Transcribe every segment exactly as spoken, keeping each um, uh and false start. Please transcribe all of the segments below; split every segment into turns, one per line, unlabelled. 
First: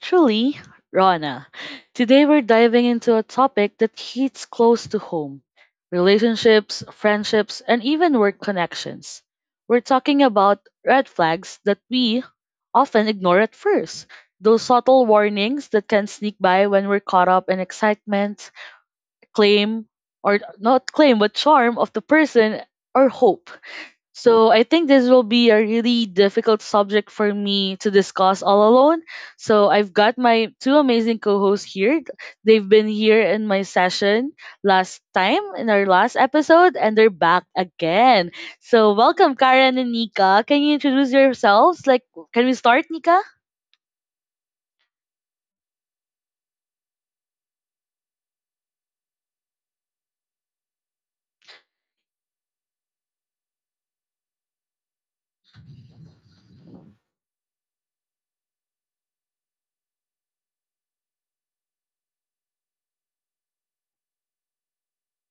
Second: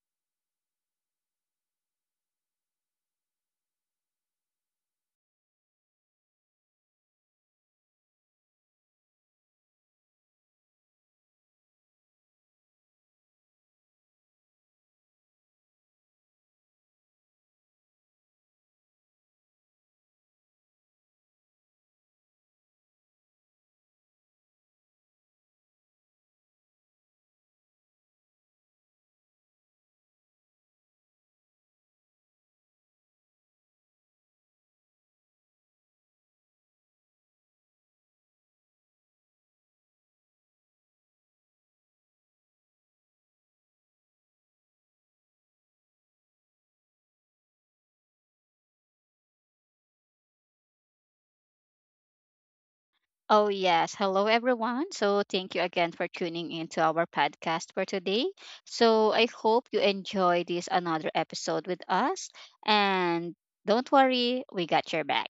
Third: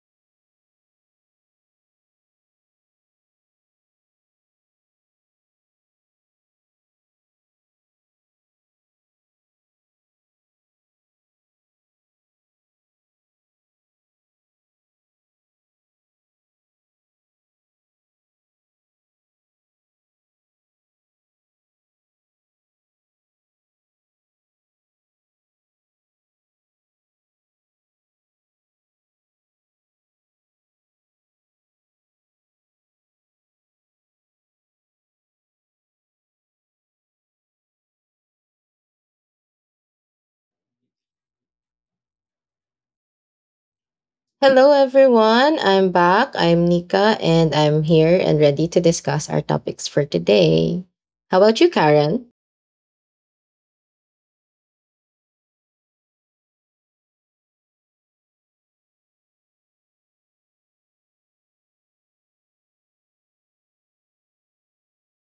truly, Rana. Today we're diving into a topic that hits close to home: relationships, friendships, and even work connections. We're talking about red flags that we often ignore at first, those subtle warnings that can sneak by when we're caught up in excitement, claim, or not claim, but charm of the person or hope. So I think this will be a really difficult subject for me to discuss all alone. So I've got my two amazing co-hosts here. They've been here in my session last time in our last episode and they're back again. So welcome Karen and Nika. Can you introduce yourselves? Like, can we start Nika?
Hello, everyone. I'm back. I'm Nika, and I'm here and ready to discuss our topics for today. How about you, Karen?
Oh, yes. Hello, everyone. So, thank you again for tuning in to our podcast for today. So, I hope you enjoy this another episode with us. And don't worry, we got your back.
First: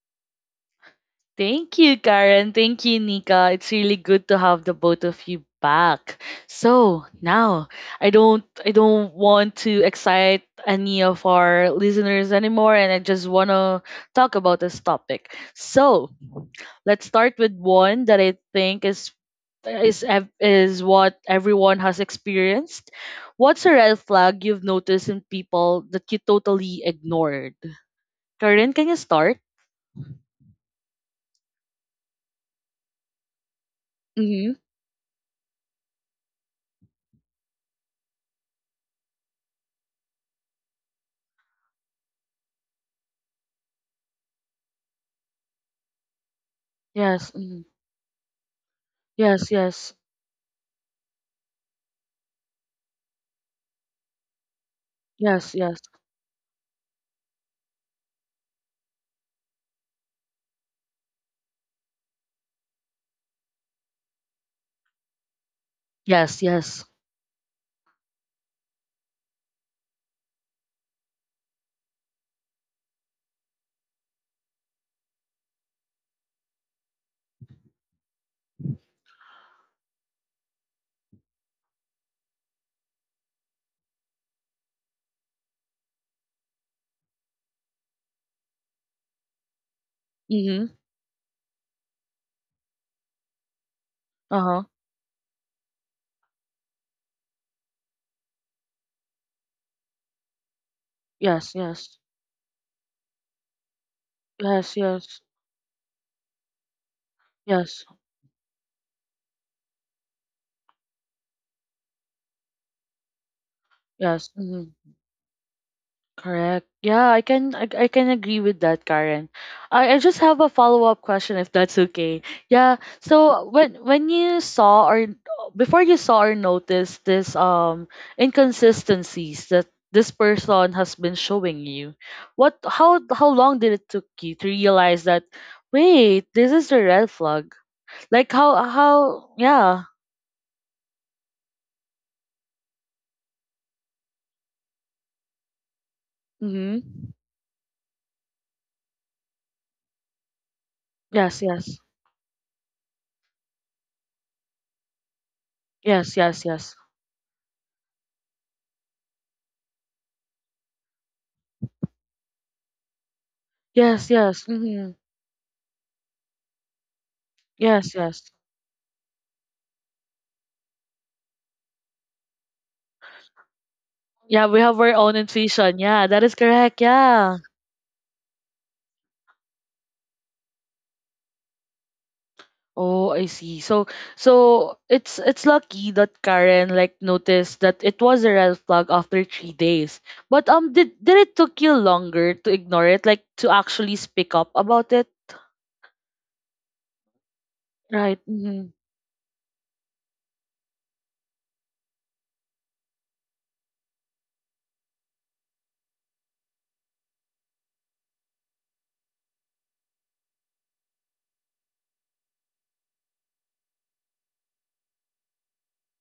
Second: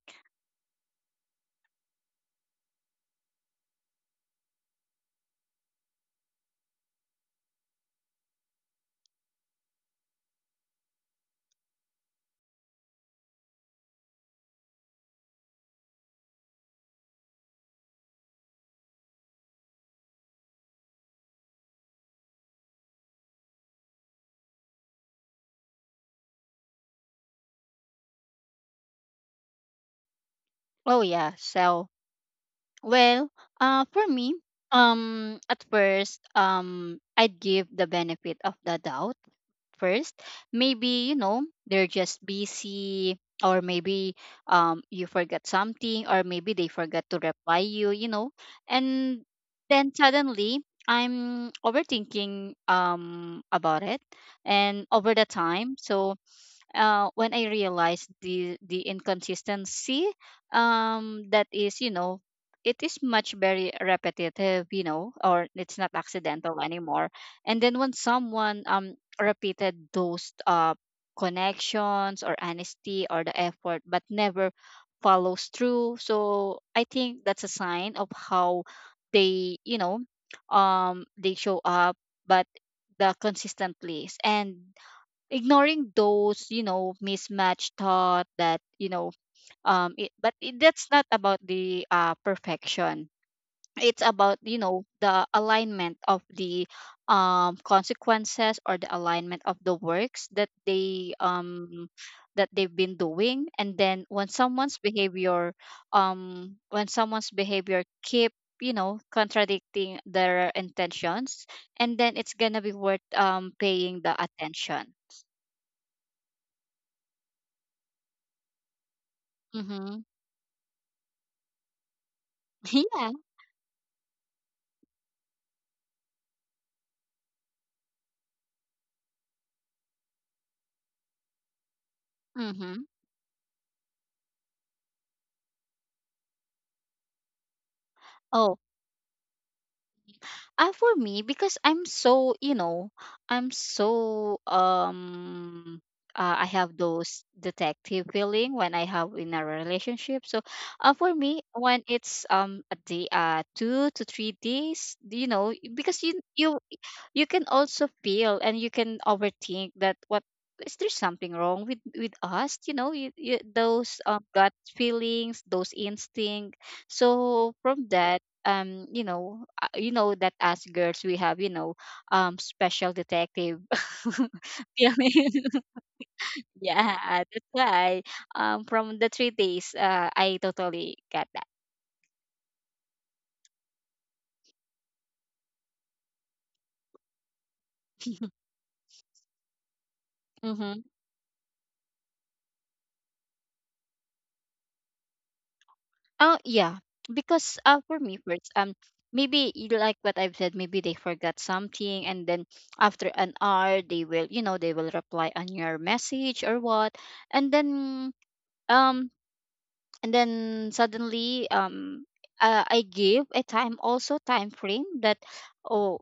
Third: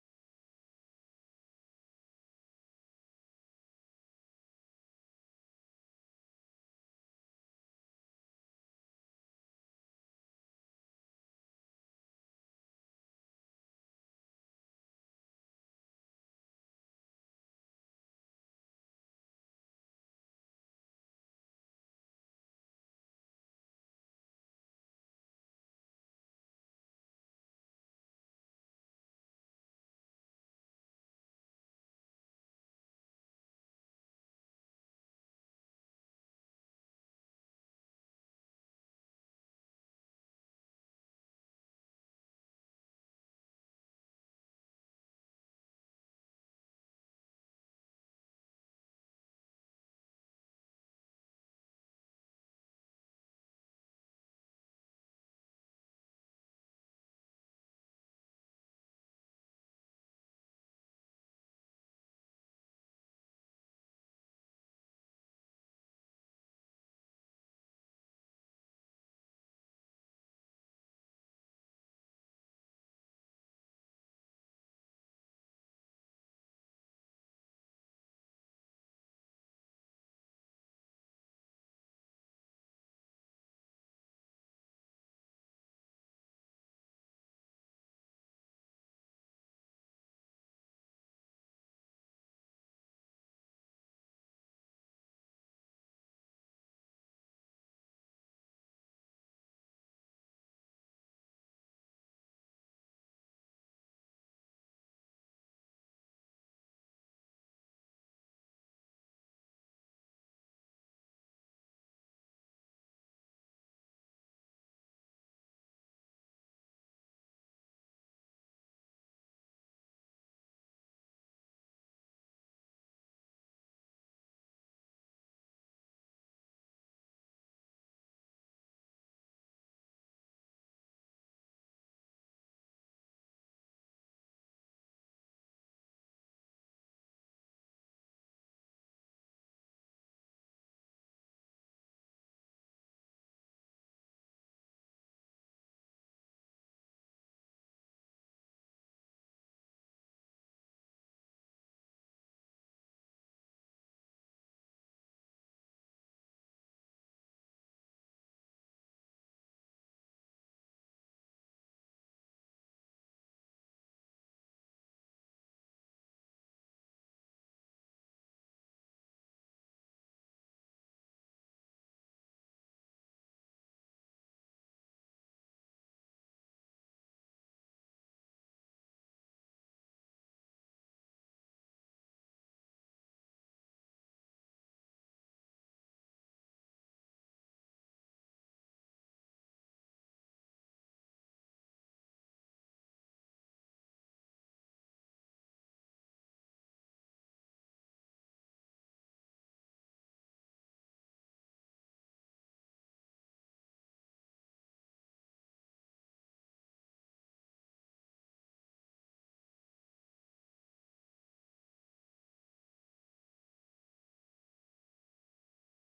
Thank you, Karen. Thank you, Nika. It's really good to have the both of you back. So now I don't I don't want to excite any of our listeners anymore and I just wanna talk about this topic. So let's start with one that I think is is ev- is what everyone has experienced. What's a red flag you've noticed in people that you totally ignored? Karen, can you start?
Oh, yeah. So, well, uh, for me,
Mm-hmm.
um, at first, um, I'd give the benefit of the doubt first. Maybe you know they're just busy, or maybe um you forgot something, or maybe they forgot to
Yes,
reply
mhm.
you you know And
Yes,
then
yes.
suddenly I'm overthinking um about it and over the
Yes,
time.
yes.
So uh, when I realized the the inconsistency, um, that is, you know, it is much very repetitive, you know, or it's not
Yes,
accidental
yes.
anymore. And then when someone um repeated those uh connections or honesty or the effort, but never follows through. So I think that's a sign of how they, you know, um, they show up, but the consistent least. And ignoring those you know mismatched thought that you know um it, but it,
Mm-hmm.
that's not about the uh perfection. It's about you
Uh-huh.
know the alignment of the um consequences or the alignment of the works that they
Yes,
um
yes.
that they've been doing. And then when
Yes,
someone's
yes.
behavior um when someone's
Yes.
behavior keep you know contradicting their intentions, and then it's gonna be worth um paying the
Yes. Mm-hmm.
attention.
Correct. Yeah, I can I, I can agree with that, Karen. I, I
Mm-hmm.
just have a follow-up question if that's okay. Yeah.
Yeah.
So when when you saw, or before you saw or noticed this um inconsistencies that this person has been showing you, what
Mm-hmm.
how how long did it took you to realize that wait, this is the red flag? Like, how
Oh,
how yeah.
uh, for me, because I'm so, you know, I'm so um uh, I have
Mhm.
those detective feeling when I have in a relationship. So, uh, for
Yes,
me,
yes.
when it's um a day, uh two to three days, you know, because
Yes,
you
yes,
you
yes.
you can also feel and you can overthink that what is there something wrong with with us you know you, you, those
Yes,
um,
yes.
gut
Mhm.
feelings those instinct. So from
Yes,
that
yes.
um you know uh, you know that as girls we have you know um special detective
Yeah, we have our
feeling.
own intuition. Yeah, that is correct.
Yeah,
Yeah.
that's why um from the three days uh I totally get that.
Oh, I see. So so it's it's lucky that Karen like noticed that it was a red flag after three days. But um
Mm-hmm.
did did it took you longer to ignore it, like to actually speak up about it?
Oh yeah, because uh, for me
Right.
first, um,
Mhm.
maybe you like what I've said, maybe they forgot something, and then after an hour, they will, you know, they will reply on your message or what, and then um, and then suddenly um, uh, I give a time also time frame that, oh,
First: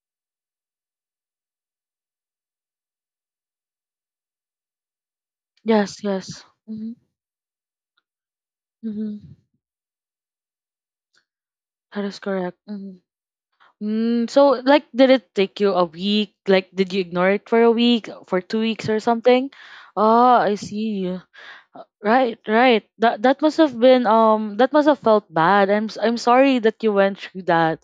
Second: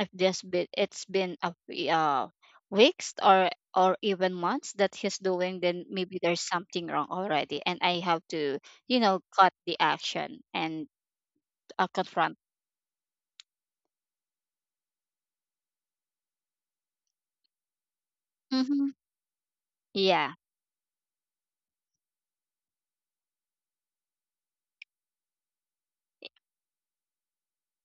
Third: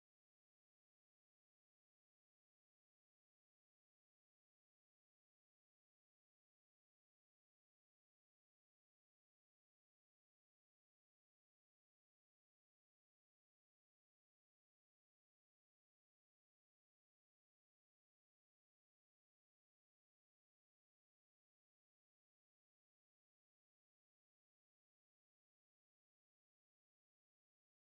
if this bit it's been a w- uh, weeks or or even months that he's doing. Then
Yes,
maybe there's
yes.
something
Mhm.
wrong already, and I have to you know
Mhm.
cut the action and uh,
That is
confront.
correct. Mm, so like did it take you a week? Like did you ignore it for a week, for two
Hmm.
weeks or something?
Yeah.
Oh, I see. Uh, Right, right. That that must have been um that must have felt bad. I'm s- I'm sorry that you went through that.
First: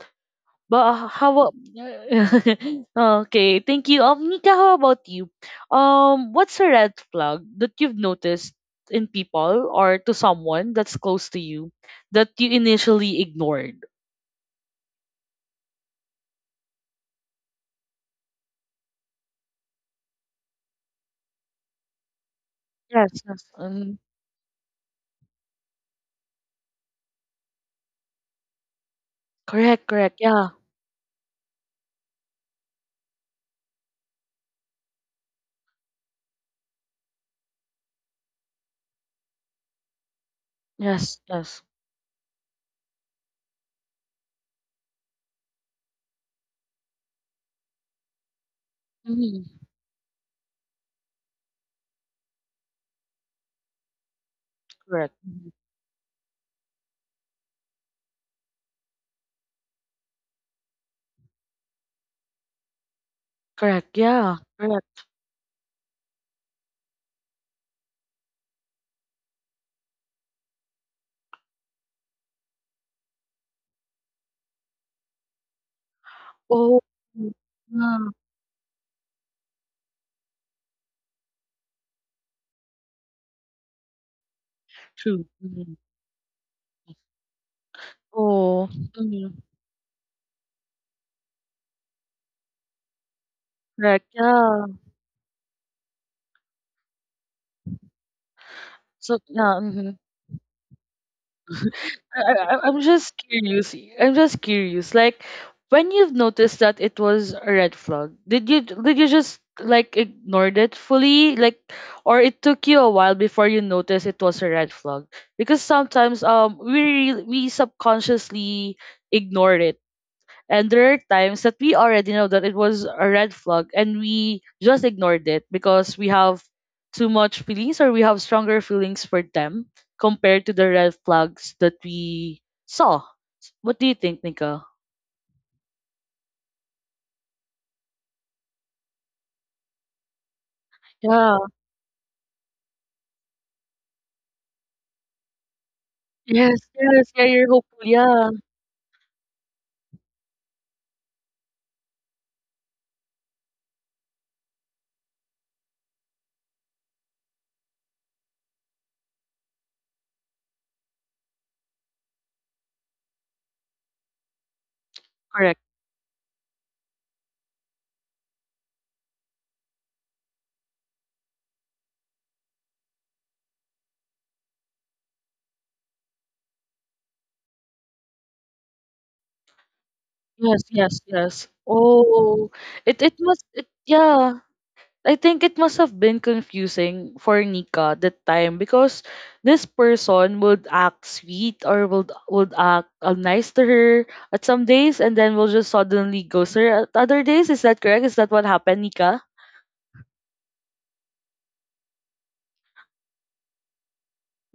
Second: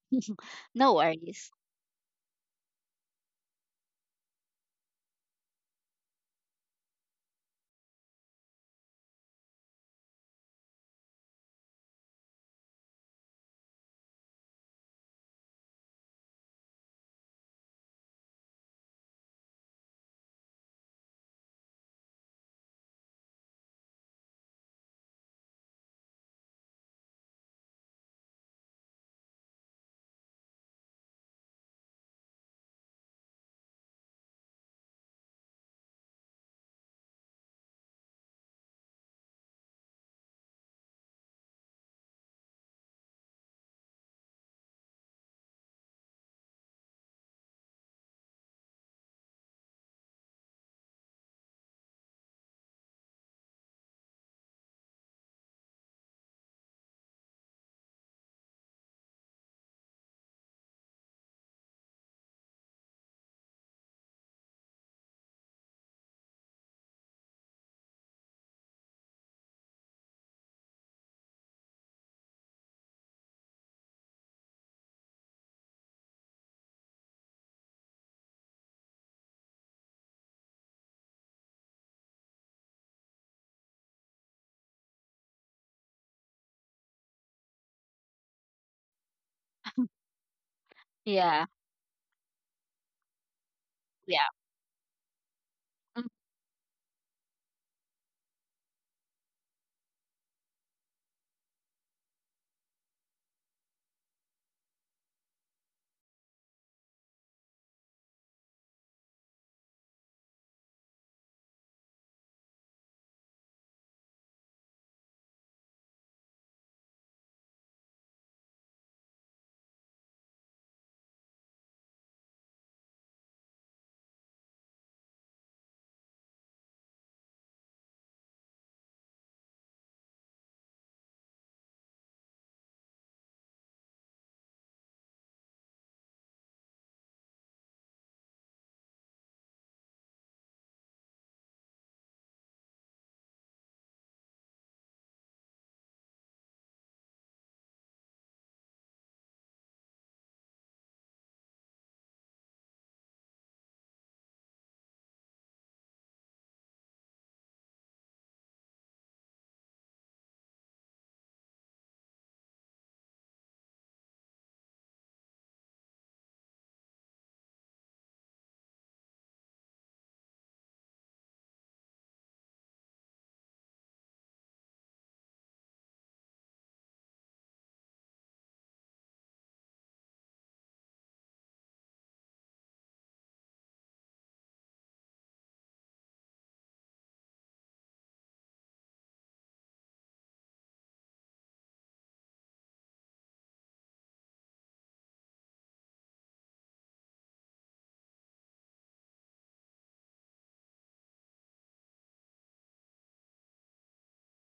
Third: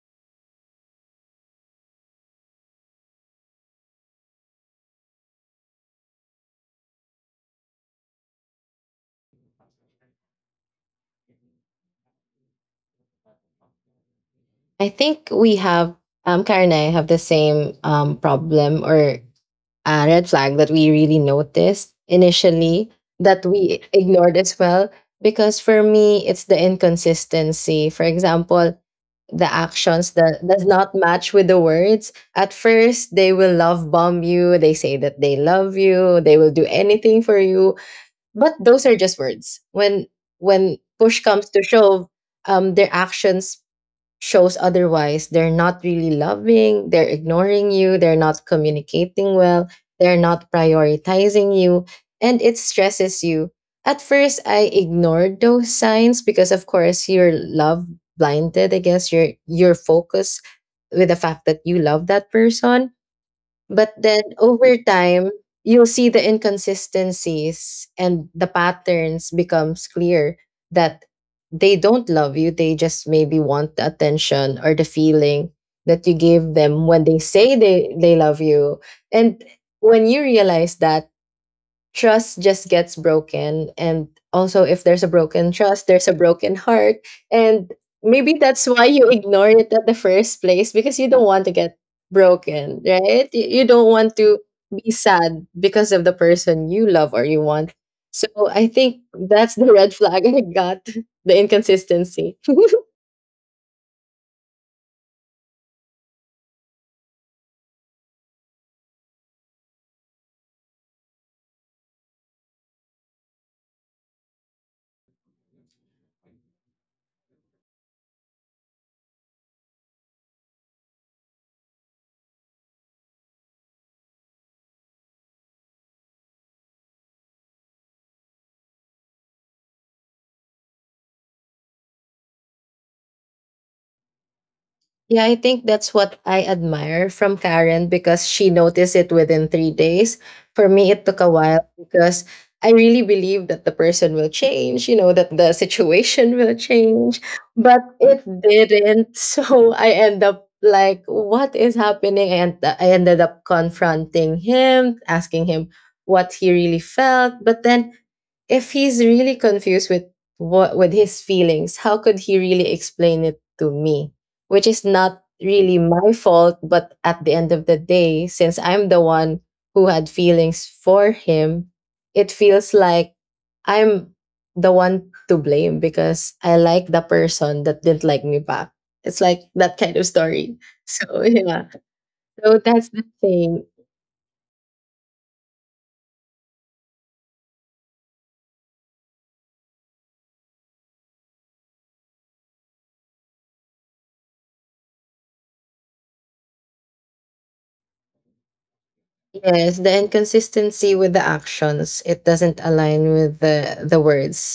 But
No
uh, how
worries.
about Okay, thank you. Um Nika, how about you? Um what's a red flag that you've noticed in people or to someone that's close to you that you initially ignored?
I think we have, um, Karen and I have the same um, problem, or uh, red flag that we really noticed initially
Yes,
that
yes.
we
Um
ignored as well. Because for me, it's the inconsistency. For example, the
correct,
actions
correct.
that
Yeah.
does not match with the words. At first, they will love bomb you. They say that they love you. They will do anything for you. But those are just words. When when
Yes,
push comes to
yes.
shove, um, their actions shows otherwise. They're not really loving, they're ignoring you, they're not communicating
Mhm.
well, they're not prioritizing you, and it stresses you. At first I
Correct.
ignored
Mhm.
those signs because of course you're love blinded, I guess. Your your focus with the fact that you love that person. But
Correct.
then
Yeah,
over
correct.
time, you'll see the inconsistencies and the patterns becomes clear that they don't love you. They just maybe want the attention or the feeling that you gave
Oh,
them when they
mm,
say they,
mm,
they love you. And when you realize that, trust just gets broken. And also, if there's a
true.
broken
Mhm.
trust, there's a broken heart. And maybe that's
Oh,
why you
mhm.
ignore it at the first place, because you don't want
Yeah.
to get broken, right? You, you don't
Correct.
want
Yeah.
to
Yeah.
be sad because of
Mm.
the person you love or you want. So I think
So,
that's
yeah,
the
hmm.
red flag I got. The
I,
inconsistency.
I, I- I'm just curious. I'm just curious. Like, when you've noticed that it was a red flag, did you did you just like ignored it fully, like, or it took you a while before you noticed it was a red flag? Because sometimes um we really, we subconsciously ignore it. And there are times that we already know that it was a red flag and we just ignored it because we have too much feelings or we have stronger feelings for them compared to the red flags that we saw. What do you think, Nika?
Yeah, I think that's what I admire from Karen because she noticed it within three days. For me, it took a
Yeah.
while because I really believe that the person will change, you know, that the situation will
Yes, yes,
change,
yeah, you're hopeful.
but it
Yeah,
didn't. So I end up like, what is happening? And I ended up confronting him, asking him what he really felt. But then if he's really confused with what with his feelings, how could he really explain it to me? Which is not
correct.
really my fault, but at the end of the day, since I'm the one who had feelings for him, it feels like I'm the one to blame because I like the person that didn't like me back. It's like that kind of story.
Yes, yes,
So
yes.
yeah.
Oh,
So that's the
it it must
thing.
it yeah. I think it must have been confusing for Nika that time because this person would act sweet or would would act uh, nice to her at some days and then will just suddenly ghost her at other days. Is that correct? Is that what happened, Nika?
Yes, the inconsistency with the actions, it doesn't align with the the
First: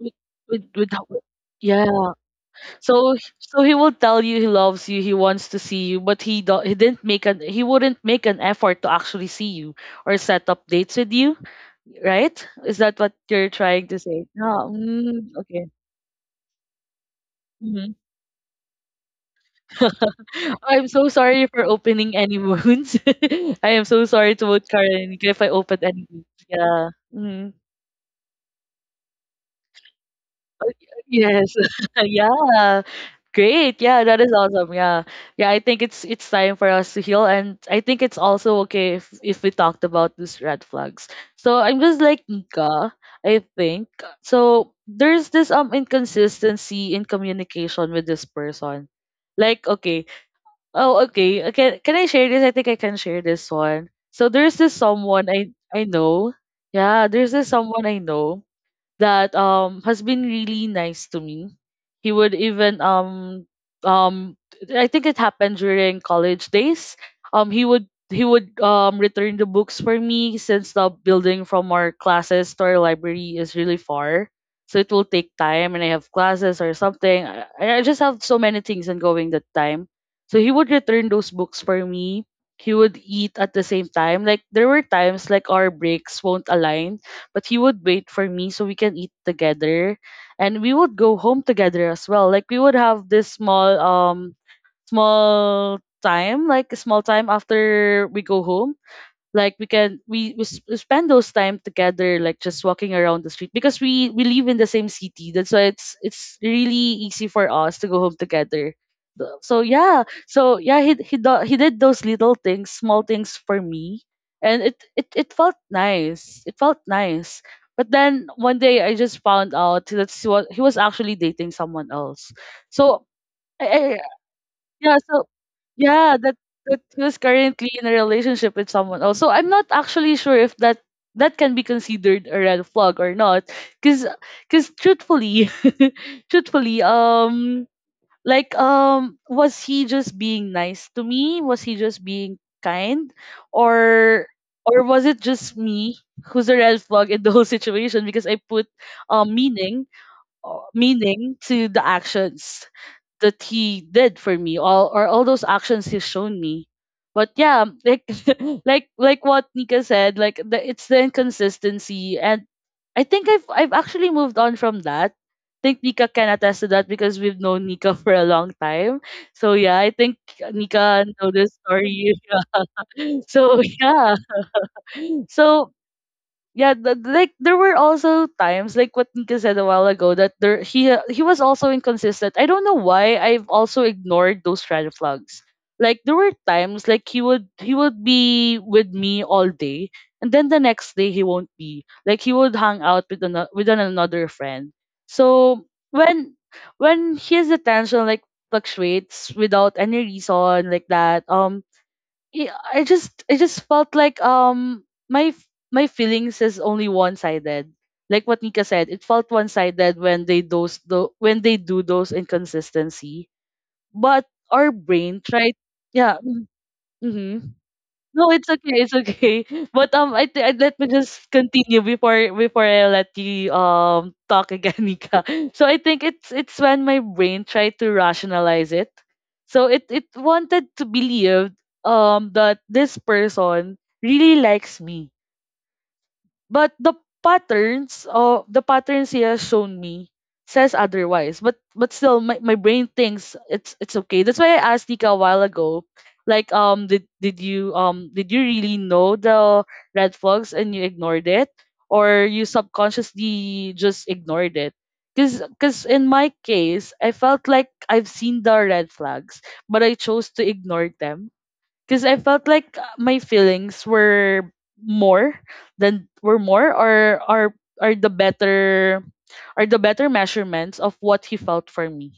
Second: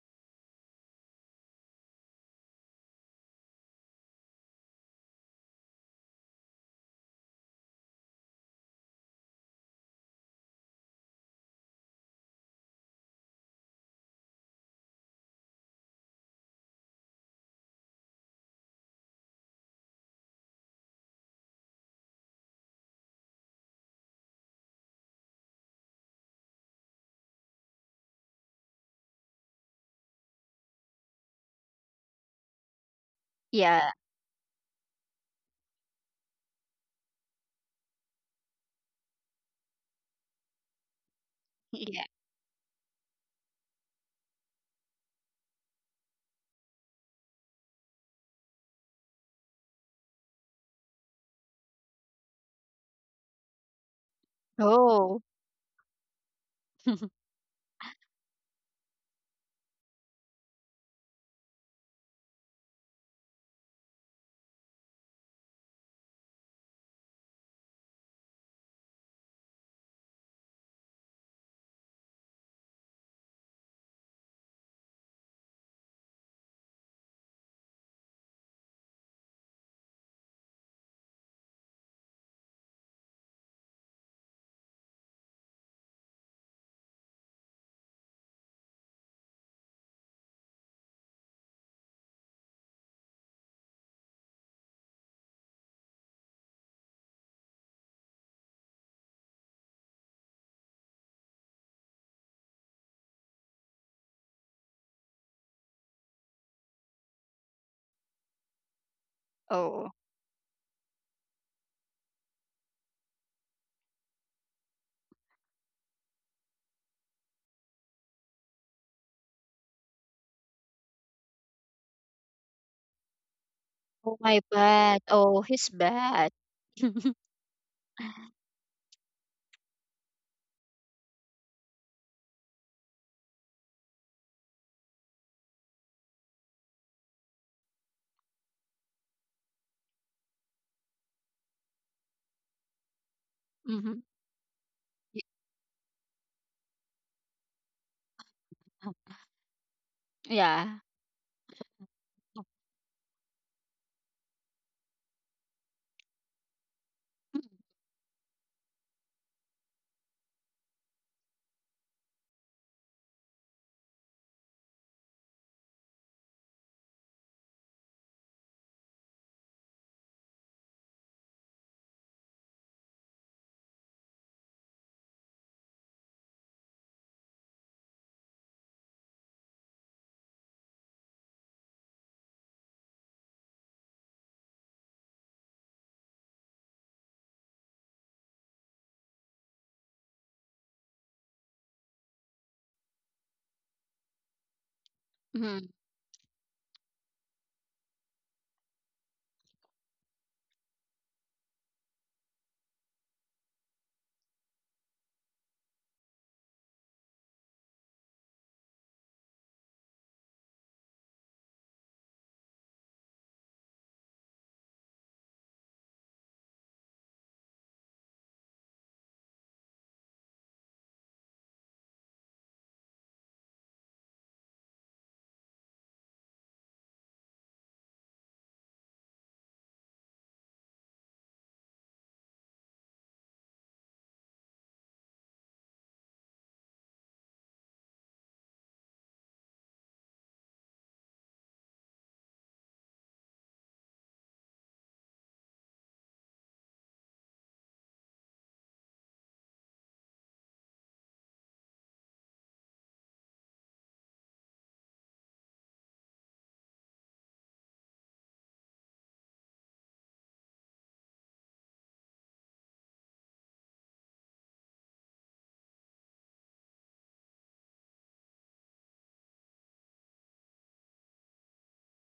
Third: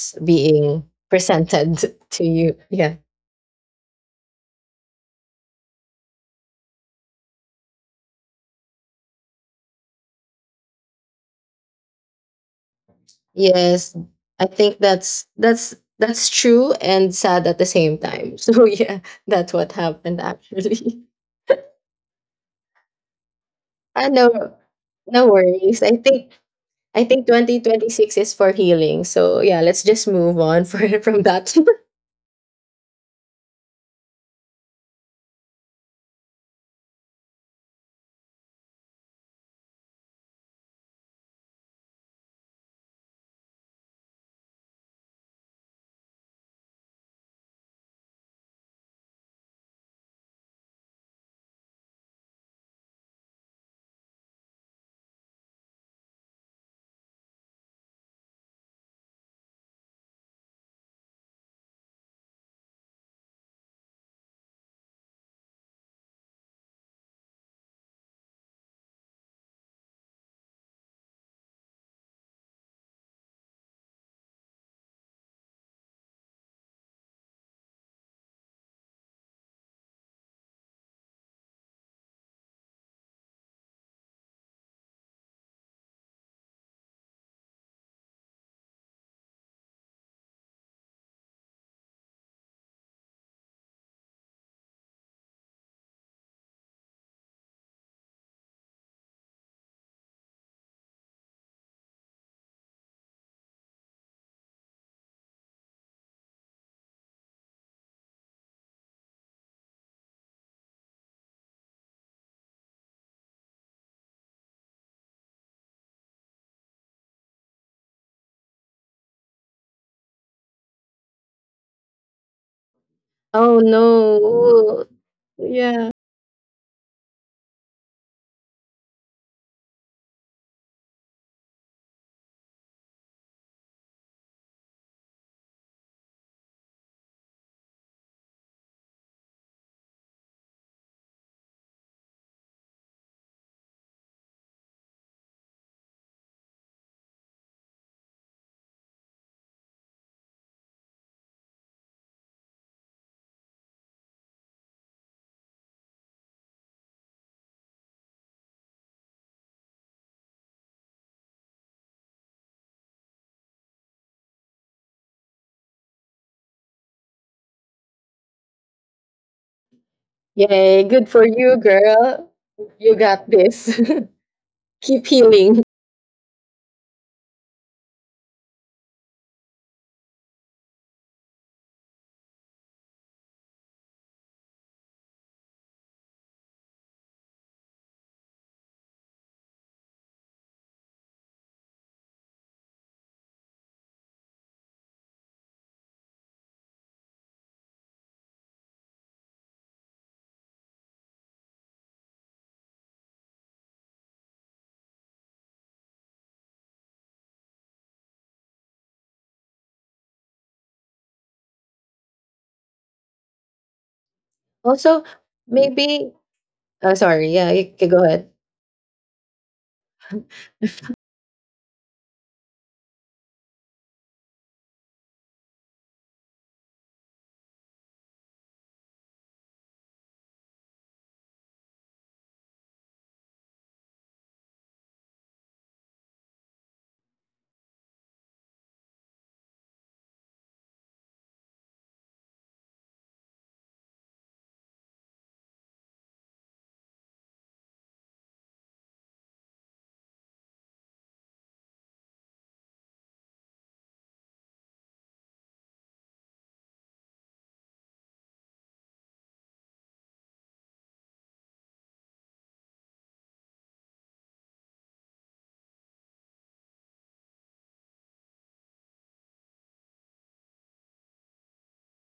With with,
being
with
presented
yeah.
to you. Yeah.
So so he will tell you he loves you, he wants to see you, but he do, he didn't make an he wouldn't make an effort to actually see you or set up dates with you, right? Is that what you're trying
Yes.
to say?
I
No.
think that's
Mm, okay.
that's that's true and sad at the same time. So yeah, that's what happened
I'm
actually.
so sorry for opening any wounds. I am so
I
sorry to
know,
both Karen and Nika
no
if I
worries.
opened
I
any wounds.
think
Yeah.
I think
Mhm.
twenty twenty-six is for healing. So yeah, let's just move on for, from
Yes.
that.
Yeah. Great.
Yeah.
Yeah, that is awesome. Yeah. Yeah, I think it's it's time for us to heal and I think it's also okay if if we talked about these red flags. So I'm just
Yeah.
like Nika, I think. So there's this um inconsistency in communication with this person. Like, okay, oh, okay. Uh, Can can I share this? I think I can share this one. So there's this
Oh.
someone I I know. Yeah, there's this someone I know that um has been really nice to me. He would even um um I think it happened during college days. Um he would he would um return the books for me since the building from our classes to our library is really far. So it will take time and I have classes or something. I, I just have so many things ongoing that time. So he would return those books for me. He would eat at the same time. Like there were times like our breaks won't align but he would wait for me so we can eat together, and we would go home together as well. Like we would have this small um small time, like a small time after we go home, like we can we, we s- we spend those time together, like just walking around the street because we we live in the same city. That's why it's it's really easy for us to go home together. Th- so
Oh.
yeah, so yeah, he he, do, he did those little things, small things for me, and it, it it felt nice, it felt nice. But then one day I just found out that he was, he was actually dating someone else. So
Oh
I, I
Oh my
no.
yeah,
bad.
so
Oh, he's
Yeah.
yeah,
bad.
that that who's currently in a relationship with someone else. So I'm not actually sure if that that can be considered a red flag or not, because because truthfully, truthfully, um, like um, was he just being nice to me? Was he just being kind,
Hmm.
or or was it just me who's a red flag in the whole situation because I put um meaning uh,
Yeah.
meaning to the actions that he did for me, all or all those actions he's shown me. But yeah, like like like what Nika said, like the, it's the inconsistency. And I think i've i've actually moved on from that. I think Nika can attest to that because we've known Nika for a long time. So yeah, I think
Yay,
Nika
good for
knows this
you,
story.
girl. You got
So
this.
yeah,
Keep healing.
so yeah, th- like there were also times like what Nika said a while ago, that there he he was also inconsistent. I don't know why I've also ignored those red flags. Like there were times like he would he would be with me all day, and then the next day he won't be. Like he would hang out with another, with an, another friend. So
Mm-hmm.
when when his attention like fluctuates without any reason like that, um yeah, I just I just felt like um my f- my feelings is only one sided. Like what Nika said, it felt one sided when they those the when they do those inconsistency. But our
Also,
brain tried,
maybe,
yeah.
oh, sorry,
Mm-hmm.
yeah, you can go
No,
ahead.
it's okay, it's okay. But um, I, th- I let me just continue before before I let you um talk again, Nika. So I think it's it's when my brain tried to rationalize it. So it it wanted to believe um that this person really likes me but the patterns of the patterns he has shown me says otherwise. But but still my, my brain thinks it's it's okay. That's why I asked Nika a while ago. Like um did did you um did you really know the red flags and you ignored it? Or you subconsciously just ignored it? Cause, cause in my case, I felt like I've seen the red flags, but I chose to ignore them because I felt like uh, my feelings were more than were more, or are are the better are the better measurements of what he felt for me.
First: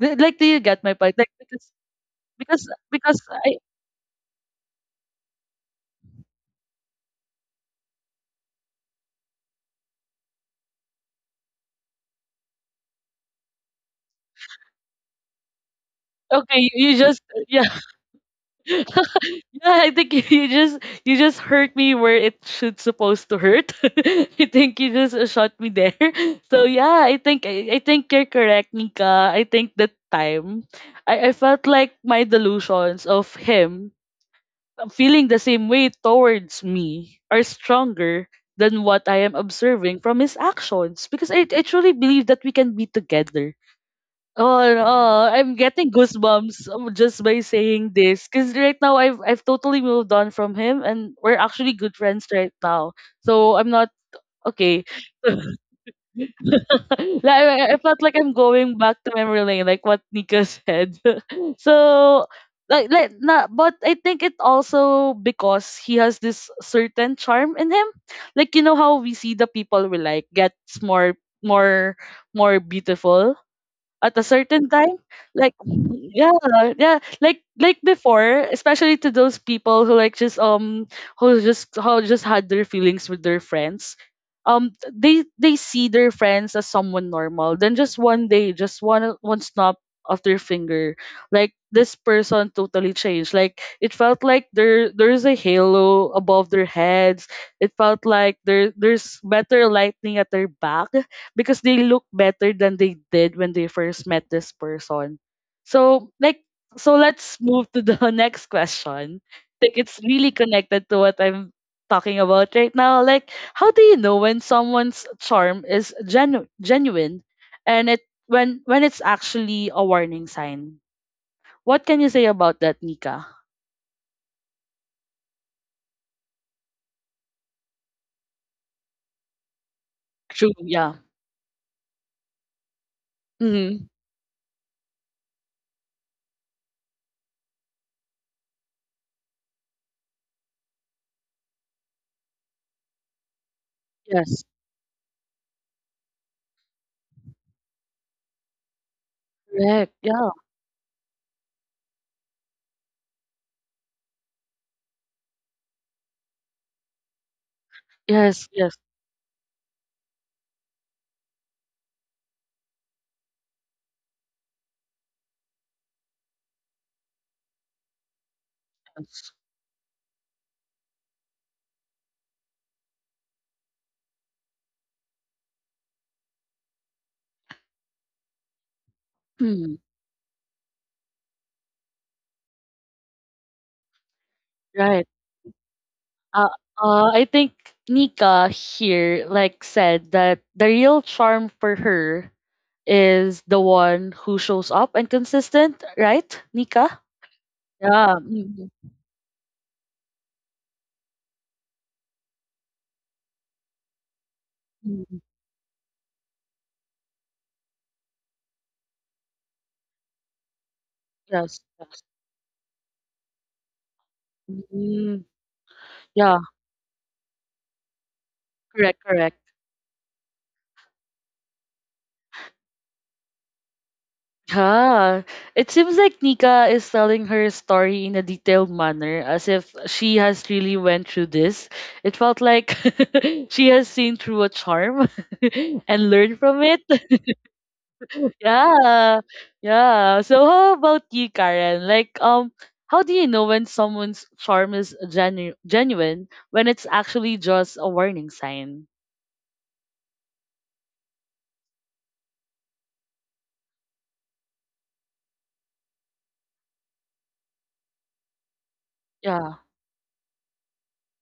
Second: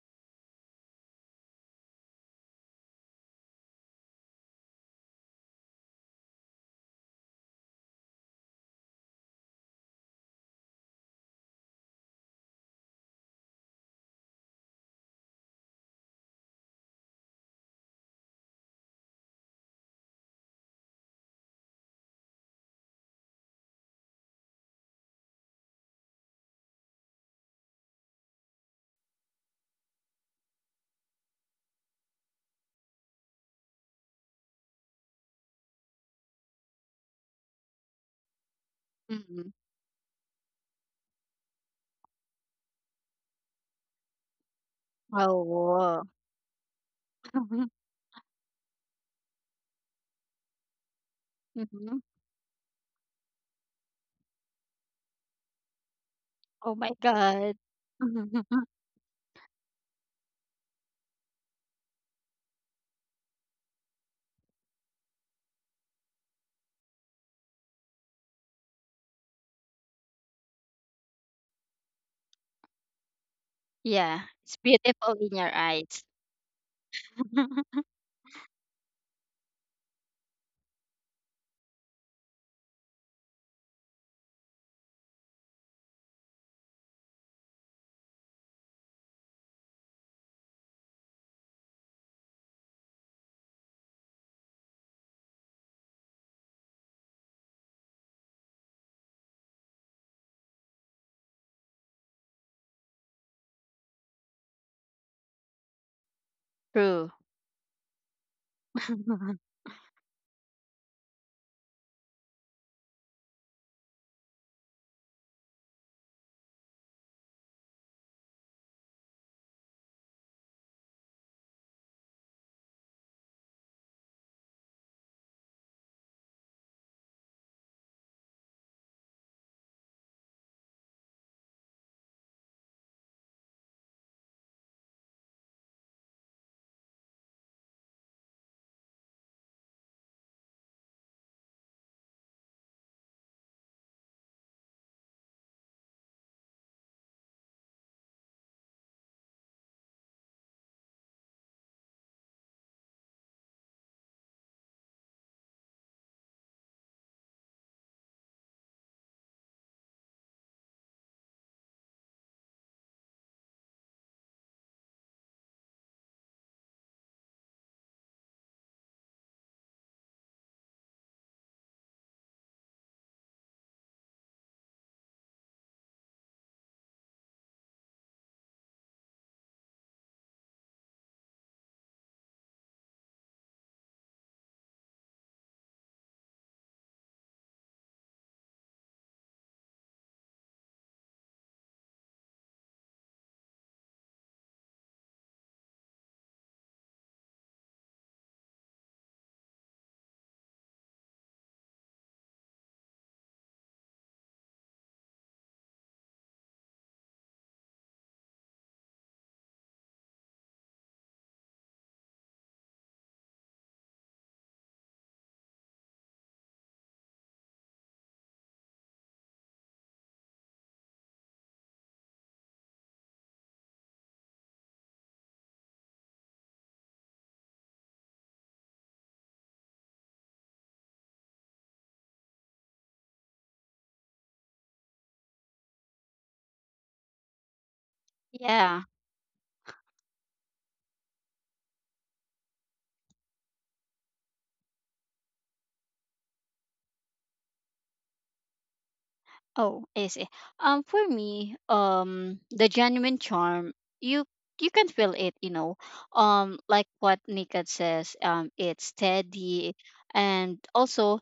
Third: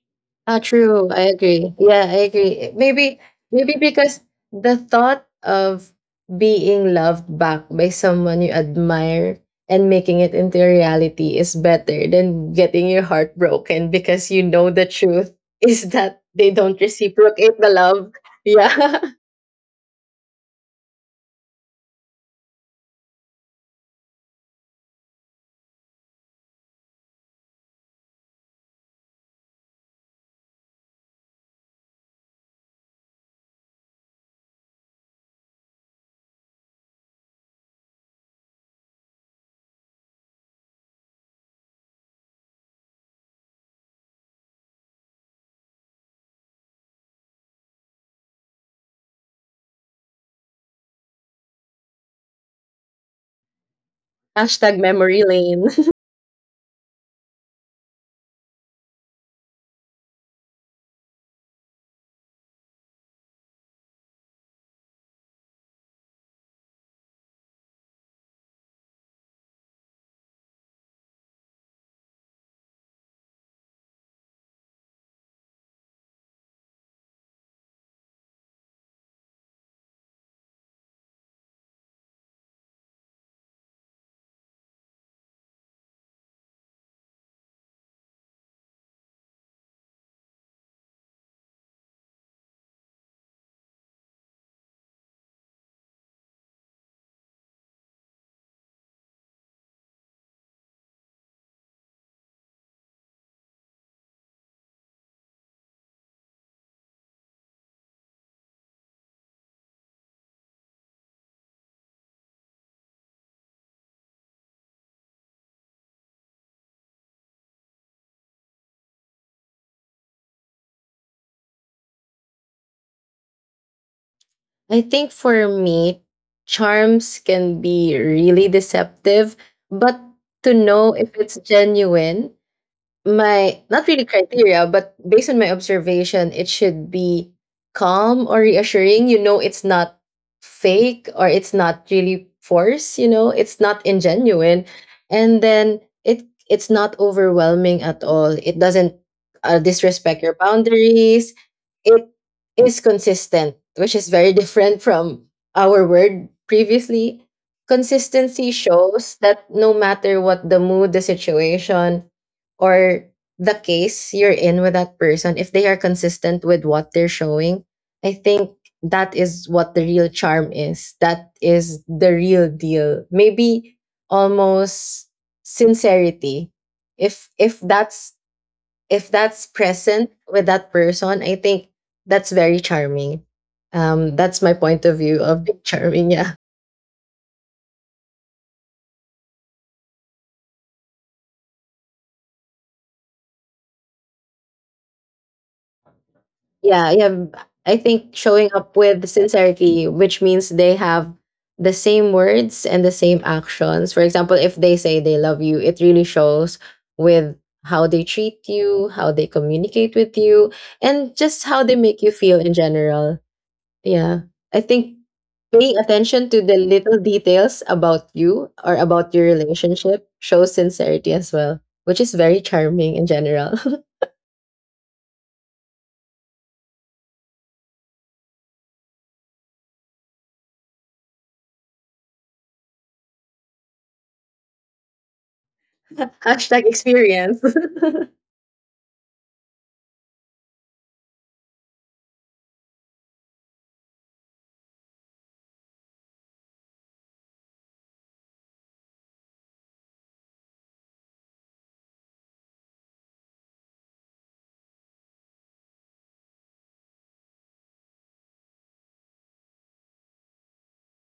Th- Like, do
Ah,
you get my
true.
point?
I
Like because
agree. Yeah, I
because
agree. Maybe
because I
maybe because the thought of being loved back by someone you admire and making it into a reality is better than getting your heart broken because you know the truth is that they
okay, you
don't
you just
reciprocate
yeah.
the love. Yeah.
Yeah, I think you just you just hurt me where it should supposed to hurt. I think you just uh, shot me there. So yeah, I think I, I think you're correct, Nika. I think that time I, I felt like my delusions of him feeling the same way towards me are stronger than what I am
Mm-hmm.
observing from his actions because I, I truly believe that we can be together. Oh, no! I'm getting
Oh.
goosebumps um, just by
Wow.
saying this because right now I've I've totally moved on from him and we're actually good
Mhm.
friends right now. So I'm not
Hashtag
okay.
memory lane.
Oh my
like,
god.
I I felt like I'm going back to memory lane, like what Nika said. So like like na, but I think it also because he has this certain charm in him. Like you know how we see the people we like gets more more more beautiful at a
Yeah, it's
certain time,
beautiful in
like
your eyes.
yeah, yeah like like before, especially to those people who like just um who just who just had their feelings with their friends. Um they they see their friends as someone normal, then just one day, just one one snap of their finger, like this person totally changed. Like it felt like there there's a halo above their heads. It felt like there there's better lightning at their back because they look better than they did when they first met this person. So like, so
True.
let's move to the next question. Like it's really connected to what I'm talking about right now. Like how do you know when someone's charm is genu- genuine and it when when it's actually a warning sign? What can you say about that, Nika?
I think for me, charms can be really deceptive, but
True,
to know
yeah.
if it's genuine, my
Mm-hmm.
not really criteria, but based on my observation, it should be calm or reassuring. You know, it's not fake or it's not really force. You know, it's not
Yes.
ingenuine, and then it it's not overwhelming at all. It doesn't uh,
Correct.
disrespect
Yeah.
your boundaries. It is consistent, which is very different from our word previously.
Yes.
Consistency
Yes.
shows that no matter what the mood, the situation, or the case you're in with that person, if they are consistent with what they're showing, I think that
Yes.
is what the real charm is. That is the real deal. Maybe almost sincerity. If if that's if that's
Hmm.
present with that person, I think that's very charming. Um, that's my point of
Right.
view of being charming. Yeah.
Uh, uh, I think Nika here like said that the real charm for her is the one who shows up and consistent, right,
Yeah,
Nika?
yeah, b- I
Yeah.
think showing
mm,
up with sincerity, which means they have the same words and the same actions. For example, if they say they
mm,
love you, it really shows with how they treat you, how they communicate with you, and just
Yes.
how they
Yes.
make you feel in general. Yeah, I think
Mm,
paying attention
yeah.
to the little details about you or
Correct.
about your
Correct.
relationship shows sincerity as well, which is very charming in general.
Yeah. It seems like Nika is telling her story in a detailed manner, as if she has really went through this. It felt like she has seen through a charm and learned from
Hashtag
it.
experience.
Yeah.
Yeah, yeah. So how about you, Karen? Like, um, how do you know when someone's charm is genu genuine when it's actually just a warning sign?
Oh, I see. Um, for me, um, the genuine charm, you you can feel it, you know. Um, like what Nika says, um, it's
Yeah,
steady, and also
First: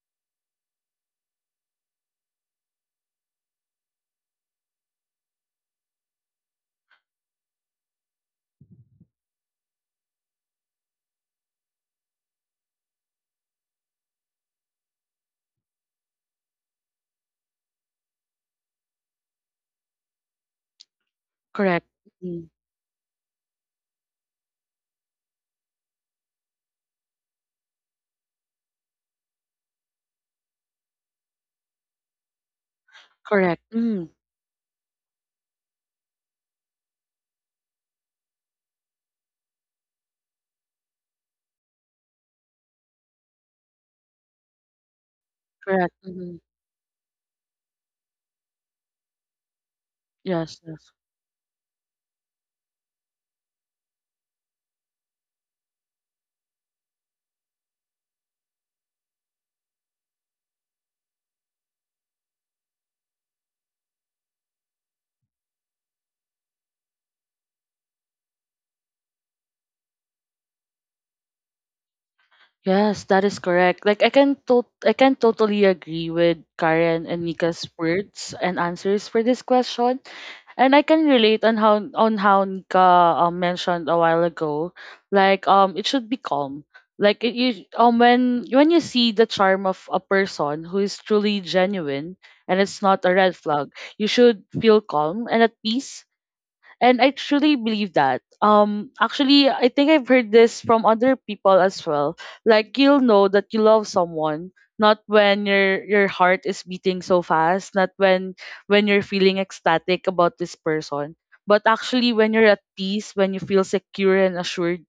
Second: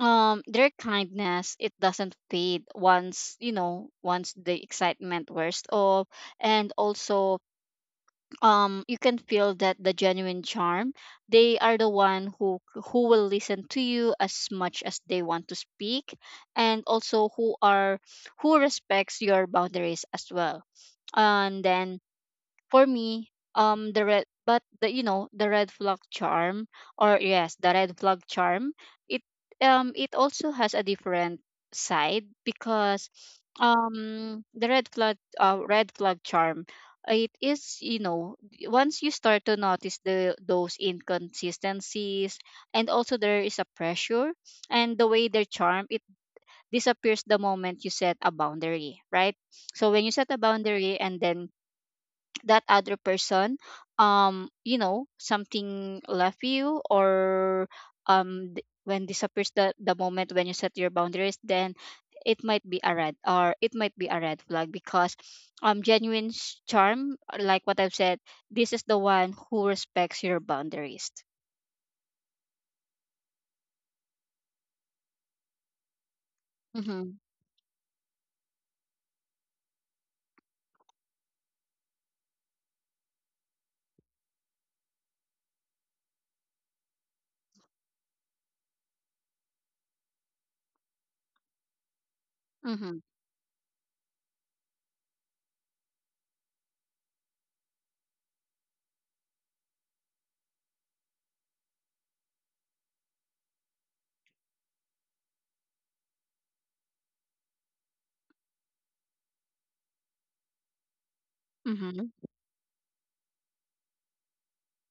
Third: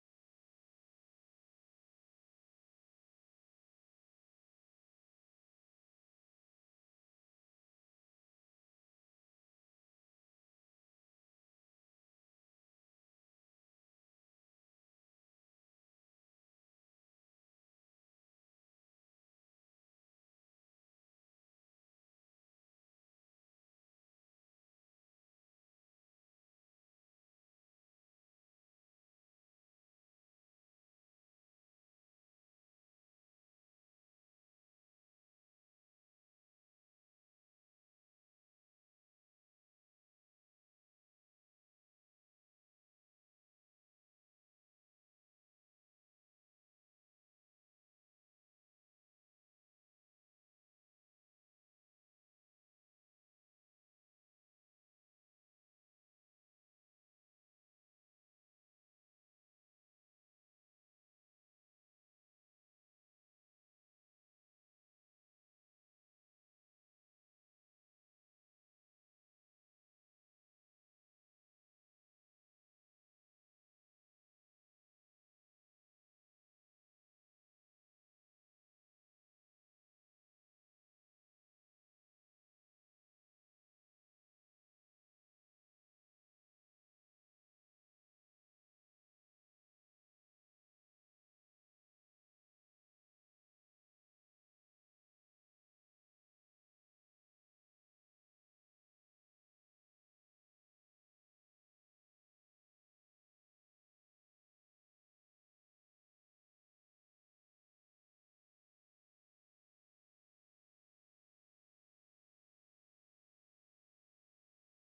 um their kindness, it doesn't fade once, you know, once the excitement wears off. And also um you can feel that the genuine charm, they are the one who who will listen to you as much as they want to speak, and also who are who respects your boundaries as well. And
correct.
then
Mm,
for me, um, the red, but the you know the red flag charm, or yes, the red flag charm. It um it also has a different side, because
correct. Mm,
um the red flag uh red flag charm, it is you know once you start to notice the those inconsistencies, and also there is a pressure, and the way their charm
correct.
it
Hmm.
disappears the moment you set a boundary, right? So when you set a
Yes, yes.
boundary, and then that other person um you know something left you, or um th- when disappears the, the moment when you set your boundaries. Then it might be a red, or it might be a red flag, because um genuine s- charm, like what I've said, this is the one who respects your boundaries.
Yes, that is correct. Like I can to I can totally agree with Karen
Mm-hmm.
and Nika's words and answers for this question. And I can relate on how on how Nika um, mentioned a while ago, like um it should be calm. Like it, you um when when you see the charm of a person who is truly genuine and it's
Mm-hmm.
not a red flag, you should feel calm and at peace, and I truly believe that. Um, actually, I think I've heard this from other people as well. Like you'll know that you love someone not when your your heart is beating so fast, not when when you're feeling ecstatic about this person, but
Mm-hmm.
actually when you're at peace, when you feel secure and assured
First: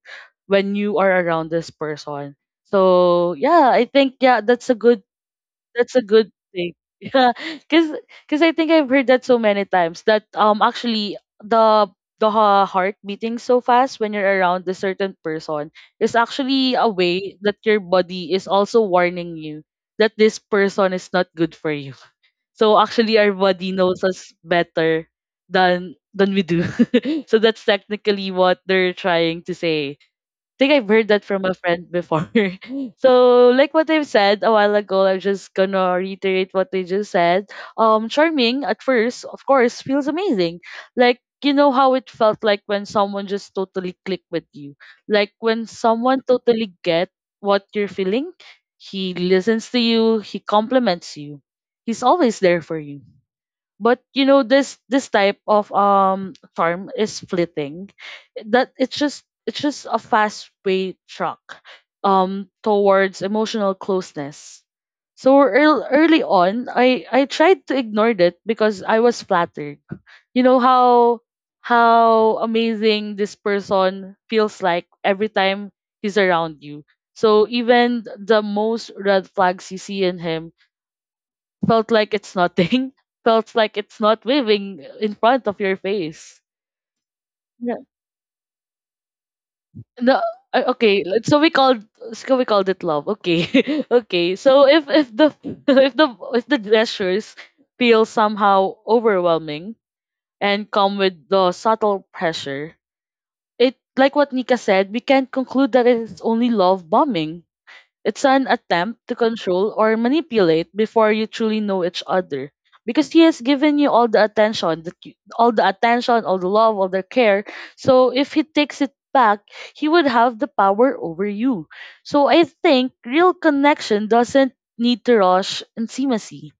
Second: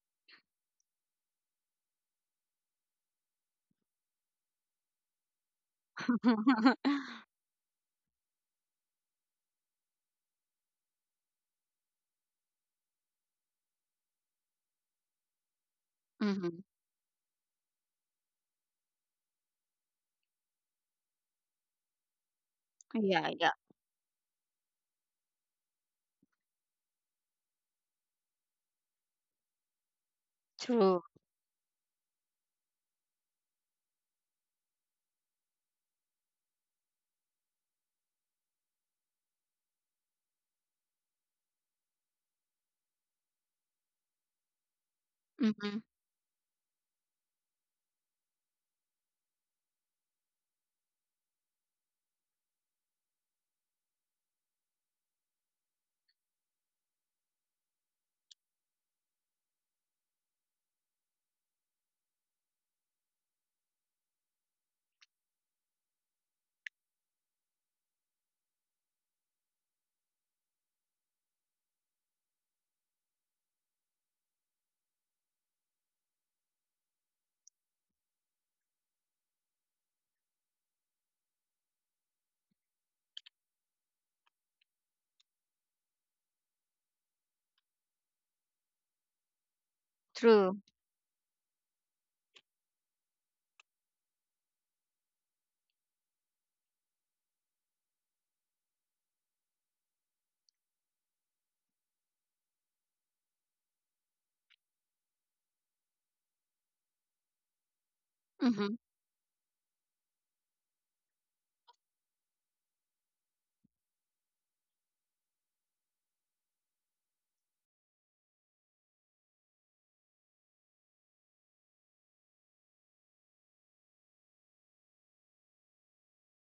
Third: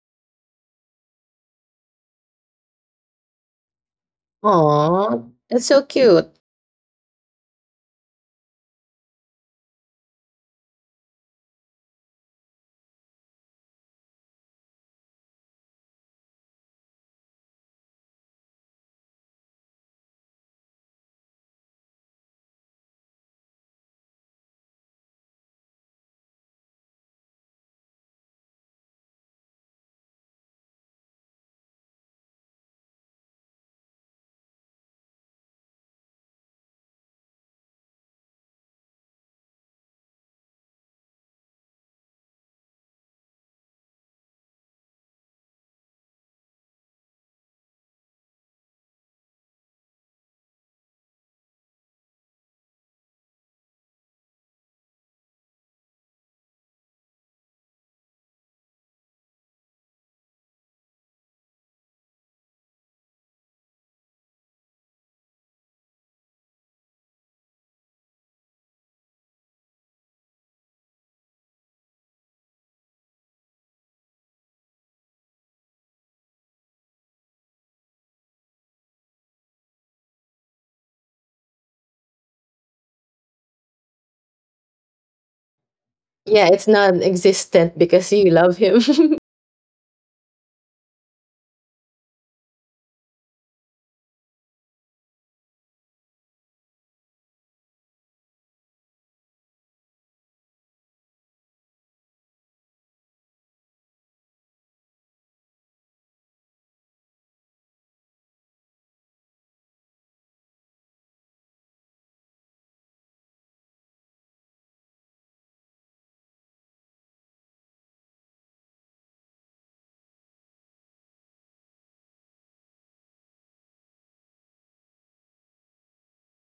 when you are around this person. So yeah, I think yeah, that's a good,
Aw, that's so
that's a
cute.
good thing. Yeah, because because I think I've heard that so many times that um actually the the ha- heart beating so fast when you're around a certain person is
Mm-hmm.
actually a way that your body is also warning you that this person is not good for you. So actually
Yeah.
our
Yeah.
body knows us better than than we do. So that's technically what they're trying to say, think I've
True.
heard that from a friend before. So, like what I've said a while ago, I'm just gonna reiterate what they just said. Um, charming at first, of course, feels amazing. Like you know how it felt like when someone just totally clicked with you, like when
Mm-hmm.
someone totally get what you're feeling. He listens to you. He compliments you. He's always there for you. But you know this this type of um charm is fleeting, that it's just it's just a fast way truck um towards emotional closeness. So earl- early on, i i tried to ignore it because I was flattered. You know how how amazing this person feels like every time he's around you. So even the most red flags you see in him felt like it's nothing. Felt like it's not waving in front of your face.
Yeah, it's non-existent
No,
because you love him.
no,
True.
uh, okay. let- So we called, so we called it love. Okay, okay. So if if the if the if the gestures feel somehow overwhelming and come with the subtle pressure, it like what Nika said, we can conclude that it's only love bombing. It's an
Mm-hmm.
attempt to control or manipulate before you truly know each other. Because he has given you all the attention, that you, all the attention, all the love, all the care. So if he takes it back, he would have the power over you. So I think real connection doesn't need to rush intimacy.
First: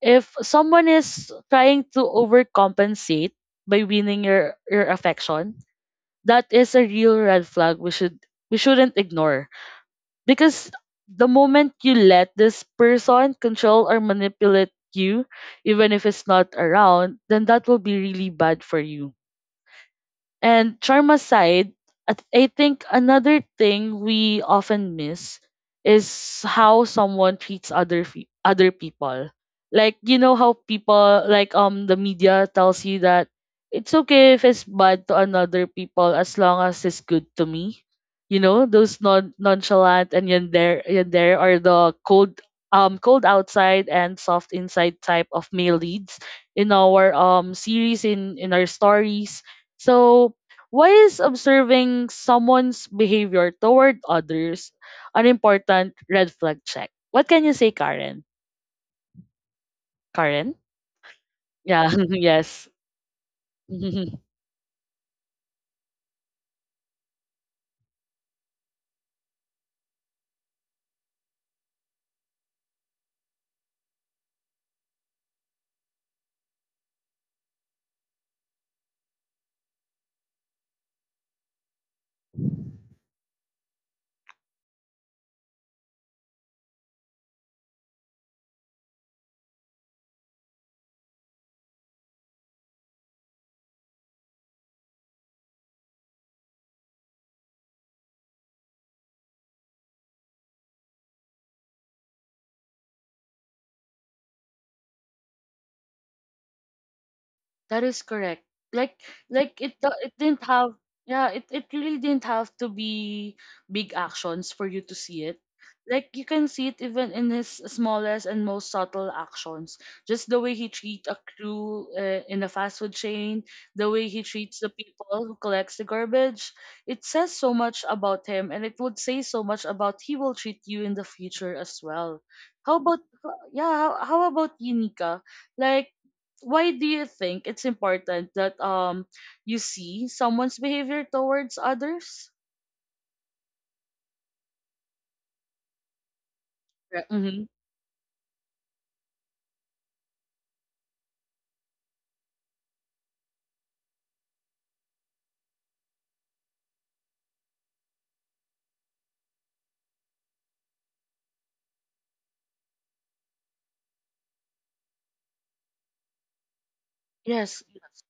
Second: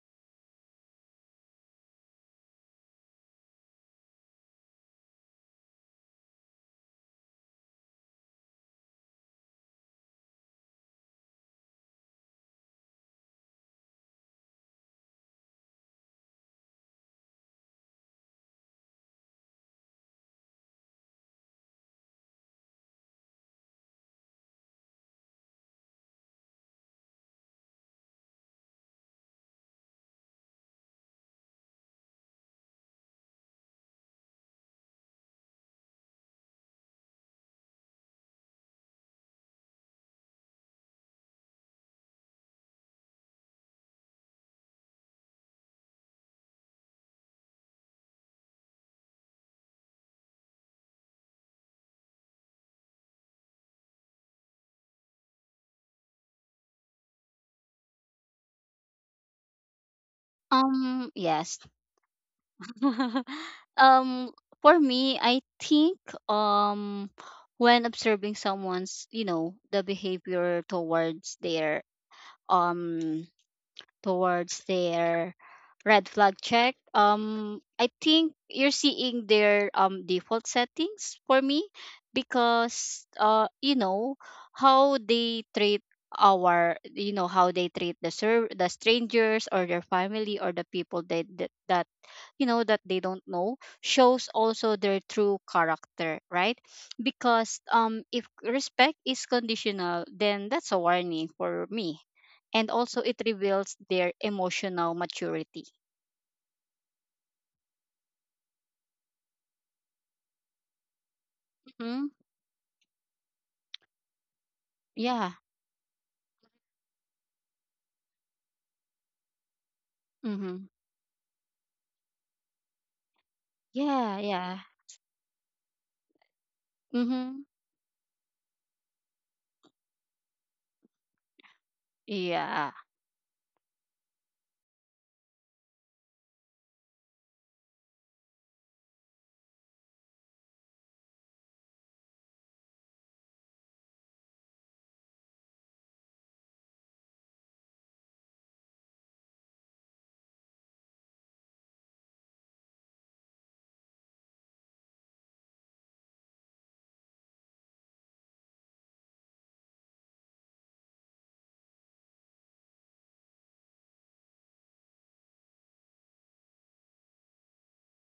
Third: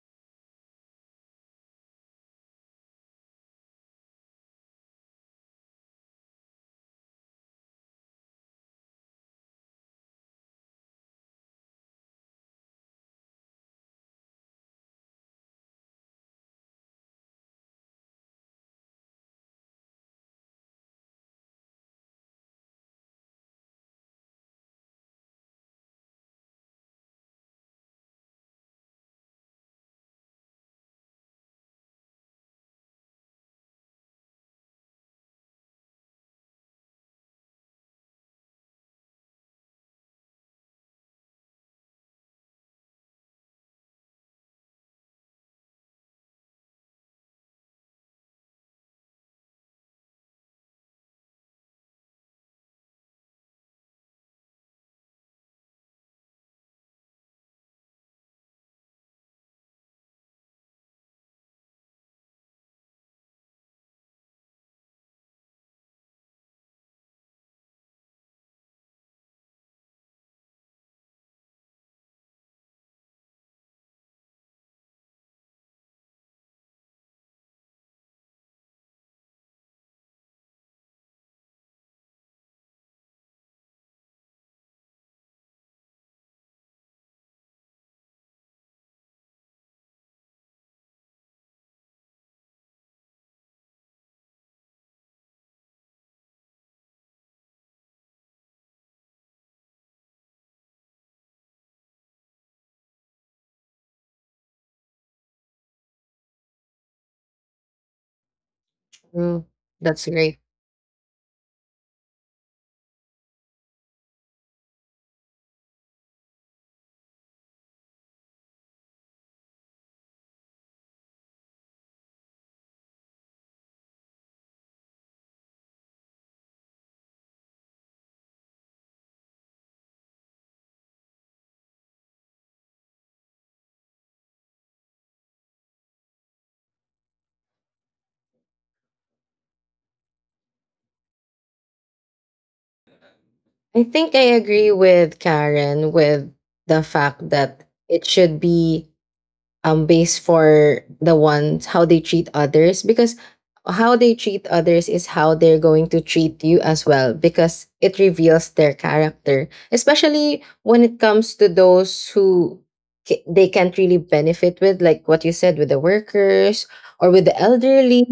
If someone is trying to overcompensate by winning your, your affection, that is a real red flag we should we shouldn't ignore, because the moment you let this person control or manipulate you, even if it's not around, then that will be really bad for you. And charm aside, I th- I think another thing we often miss is how someone treats other fe- other people. Like you know how people like um the media tells you that it's okay if it's bad to another people as long as it's good to me. You know those non nonchalant, and yet there yet there are the cold um cold outside and soft inside type of male leads in our um series in in our stories. So why is observing someone's behavior toward others an important red flag check? What can you say, Karen? Karen?
um yes.
Yeah, yes.
um for me, I think um when observing someone's you know the behavior towards their um towards their red flag check, um I think you're seeing their um default settings for me. Because uh you know how they treat our you know how they treat the ser- the strangers or their family or the people that that that you know that they don't know shows also their true character, right? Because um if respect is conditional, then that's a warning for me, and also it reveals their emotional maturity.
That is correct. Like
Mm,
like it do-
that's
it
great.
didn't have yeah, it, it really
Hmm.
didn't have to be big actions for you to see
Yeah.
it. Like you can see it even in his smallest and most subtle actions. Just the way he
Hmm.
treats a crew uh, in a fast food chain, the way
Yeah.
he
Yeah.
treats the people who collects the garbage. It says
Hmm.
so much about him and it would say so much about he will treat you in the future as well.
Yeah.
How about yeah, how, how about you, Nika? Like why do you think it's important that um you see someone's behavior towards others?
I think I agree with Karen with the
Correct.
fact
Mm-hmm.
that it should be um based for the ones how they treat others, because how they treat others is how they're going to treat you as well, because it reveals their character, especially when it comes to those who ca- they can't really benefit, with like what you said, with the workers or with the
Yes,
elderly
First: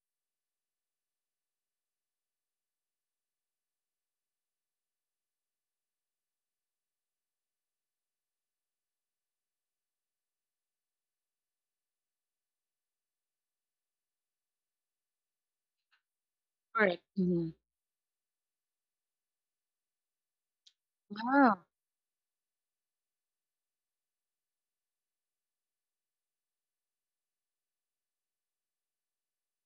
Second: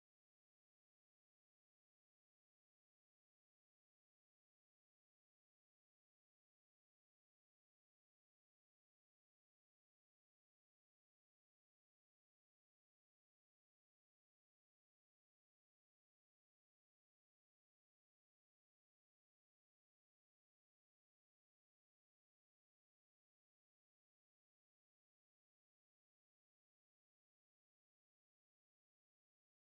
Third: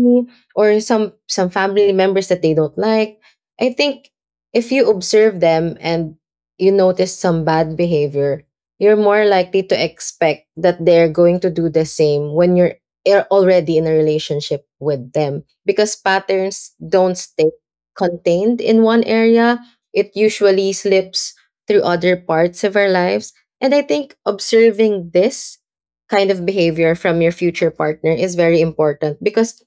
or some some family members that they don't like. I think if you observe them and you notice some bad behavior, you're more likely to expect that they're going to do the same when you're you're already in a relationship with them, because patterns
correct.
don't
Mm-hmm.
stay contained in one area. It usually slips
Yeah,
through other parts of our lives. And I think observing this kind of behavior from your future partner is very important, because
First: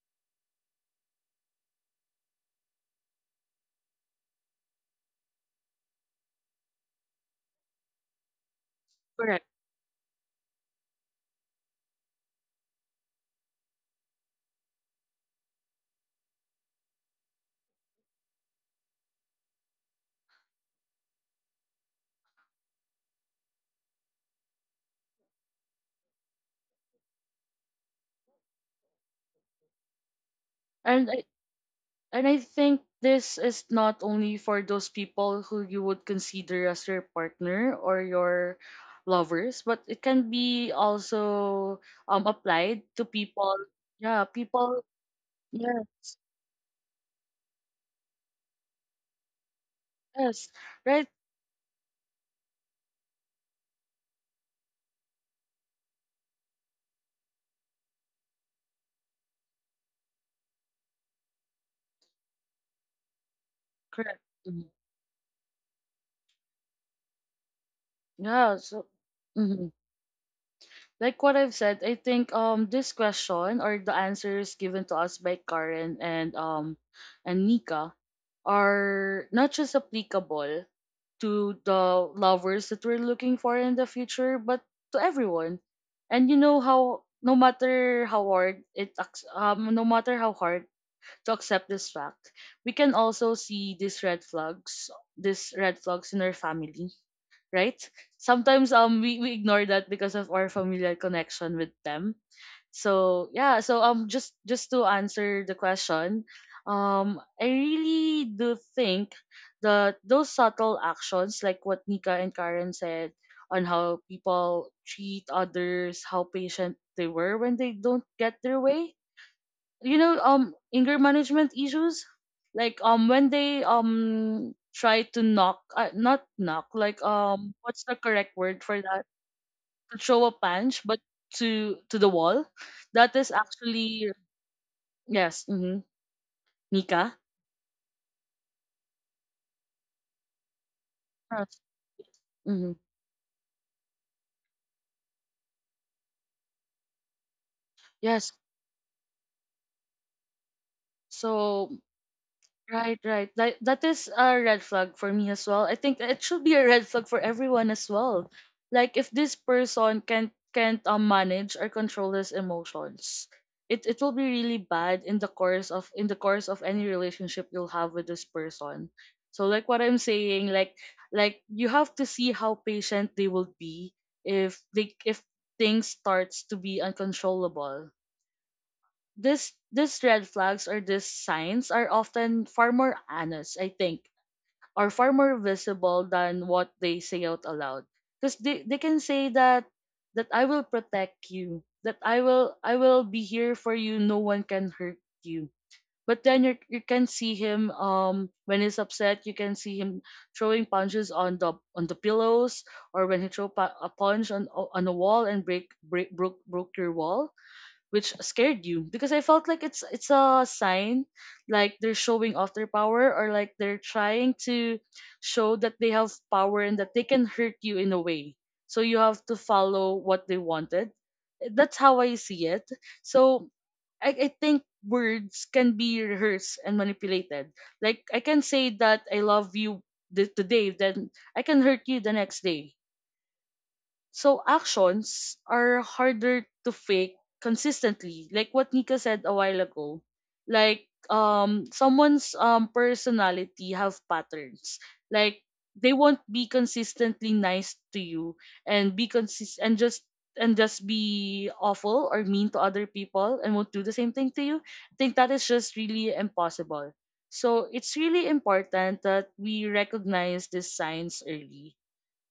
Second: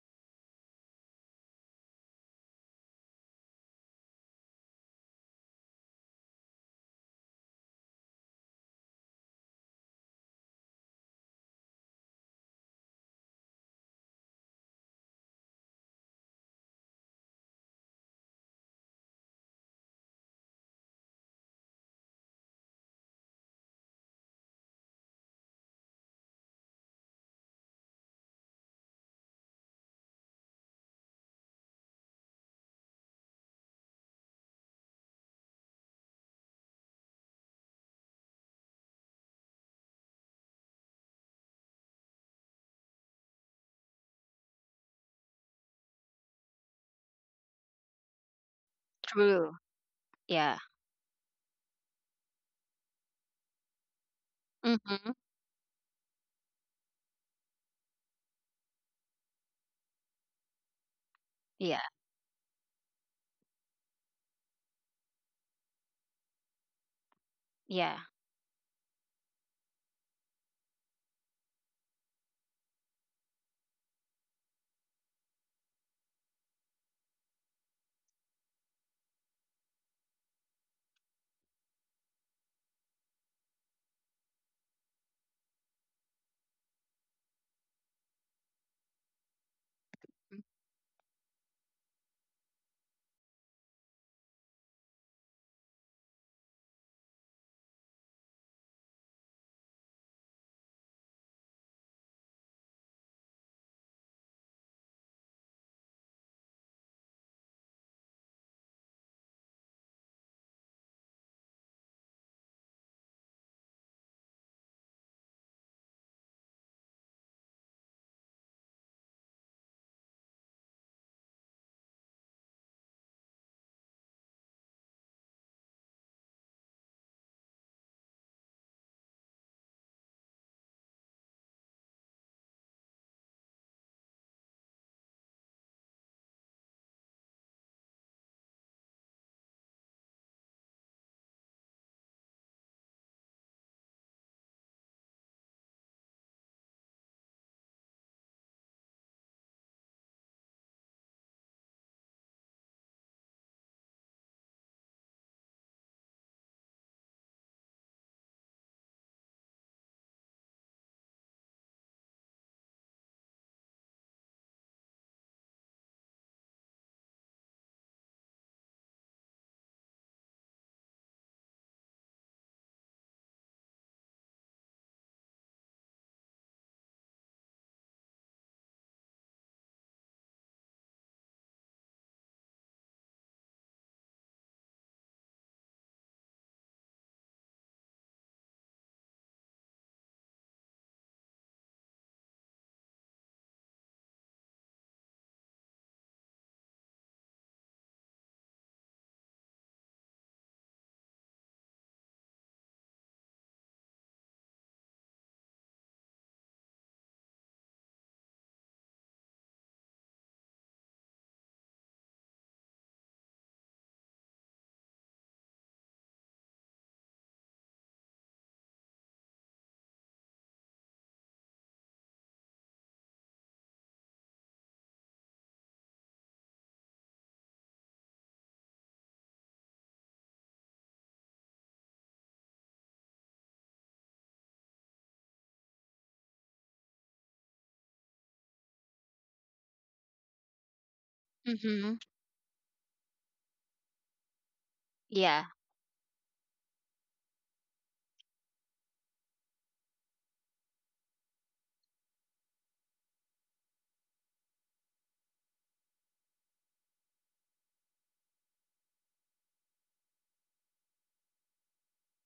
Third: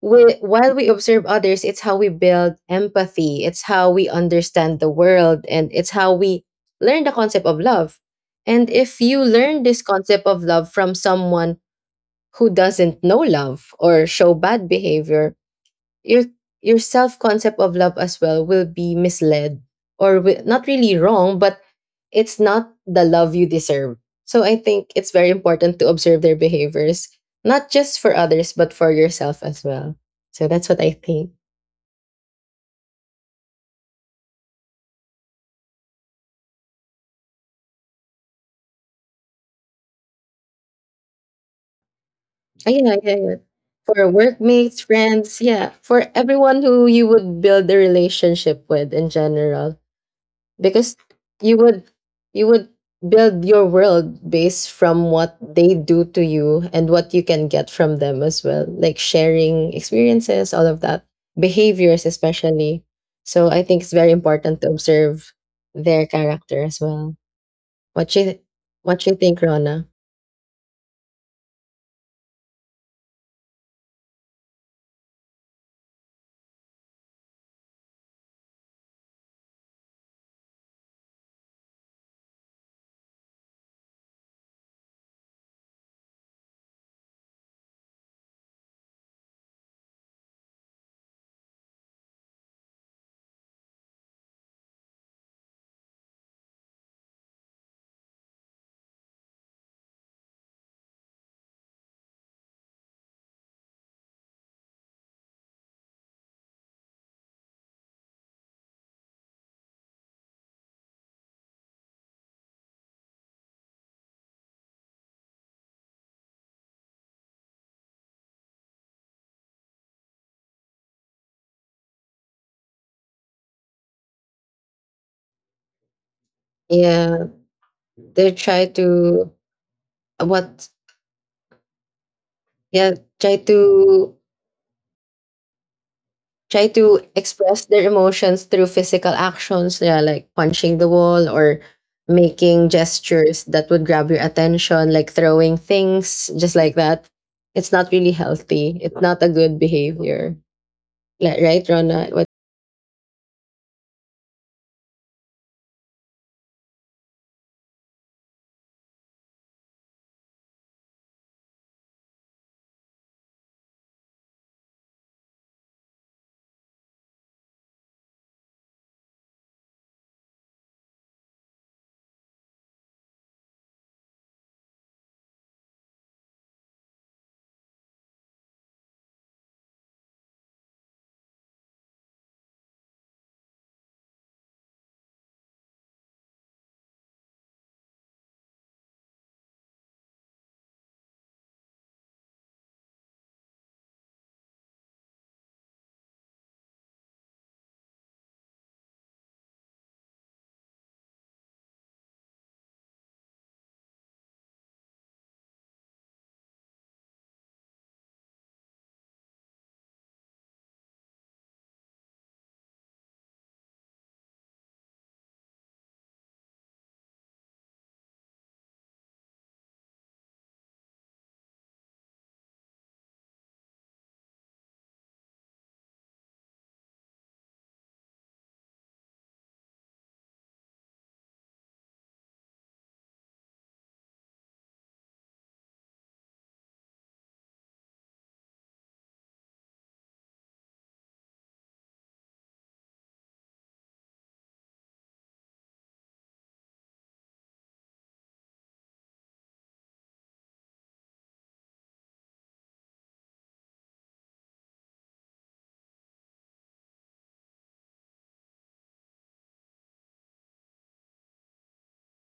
we, while we observe others, it's how we build empathy, it's how we understand the world, and it's how we learn the concept of love. And if you
correct.
learn this concept of love from someone who doesn't know love or show bad behavior, your your self concept of love as well will be misled, or wi- not really wrong, but it's not the love you deserve. So I think it's very important to observe their behaviors, not just for others but for yourself as well. So that's what I
And I
think.
and I think this is not only for those people who you would consider as your partner or your lovers, but it can be also um
Ah,
applied
yeah,
to
yeah, yeah.
people.
For
Yeah,
workmates,
people.
friends, yeah,
Yeah.
for everyone who you would build a relationship with in
True.
general,
Yes.
Yeah.
because
Right.
you would you would build your world based from
Hmm.
what they do to you and what you can get from them as well, like sharing experiences, all of that,
Yeah.
behaviors especially. So I think it's very
Correct.
important
Mhm.
to observe their character as well.
Yeah.
what you
Yeah. So.
what you think,
Mm-hmm.
Rona?
Like what I've said, I think um this question or the answers given to us by Karen and um and Nika are not just applicable to the lovers that we're looking for in the future, but to everyone. And you know how no matter how hard it ac- um no matter how hard to accept this fact, we can also see these red flags, these red flags in our family, right? Sometimes um we, we ignore that because of our familial connection with them. So yeah, so um just just to answer the question, um I really do think that those subtle actions like what Nika and Karen said on how people treat others, how patient they were when they don't get their way, you know um anger management issues like um when they um try to knock uh, not knock, like
Yeah,
um what's the
they
correct word
try
for that,
to,
to throw a
what?
punch but to to the wall,
Yeah,
that is
try
actually
to,
yes, mm-hmm,
try to
Nika,
express their emotions through physical actions, yeah, like punching the wall
yes,
or making
hmm,
gestures that would grab your attention, like throwing things, just like that. It's not really
yes,
healthy. It's not a good behavior. Li- Right,
so
Rona? What?
right, right. That that is a red flag for me as well. I think it should be a red flag for everyone as well. Like if this person can't can't um, manage or control his emotions, it it will be really bad in the course of, in the course of any relationship you'll have with this person. So like what I'm saying, like like you have to see how patient they will be if they if things starts to be uncontrollable. this this red flags or these signs are often far more honest, I think, or far more visible than what they say out aloud. Because they, they can say that that I will protect you, that I will I will be here for you, no one can hurt you. But then you you can see him um when he's upset, you can see him throwing punches on the on the pillows, or when he throw pa- a punch on on a wall and break break broke broke your wall, which scared you because I felt like it's it's a sign, like they're showing off their power, or like they're trying to show that they have power and that they can hurt you in a way. So you have to follow what they wanted. That's how I see it. So I, I think words can be rehearsed and manipulated. Like I can say that I love you th- today, then I can hurt you the next day. So actions are harder to fake consistently, like what Nika said a while ago. Like um
Hmm.
someone's um personality have patterns. Like
Yeah.
they won't be consistently nice to you and be consist and just and just be awful or mean to other people and won't do the same thing to you. I think that is just really impossible. So it's really important that we recognize these signs early.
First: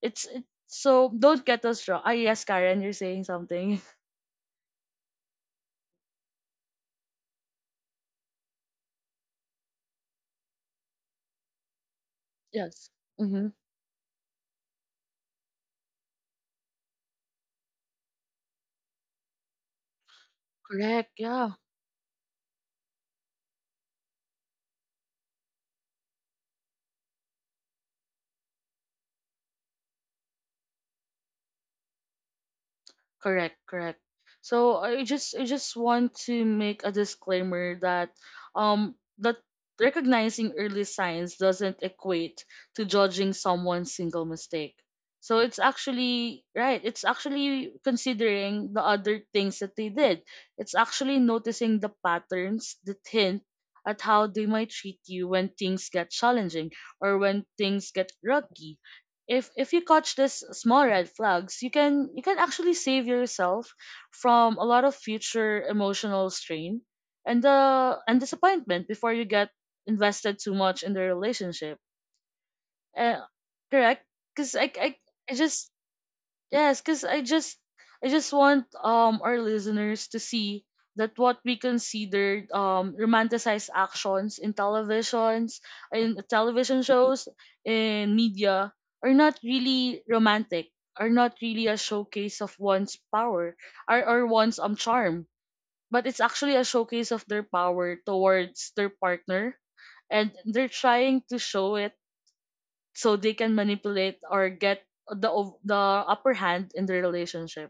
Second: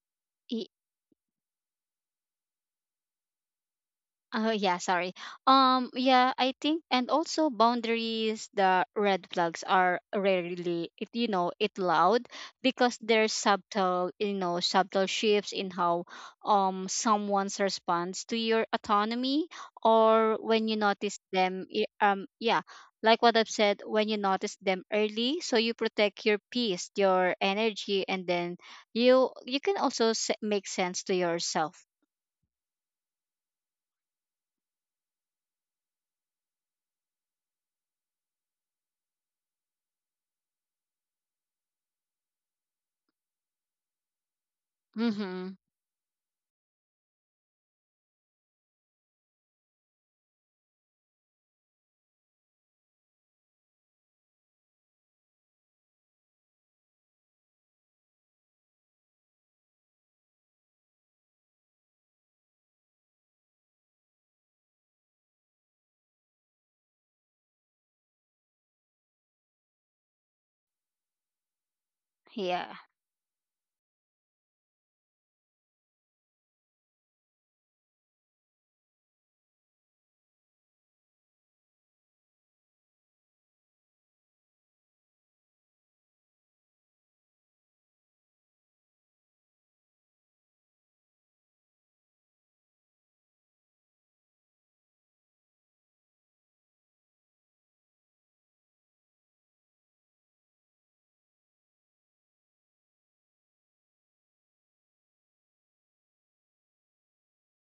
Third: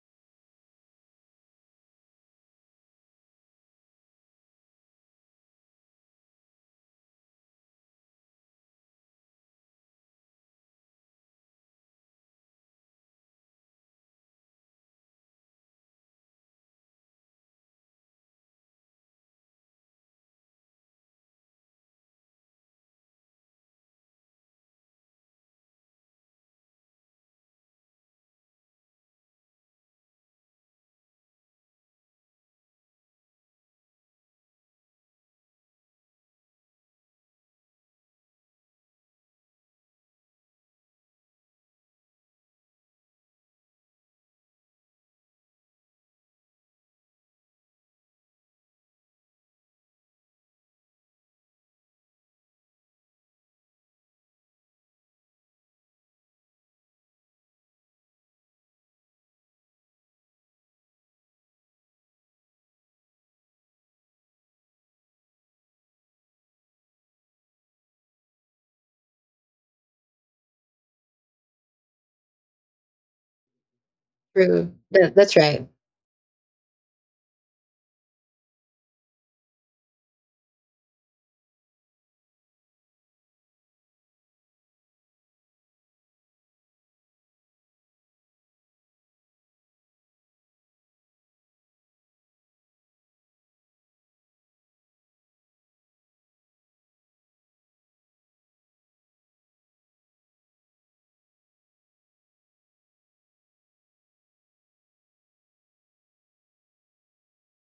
It's, it's so don't get us wrong. Ah, yes, Karen, you're saying something.
Oh yeah, sorry. Um yeah, I think and also boundaries the red flags are rarely if you know it loud,
Yes.
because there's
Mm-hmm.
subtle you know subtle shifts in how um someone's response to your autonomy, or when you
Correct.
notice
Yeah.
them i- um yeah, like what I've said, when you notice them early so you protect your peace, your energy. And then you you can also se- make sense to yourself.
Correct, correct. So I just I just want to make a disclaimer that um that recognizing early signs doesn't equate to judging someone's single mistake. So
Mhm.
it's actually right, it's actually considering the other things that they did. It's actually noticing the patterns that hint at how they might treat you when things get challenging or when things get rocky. If if you catch this small red flags, you can you can actually save yourself from a lot of future emotional strain and the and disappointment before you get invested too much in the relationship.
Yeah.
uh, Correct, because I,
True.
I
That,
I
that's right.
just Yes, because I just I just want um our listeners to see that what we considered um romanticized actions in televisions, in television shows, in media, are not really romantic, are not really a showcase of one's power, or, or one's um charm. But it's actually a showcase of their power towards their partner, and they're trying to show it so they can manipulate or get the ov- the upper hand in the relationship.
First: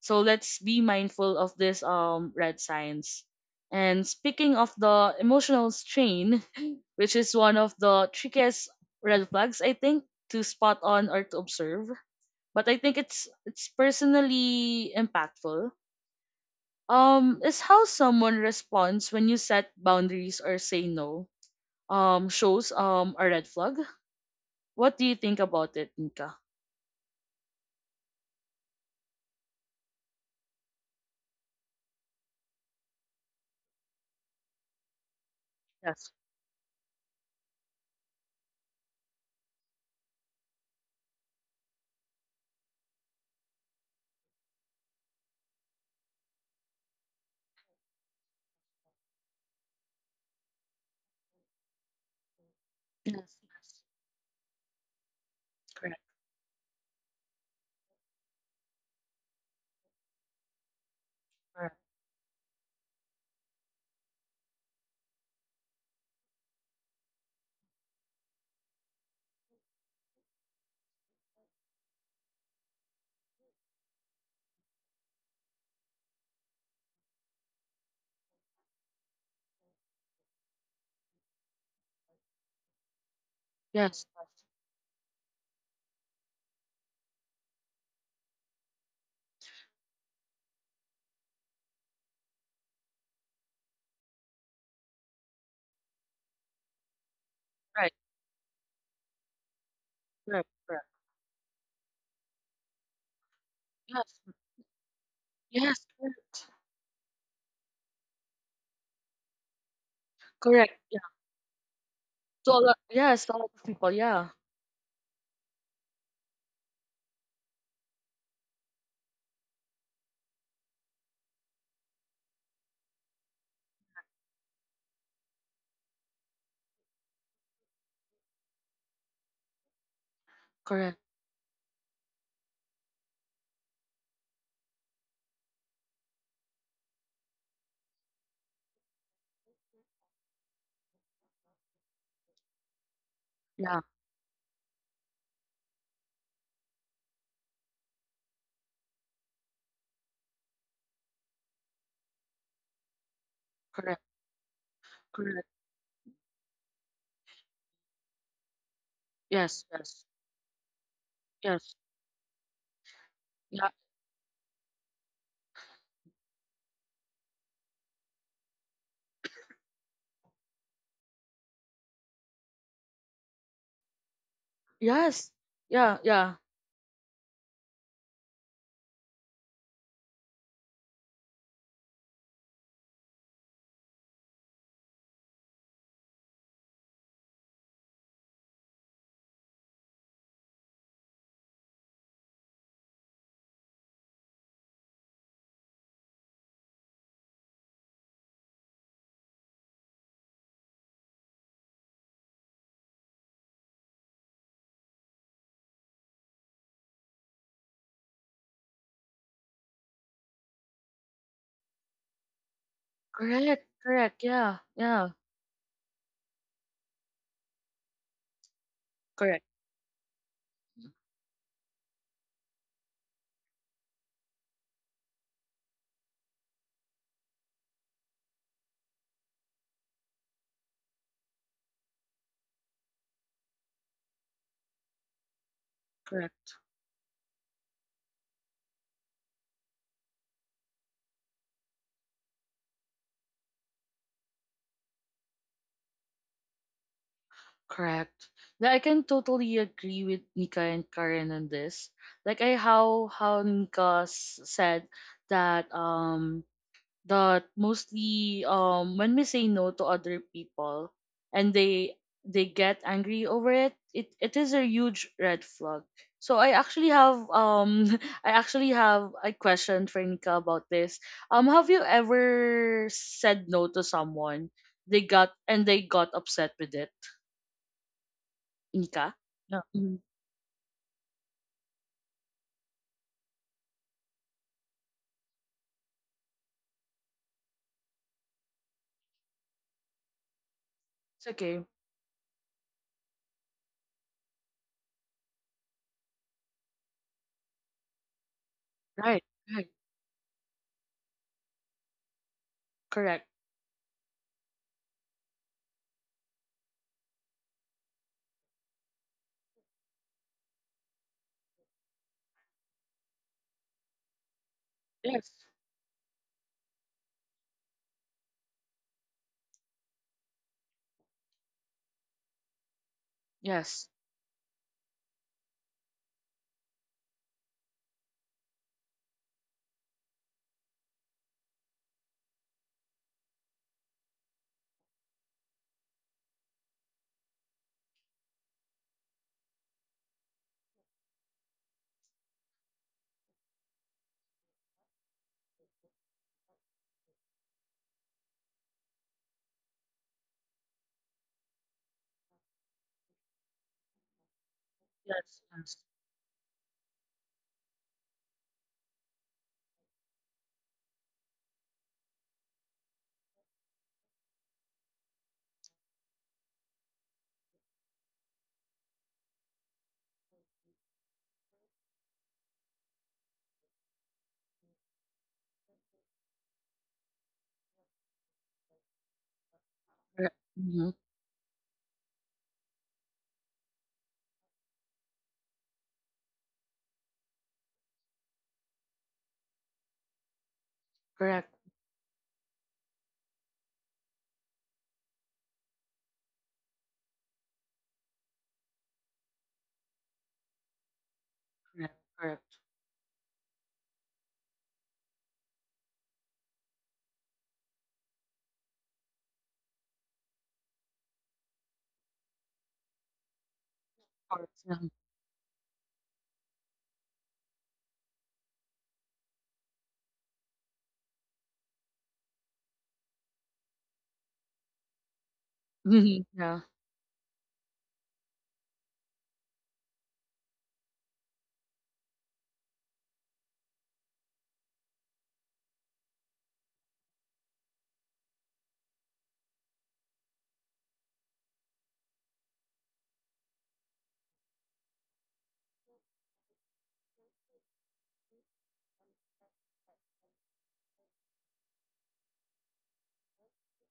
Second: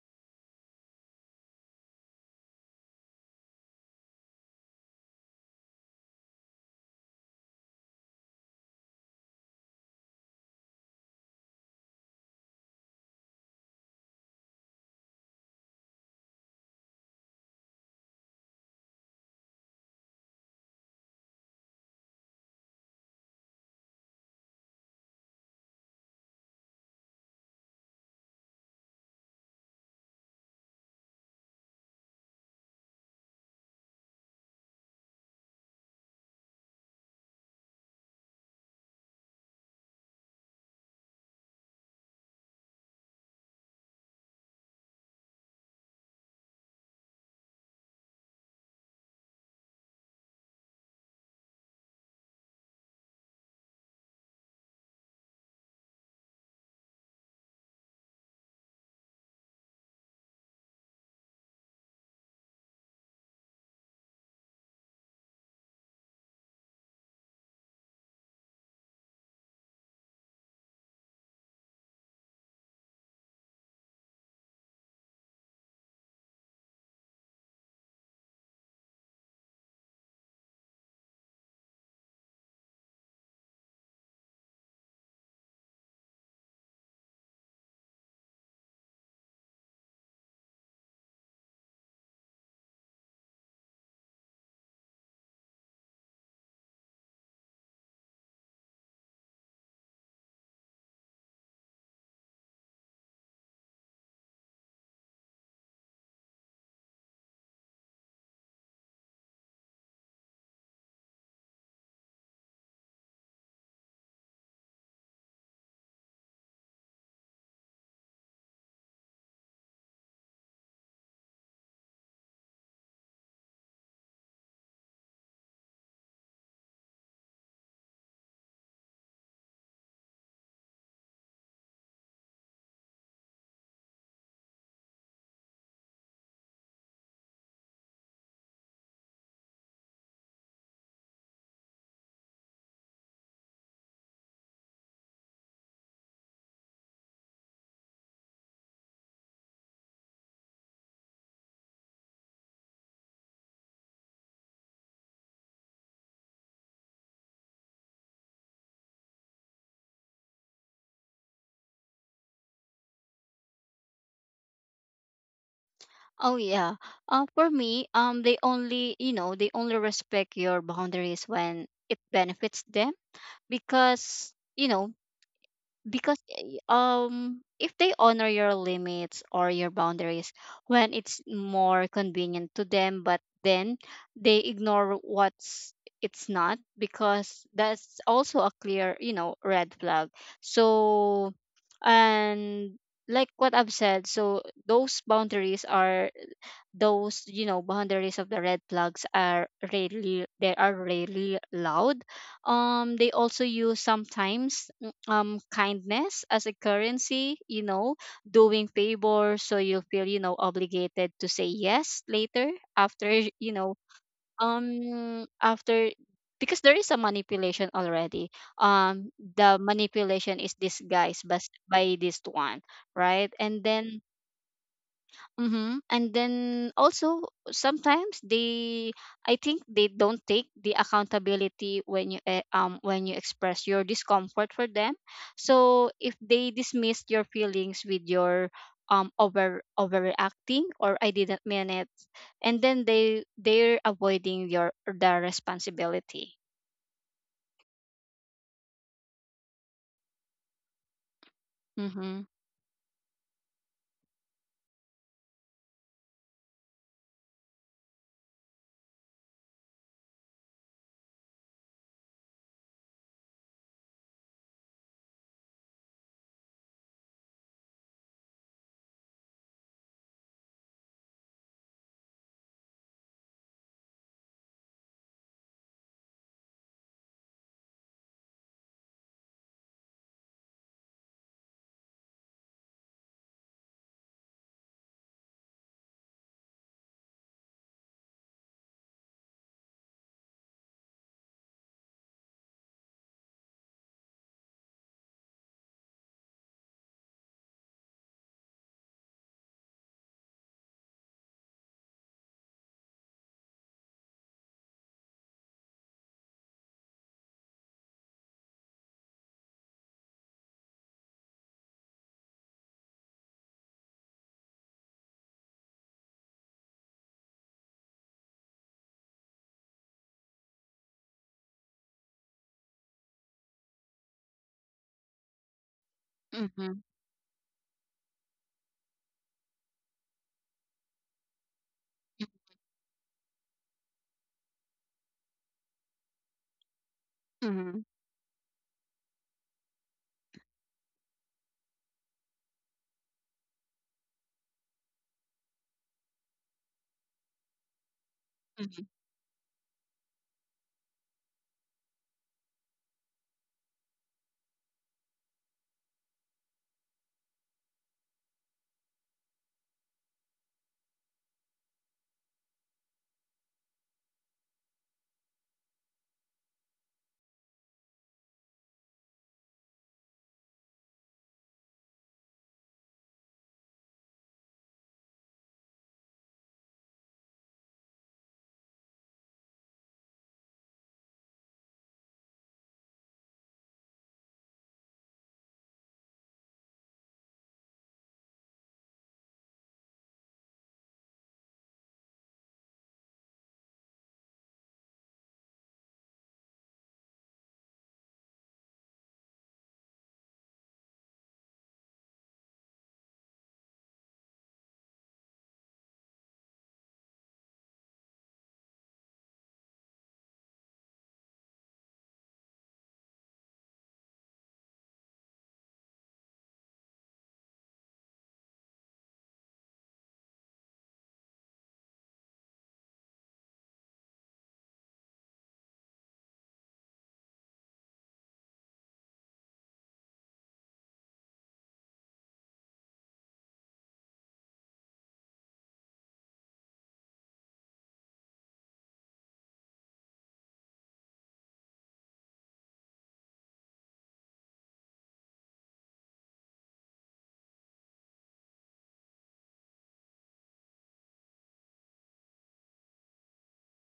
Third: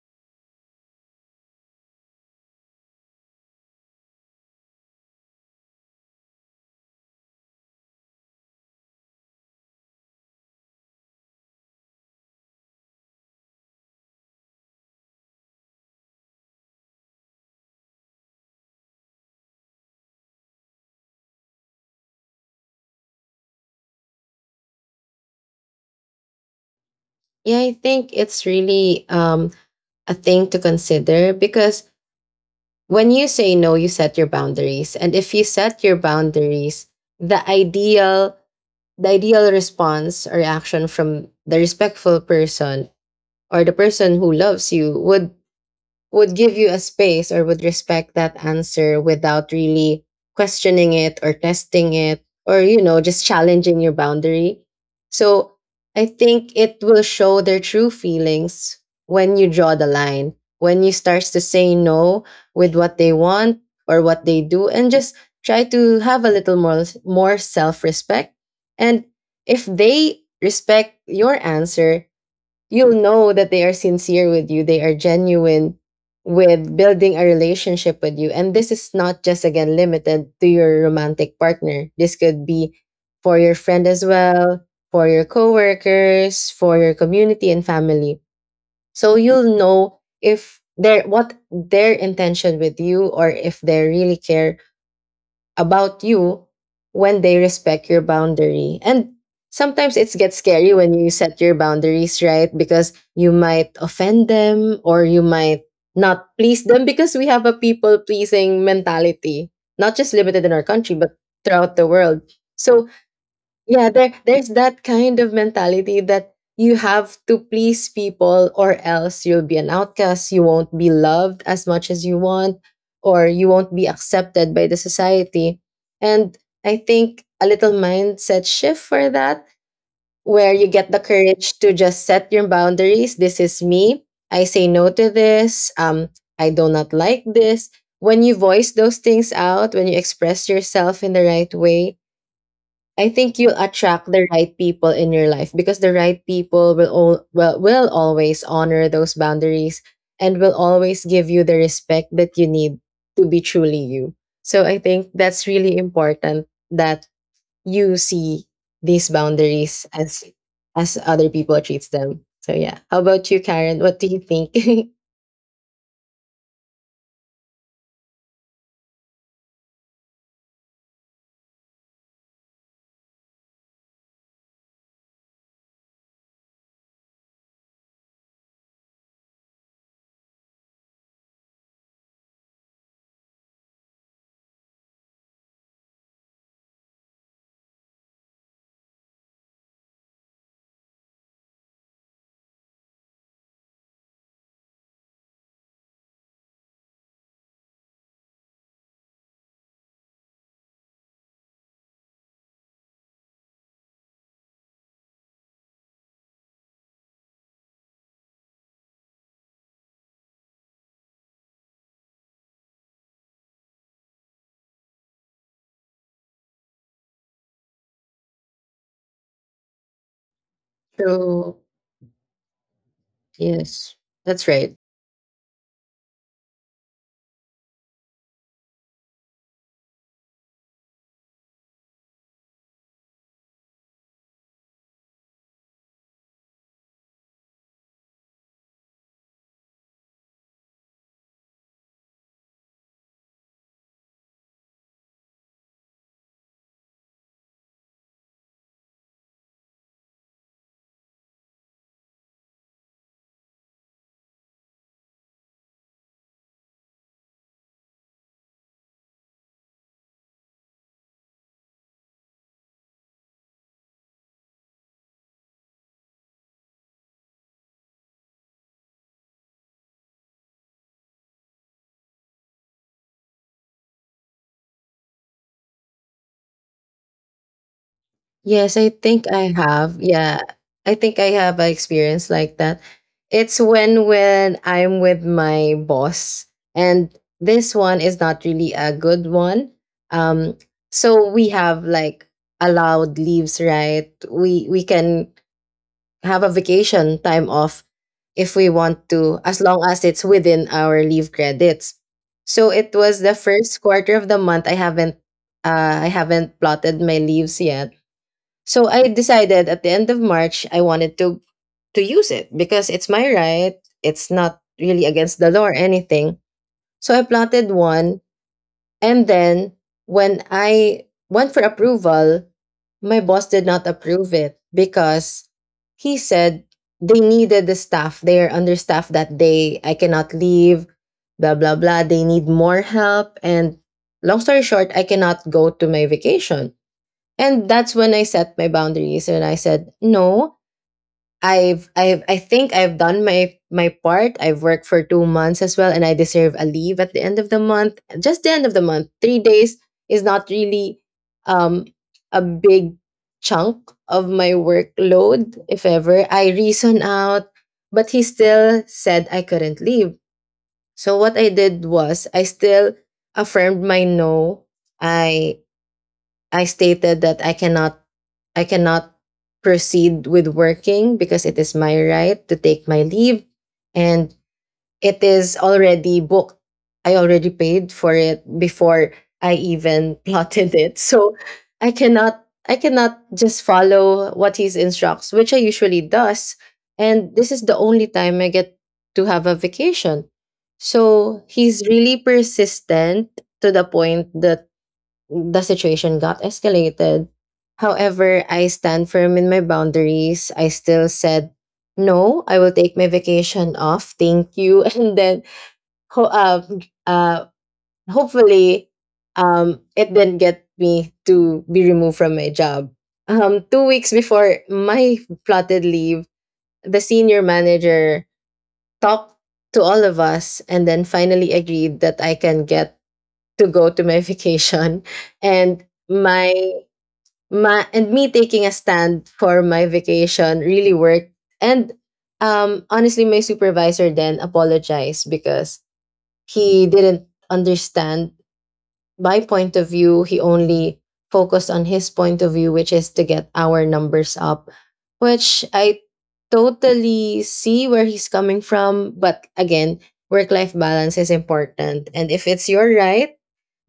So let's be mindful of this um red signs. And speaking of the emotional strain, which is one of the trickiest red flags, I think, to spot on or to observe, but I think it's it's personally impactful. Um is how someone responds when you set boundaries or say no? Um shows um a red flag. What do you think about it, Nika?
Yeah, I think it's really um, a thing to consider, because when you say no, you set your boundaries. And if you set your
Yes.
boundaries, the ideal the ideal response or reaction from the respectful person or the person who loves you would would give you a space or would respect that answer without really questioning it or testing it or you know
Yes.
just
Yes.
challenging your boundary. So
Correct.
I think it will show their true feelings when you draw the line, when you start to say
Correct.
no with what they want or what they do, and just try to have a little more more self-respect. And if they respect your answer, you'll know that they are sincere with you, they are genuine with building a relationship with you. And this is not just, again, limited to your romantic partner. This could be for your friend
Yes.
as well, for your coworkers, for your community and family. So you'll know if their what their intention with you, or if they really care about you, when they respect
Right.
your boundary. And sometimes it gets
Correct.
scary
Correct.
when you set your boundaries, right? Because you might
Yes.
offend them, or you might
Yes.
not
Correct.
please them, because we have a people pleasing mentality, not just limited in our
Correct.
country,
Yeah.
but throughout the world.
So a lot.
So
Yes. A lot of people.
yeah, there
Yeah.
there's that kind of mentality that you have to please people, or else you'll be an outcast, you won't be loved as much as you want, or you won't be accepted by the society. And I think a little mindset shift for that, where you get
Correct.
the courage to just set your boundaries. This is me. I say no to this, um I do not like this. When you voice those things out, when you express yourself in the right way, I think you'll
Yeah.
attract the right people in your life, because the right people will all, will, will always honor those boundaries and will always give you the respect that you need to be truly
Correct.
you. So I think
Correct.
that's really important, that you see these
Yes.
boundaries
Yes.
as as other people
Yes.
treats them. So yeah. How about you,
Yeah.
Karen? What do you think?
Oh yeah. Uh, for me, um, they only you know they only respect your boundaries when it benefits them, because you know
Yes. Yeah.
because
Yeah.
eh, um if they honor your limits or your boundaries when it's more convenient to them, but then they ignore what's it's not. Because that's also a clear you know red flag. So and like what I've said, so those boundaries are those you know boundaries of the red flags are rarely they are rarely loud. um they also use sometimes mm, um kindness as a currency, you know, doing favors so you feel you know obligated to say yes later after you
Correct.
know
Correct. Yeah. Yeah.
um after, because there is a manipulation already. um
Correct.
the manipulation is disguised, but
So
by this one, right? And
yes,
then
that's right.
mm-hmm. And then also sometimes they, I think they don't take the accountability when you eh, um when you express your discomfort for them. So if
Correct.
they dismiss your feelings with your um over overreacting or I didn't mean it, and then they they're avoiding your their responsibility.
Correct. Like I can totally agree with Nika and Karen on this.
Mm-hmm.
Like I how how Nika s- said that um that mostly, um when we say no to other people and they they get angry over it, it it is a huge red flag. So I actually have um I actually have a question for Nika about this. Um have you ever said no to someone, they got and they got upset with it?
Yes, I
Nika.
think I
No, hmm,
have. Yeah. I think I have an experience like that. It's when when I'm with my boss and this one is not really a good one. Um
it's
so we
okay.
have like allowed leaves, right? We we can have a vacation time off if we want
Right,
to, as
right,
long as it's within our leave credits. So it was
correct.
the first quarter of the month. I haven't uh, I haven't plotted my leaves yet, so I decided at the end of March I wanted to to use it because it's my right. It's not really
Yes,
against the law or anything. So I plotted one, and then when I went for approval, my boss did
yes,
not approve it because he said
Mm-hmm.
they needed the staff. They are understaffed that day. I cannot leave, blah blah blah. They need more help, and long story short, I cannot go to my vacation. And
Mm-hmm.
that's when I set my boundaries and I said no. I've i've i think i've done my my part. I've worked for two months as well, and I deserve a leave at the end of the month. Just the end of the
Mm-hmm.
month, three days is not really um a big chunk of my
yes,
workload,
yes.
if ever I reason out. But he still said I couldn't leave, so what I did was I still affirmed my no. I I stated that I cannot, I cannot proceed with working because it is my right to take my leave, and it is already booked. I already paid for it before I even
Correct,
plotted
hmm,
it. So I cannot, I cannot just follow what he instructs, which I usually does. And this is the only time I get to have a vacation. So
correct,
he's really persistent, to the point that the situation got escalated. However, I stand firm in my boundaries. I still said,
correct, correct.
no, I will take my vacation off. Thank you. And then, ho- um, uh, hopefully, um, it didn't get me to be removed from my job. Um, two weeks
Or,
before my plotted leave, the senior manager talked to all of us and then finally agreed that I can get to go to my vacation. And
mhm,
my
yeah.
my and me taking a stand for my vacation really worked. And um honestly, my supervisor then apologized because he didn't understand my point of view. He only focused on his point of view, which is to get our numbers up, which I totally see where he's coming from. But again, work life balance is important. And if it's your right,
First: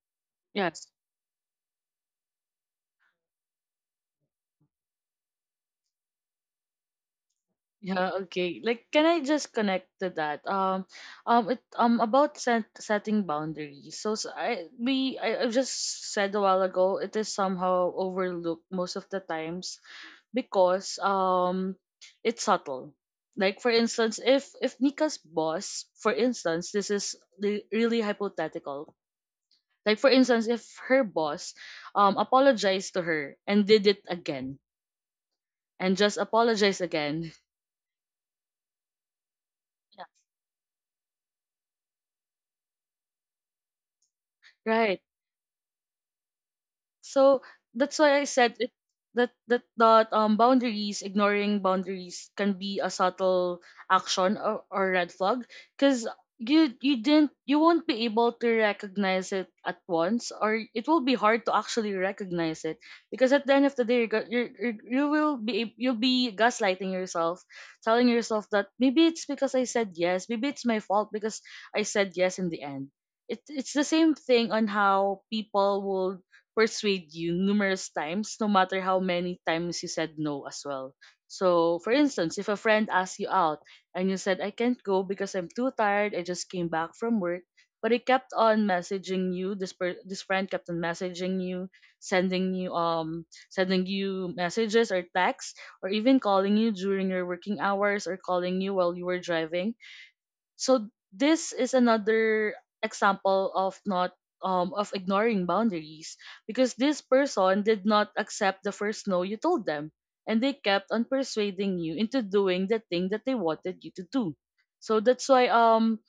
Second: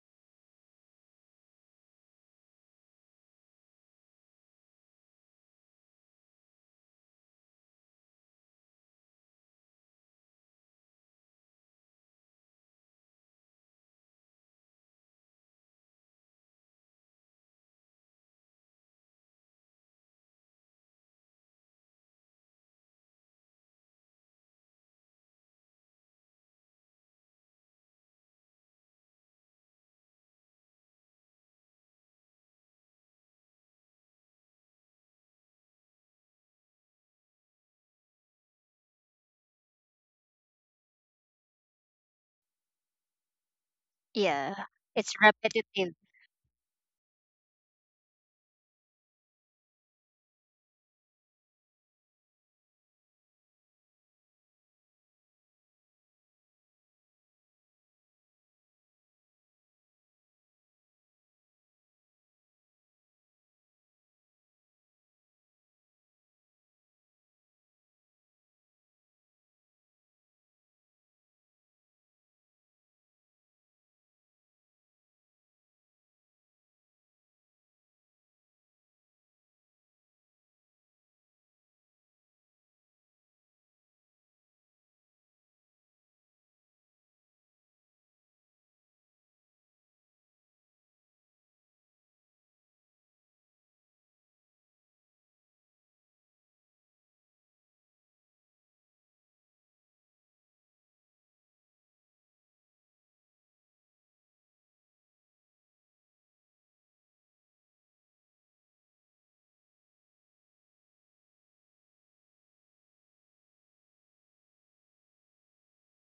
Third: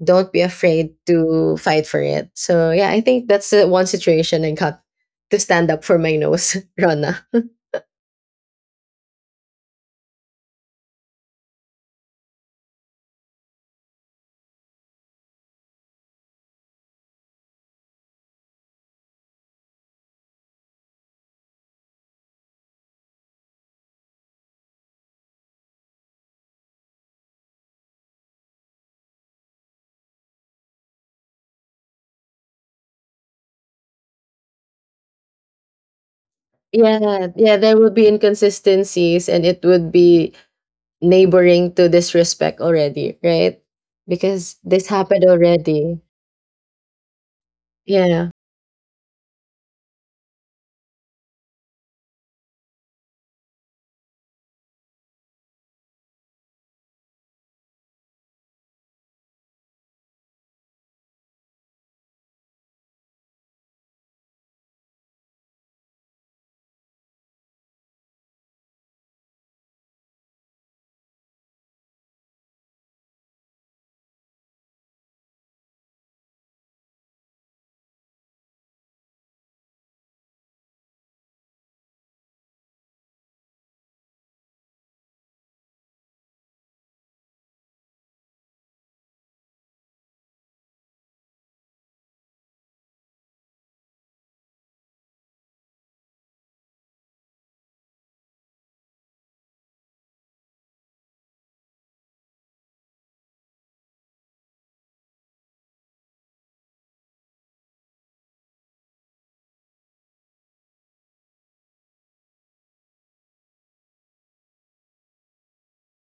don't be
Yes.
afraid to fight for it. So yeah, I think that's the one situation I got to stand up for my nose, Rona.
Yeah. Okay. Like, can I just connect to that? Um, um, it, um, about set, setting boundaries. So, so I we I, I just said a while ago, it is somehow overlooked most of the times because um it's subtle. Like, for instance, if if Nika's boss, for instance, this is li- really hypothetical. Like, for instance, if her boss um apologized to her and did it again and just apologized
Yeah,
again,
yeah, there will be inconsistencies and it would be neighboring to disrespect already, right?
Yeah,
Because this
right?
it's
happened
repetitive.
already.
So that's why I
Yeah.
said it that that that um boundaries, ignoring boundaries, can be a subtle action, or, or red flag, because you you didn't you won't be able to recognize it at once, or it will be hard to actually recognize it, because at the end of the day you're, go- you're, you're you will be ab- you'll be gaslighting yourself, telling yourself that maybe it's because I said yes, maybe it's my fault because I said yes. In the end, it, it's the same thing on how people will persuade you numerous times, no matter how many times you said no as well. So, for instance, if a friend asks you out and you said, I can't go because I'm too tired, I just came back from work, but he kept on messaging you, this, per- this friend kept on messaging you, sending you, um, sending you messages or texts, or even calling you during your working hours, or calling you while you were driving. So this is another example of not um of ignoring boundaries, because this person did not accept the first no you told them, and they kept on persuading you into doing the thing that they wanted you to do. So that's why um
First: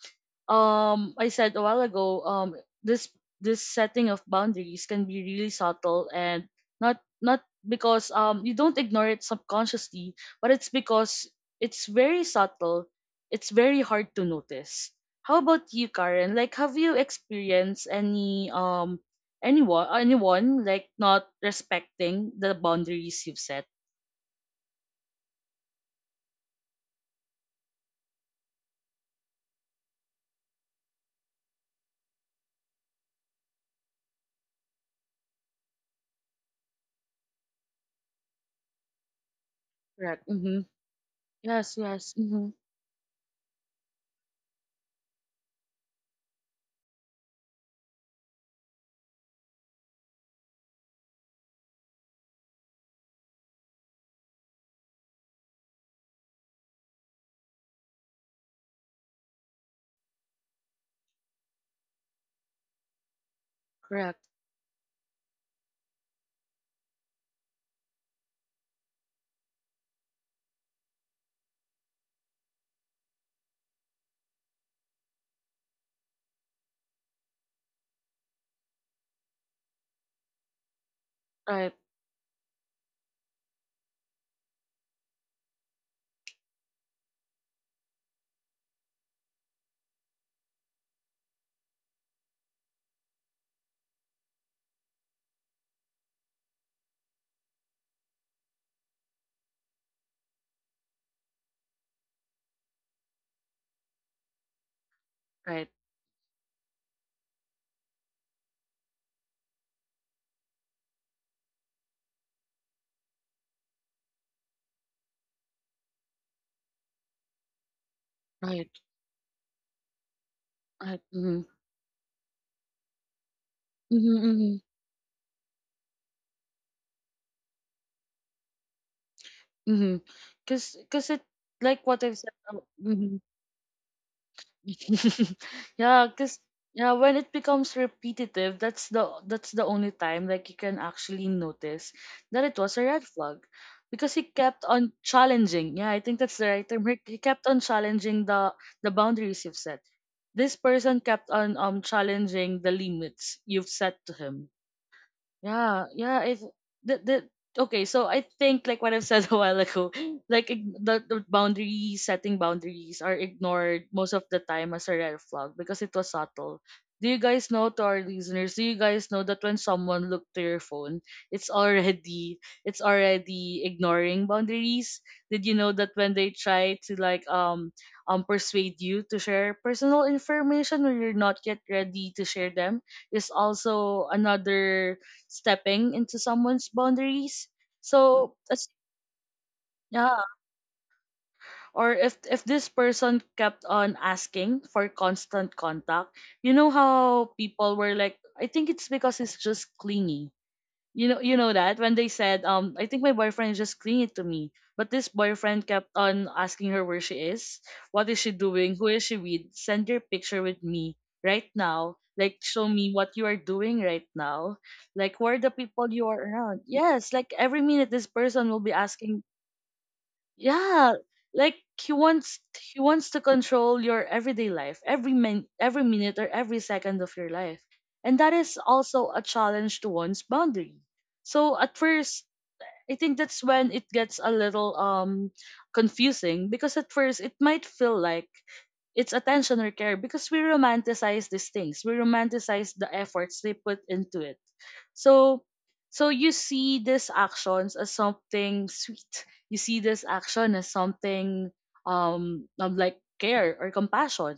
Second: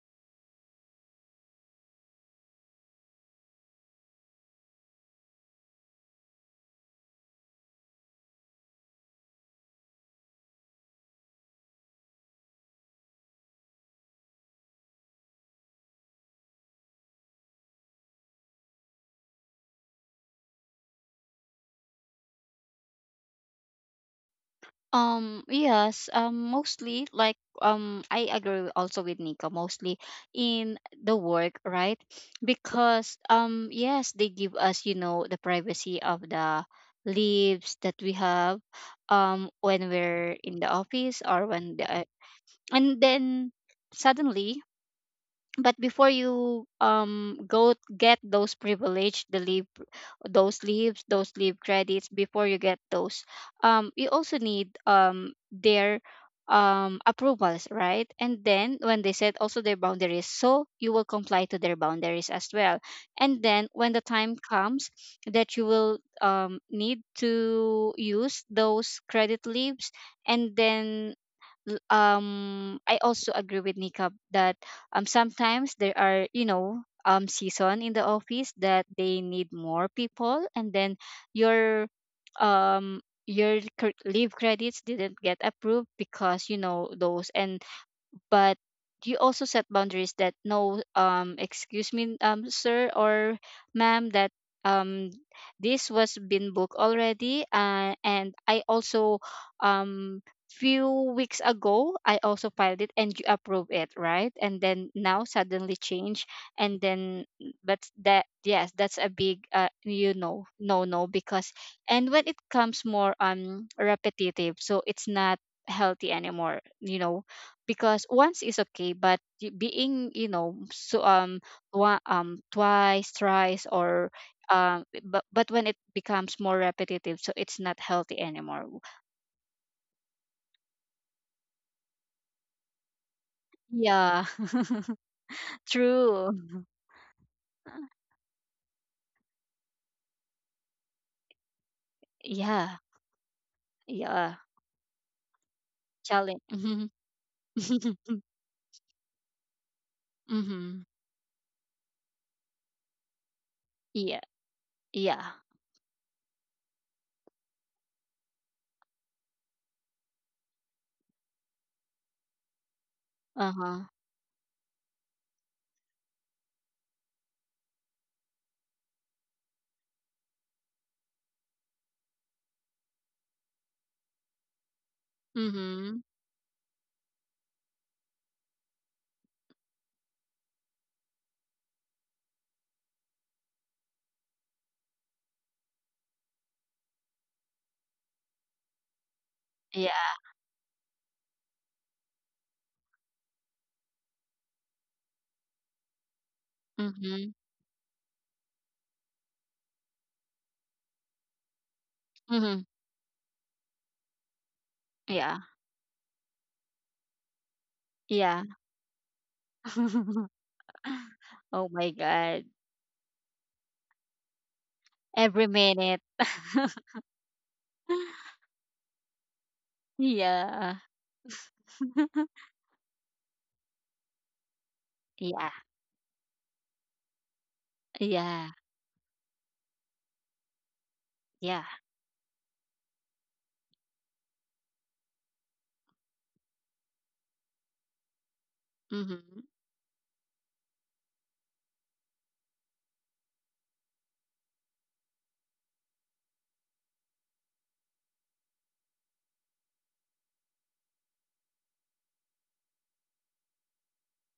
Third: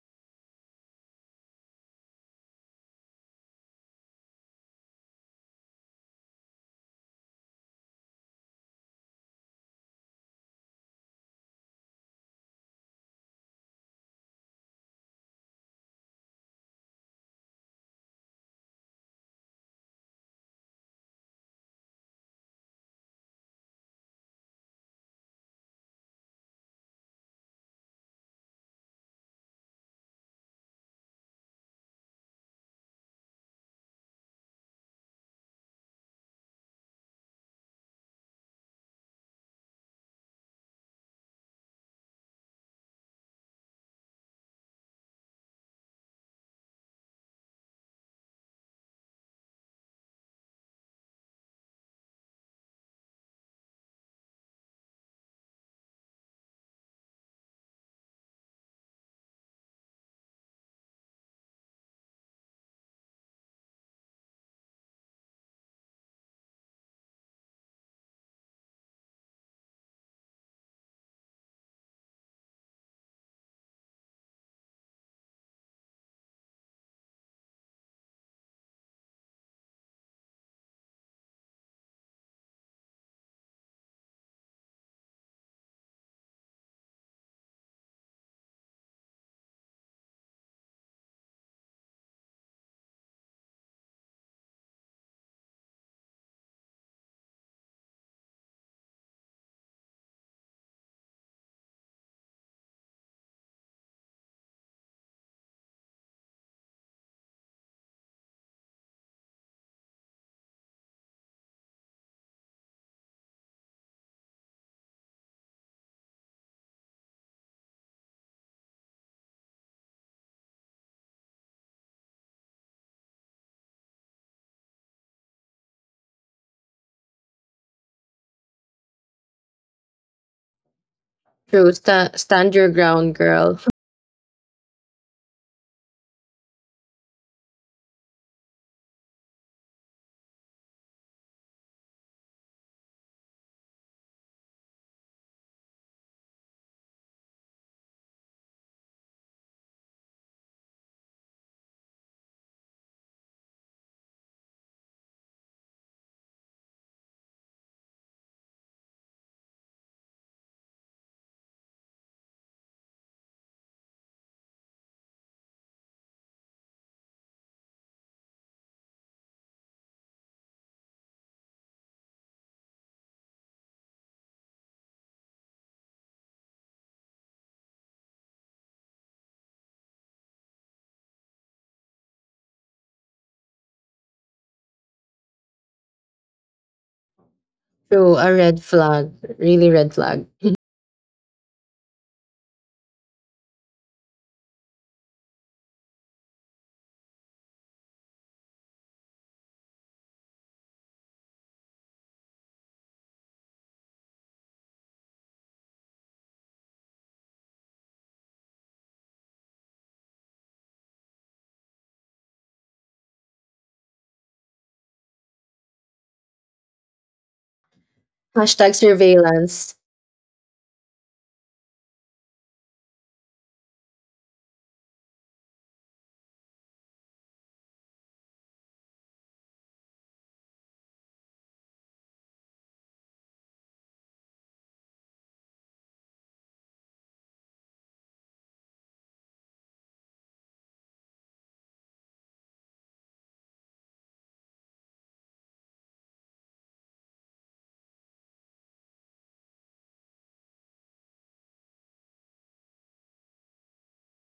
um I said a while ago, um this this setting of boundaries can be really subtle, and not not because um you don't ignore it subconsciously, but it's because it's very subtle. It's very hard to notice. How about you, Karen? Like, have you experienced any um anyone anyone like not respecting the boundaries you've set?
Um, yes, um, mostly like um I agree also with Nika, mostly in the work, right? Because um yes, they give us, you know, the privacy of the leaves that we have um when
Correct.
we're in
Mm-hmm.
the office or
Yes,
when the
yes. Mm-hmm.
and then suddenly. But before you um go get those privilege the leave those leaves those leave credits before you get those um you also need um their um approvals, right? And then when they set also their boundaries, so you will comply to their boundaries as well. And then when the
Correct.
time comes that you will um need to use those credit leaves, and then l- um I also agree with Nika that um sometimes there are you know um season in the office that they need more people, and then
Right,
your um your cr- leave credits didn't get approved because you know those. And but you also set boundaries that no um excuse me um sir or ma'am that um this was been booked already, uh, and I also um few weeks ago I also filed it, and you approve it, right? And then now
right,
suddenly change. And then but that, yes, that's a big uh, you know no no, because and when it comes more um repetitive so it's not healthy anymore, you know. Because once is
right,
okay, but y- being you know
right.
so um
Mm-hmm.
twa- um twice thrice or
Mm-hmm,
um but, but when it becomes more repetitive so it's not healthy anymore.
mm-hmm. Cause, cause it
True.
like what
Sta-
I've said.
stand your ground,
Mm.
girl.
Yeah.
Yeah, cause
True.
yeah, when it becomes repetitive, that's the that's the only time like you can actually notice that it was
Yeah.
a red flag, because he
Yeah.
kept on challenging. Yeah, I think that's
Challenge.
the right term.
Mhm.
He he kept on challenging the the boundaries you've set. This
Mhm.
person kept on um challenging the limits you've set to
Yeah.
him.
Yeah.
Yeah, yeah. If the the Okay, so I think like what I've said a while ago, like ig- the, the boundary, setting boundaries, are ignored
Uh-huh.
most of the time as a red flag because it was subtle. Do you guys know, to our listeners, do you guys know that when someone look to your phone, it's already it's already ignoring boundaries? Did you know that
Hmm.
when they try to like um um persuade you to share personal information when you're not yet ready to share them, is also another stepping into someone's boundaries.
True. A
So
red
as
flag. Really red
Yeah,
Yeah.
flag.
or if if this person kept on asking for constant contact, you know
Mm-hmm.
how people were like, I think it's because it's just clingy. You know, you know that when they said,
Hmm.
um, I think my boyfriend is just clinging to me, but this
Yeah.
boyfriend kept on asking her where she is, what is she
Yeah.
doing, who is she with, send your picture with me right
Oh my
now, like
god.
show me what you are doing right now, like who are
Every
the people
minute.
you are around. Yes, like every minute this person will be
Hashtag
asking.
surveillance.
Yeah.
Yeah, like he wants, he wants to control your everyday life every min
Yeah,
every minute or every second of your life. And that
yeah,
is also a challenge to one's boundary. So
yeah.
at first, I think that's when it gets a little um confusing, because at first it might feel like it's
Mhm.
attention or care, because we romanticize these things. We romanticize the efforts they put into it. So so you see these actions as something sweet. You see this action as something um of like care or compassion.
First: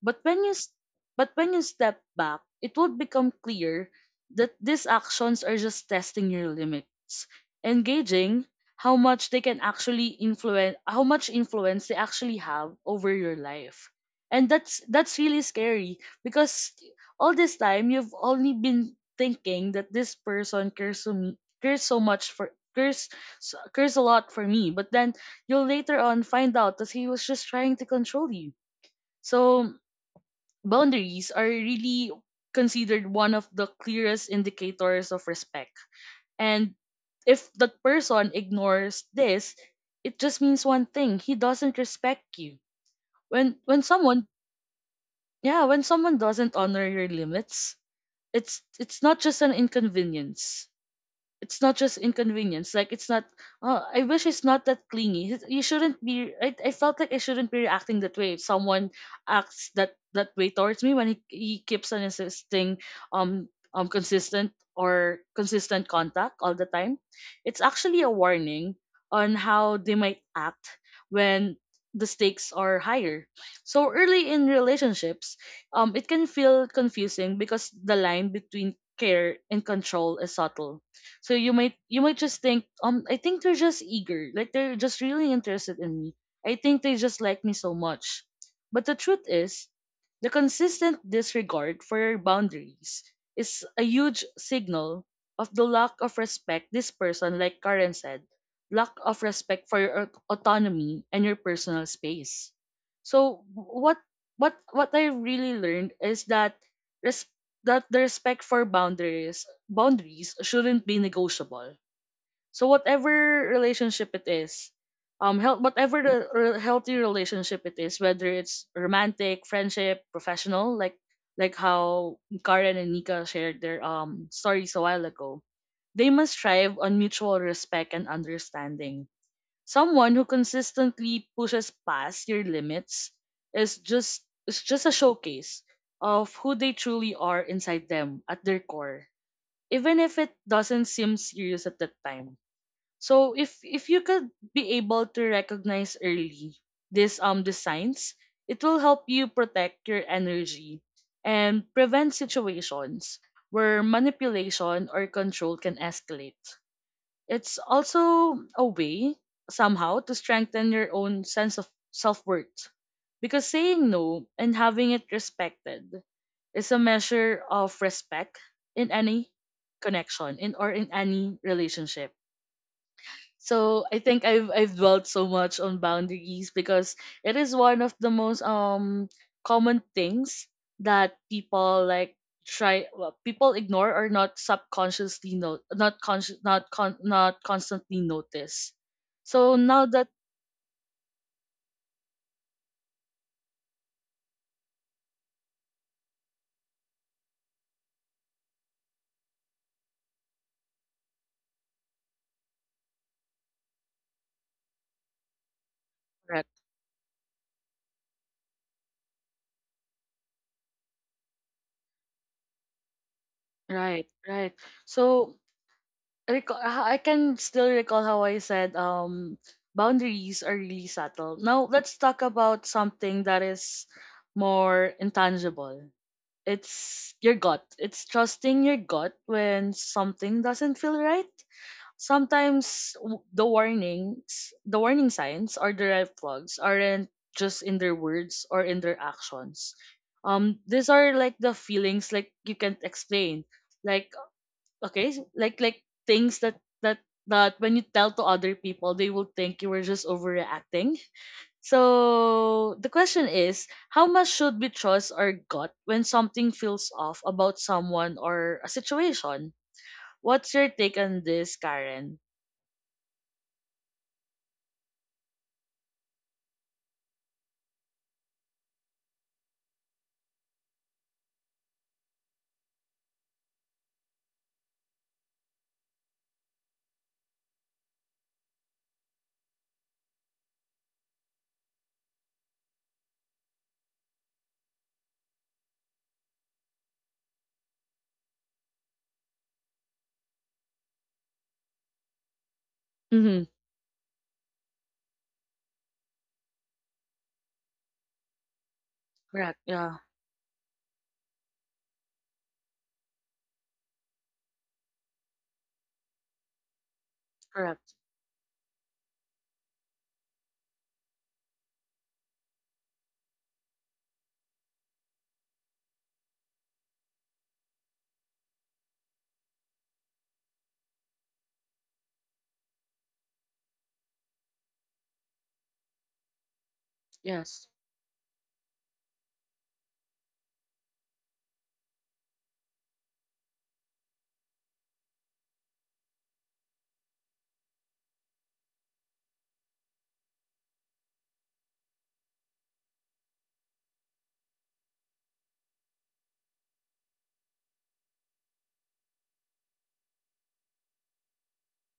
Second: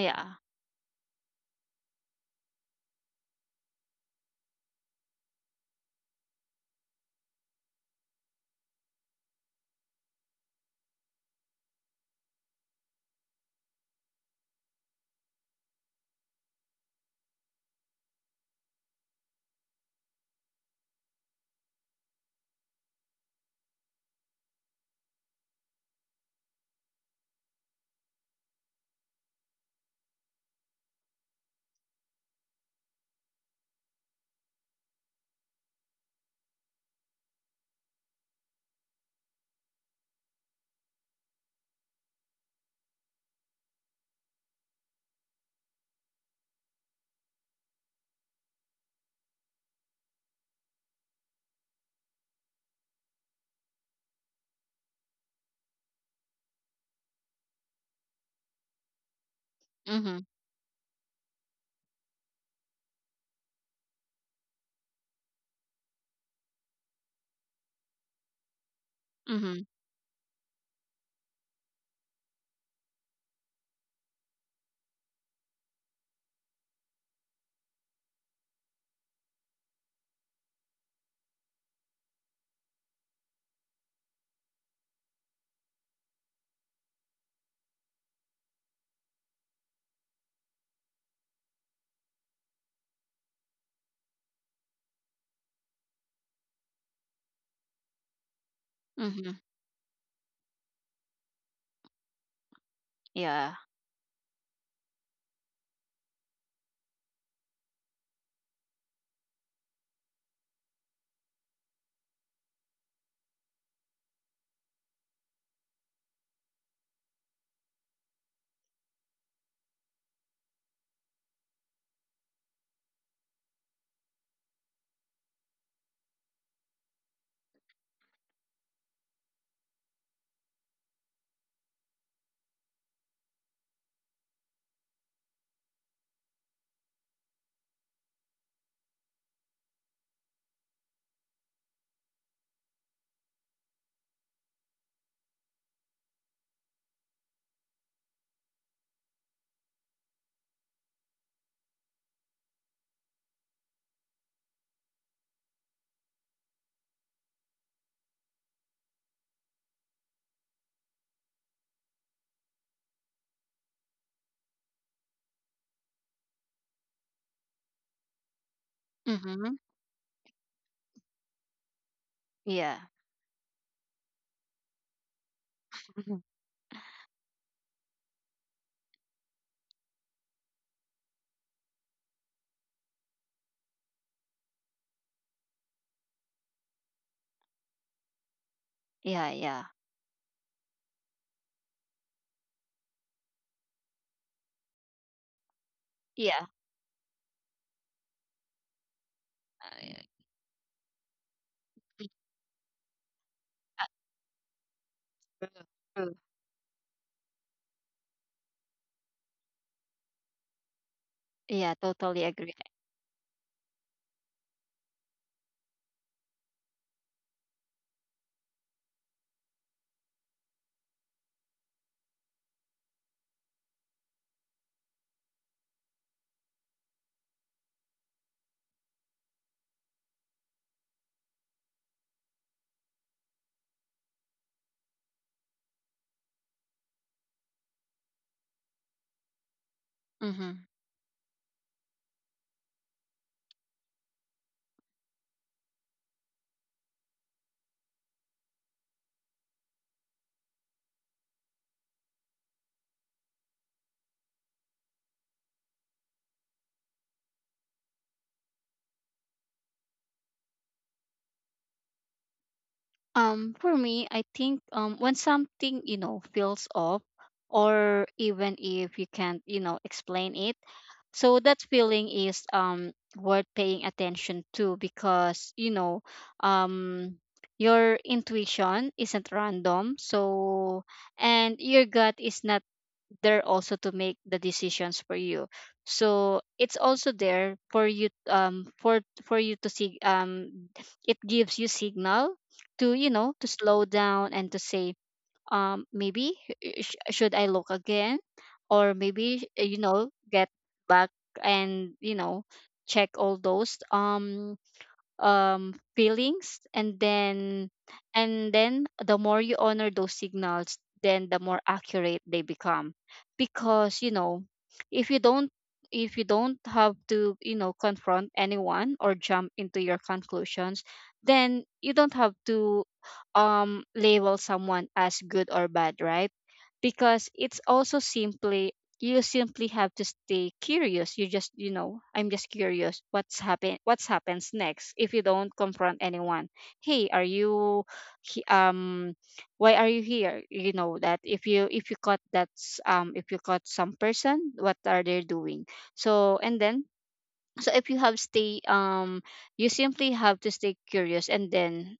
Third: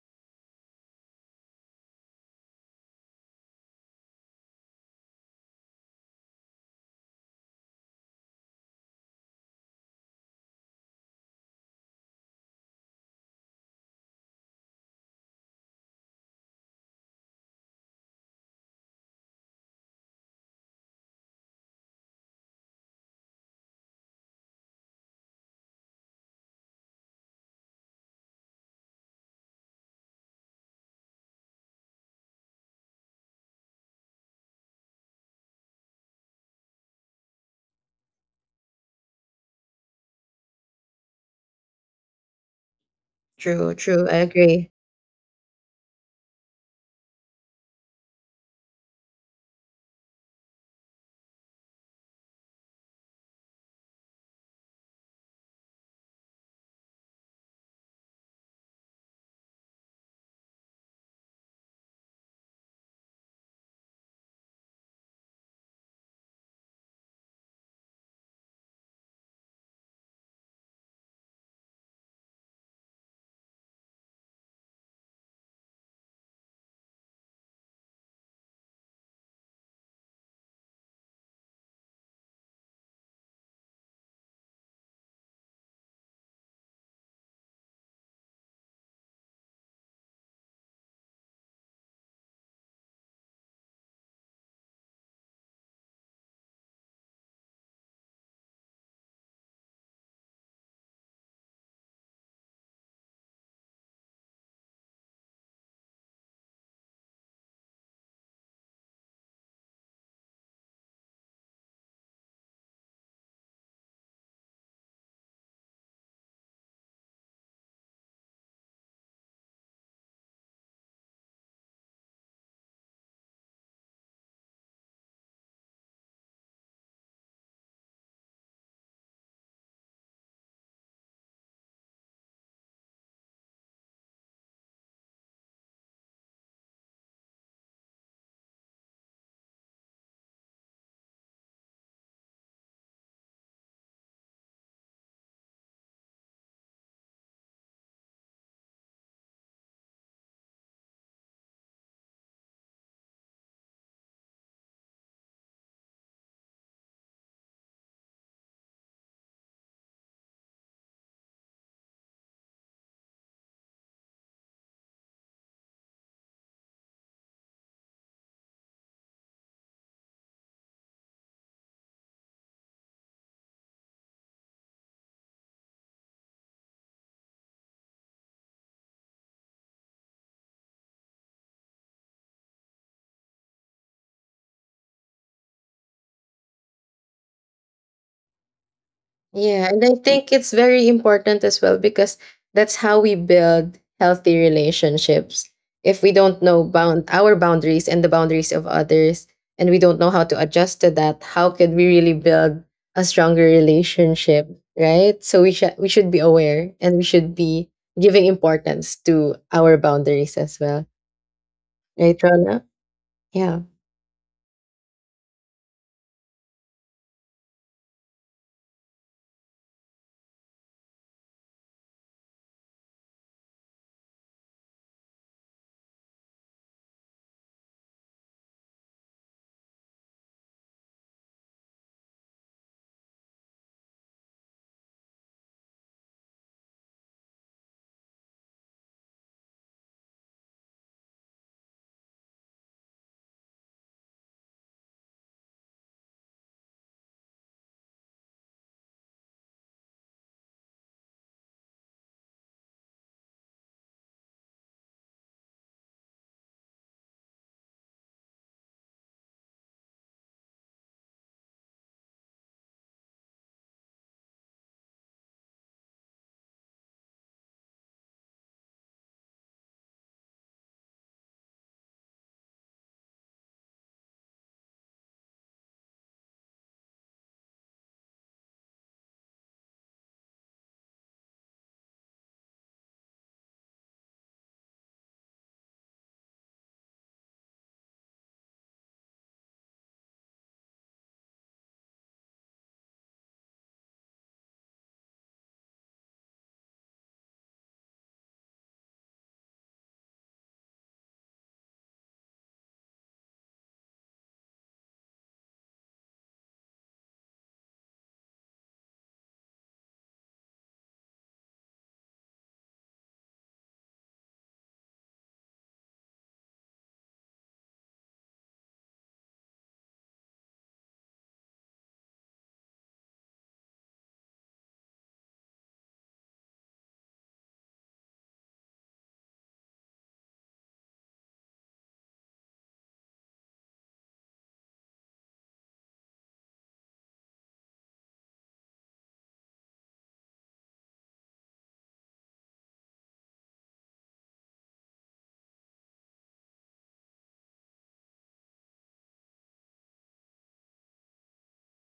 But when you s- but when you step back, it will become clear that these actions are just testing your limits, engaging how much they can actually influence, how much influence they actually have over your life. And that's that's really scary because all this time you've only been thinking that this person cares so me cares so much for cares so- cares a lot for me, but then you'll later on find out that he was just trying to control you. So boundaries are really considered one of the clearest indicators of respect, and if that person ignores this, it just means one thing: he doesn't respect you. When
True,
when
true. I
someone
agree.
Yeah, when someone doesn't honor your limits, it's it's not just an inconvenience, it's not just inconvenience. Like, it's not. Oh, I wish it's not that clingy. It- you shouldn't be. I, I felt like I shouldn't be reacting that way. If someone acts that
Mhm.
that way towards me, when he he keeps on insisting um um consistent or consistent contact all the time, it's actually a warning on
Mhm.
how they might act when the stakes are higher. So early in relationships, um, it can feel confusing because the line between care and control is subtle. So you might you might just think, um, I think they're just eager, like they're just really interested in me. I think they just like me so much. But the truth is, the consistent disregard for your boundaries is a huge signal of the lack of respect this person, like Karen said, lack of
Mhm.
respect for your au- autonomy and your personal space. So
Yeah.
what what what I really learned is that res- that the respect for boundaries, boundaries shouldn't be negotiable. So whatever relationship it is, um, health whatever the re- healthy relationship it is, whether it's romantic, friendship, professional, like like how Karen and Nika shared their um stories a while ago, they must strive on mutual respect and understanding. Someone who consistently pushes past your limits is just is just a showcase of who they truly are inside them at their core, even if it doesn't seem serious at that time. So if if you could be able to recognize early this um the signs, it will help you protect your energy and prevent situations where manipulation or control can escalate. It's also a way, somehow, to strengthen your own sense of self worth. Because saying no and having it respected is a measure of respect in any
Mhm.
connection in or in any relationship.
Yeah.
So I think I've I've dwelt so much on
Mhm.
boundaries because it is one of the most um common things that people like try well, people ignore or not subconsciously note not conscious not con- not constantly notice.
Yeah,
So
yeah.
Yeah, and
now
I
that
think it's very important as well, because that's how we build healthy relationships. If we don't
Yeah.
know bound our boundaries and the boundaries of others, and we don't
I-.
know how to adjust to that, how can we really build a stronger
I-.
relationship, right? So
True,
we should we should
true.
be
correct,
aware and we should be giving importance to our boundaries as well,
Yeah, totally
right,
agree.
Rona? Yeah.
right, right, so recall, I can still recall how I said um boundaries are really subtle. Now let's talk about something that is more intangible, it's your gut. It's trusting your gut when something doesn't feel right. Sometimes w- the warnings, the warning signs or the red flags aren't just in their words or in their actions. Um,
Mhm.
these are like the feelings like you can't explain. Like okay, s- like like things that that that when you tell to other people, they will think you were just overreacting, so the question is, how much should we trust our gut when something feels off about someone or a situation? What's your take on this, Karen?
Um, for me, I think um, when something you know feels off, or even if you can't you know explain it, so that feeling is um worth paying attention to. Because you know um your intuition isn't random. So and your gut is not there also to make the decisions for you, so it's also there for you um for for you to see um it gives you signal to you know
Mm-hmm.
to slow down and to say um maybe eh, sh- should I look again, or maybe
Correct.
eh, you
Yeah.
know get back and you know check all those um um feelings. And then
Correct.
and then the more you honor those signals, then the more accurate they become. Because you know if you don't if you don't have to you know confront anyone or jump into your conclusions, then you don't have to um label someone as good or bad, right? Because it's
Yes.
also simply you simply have to stay curious. You just you know I'm just curious what's happen what's happens next if you don't confront anyone. Hey are you he- um why are you here, you know, that if you if you caught that's um if you caught some person what are they doing. So and then so if you have stay um you simply have to stay curious. And then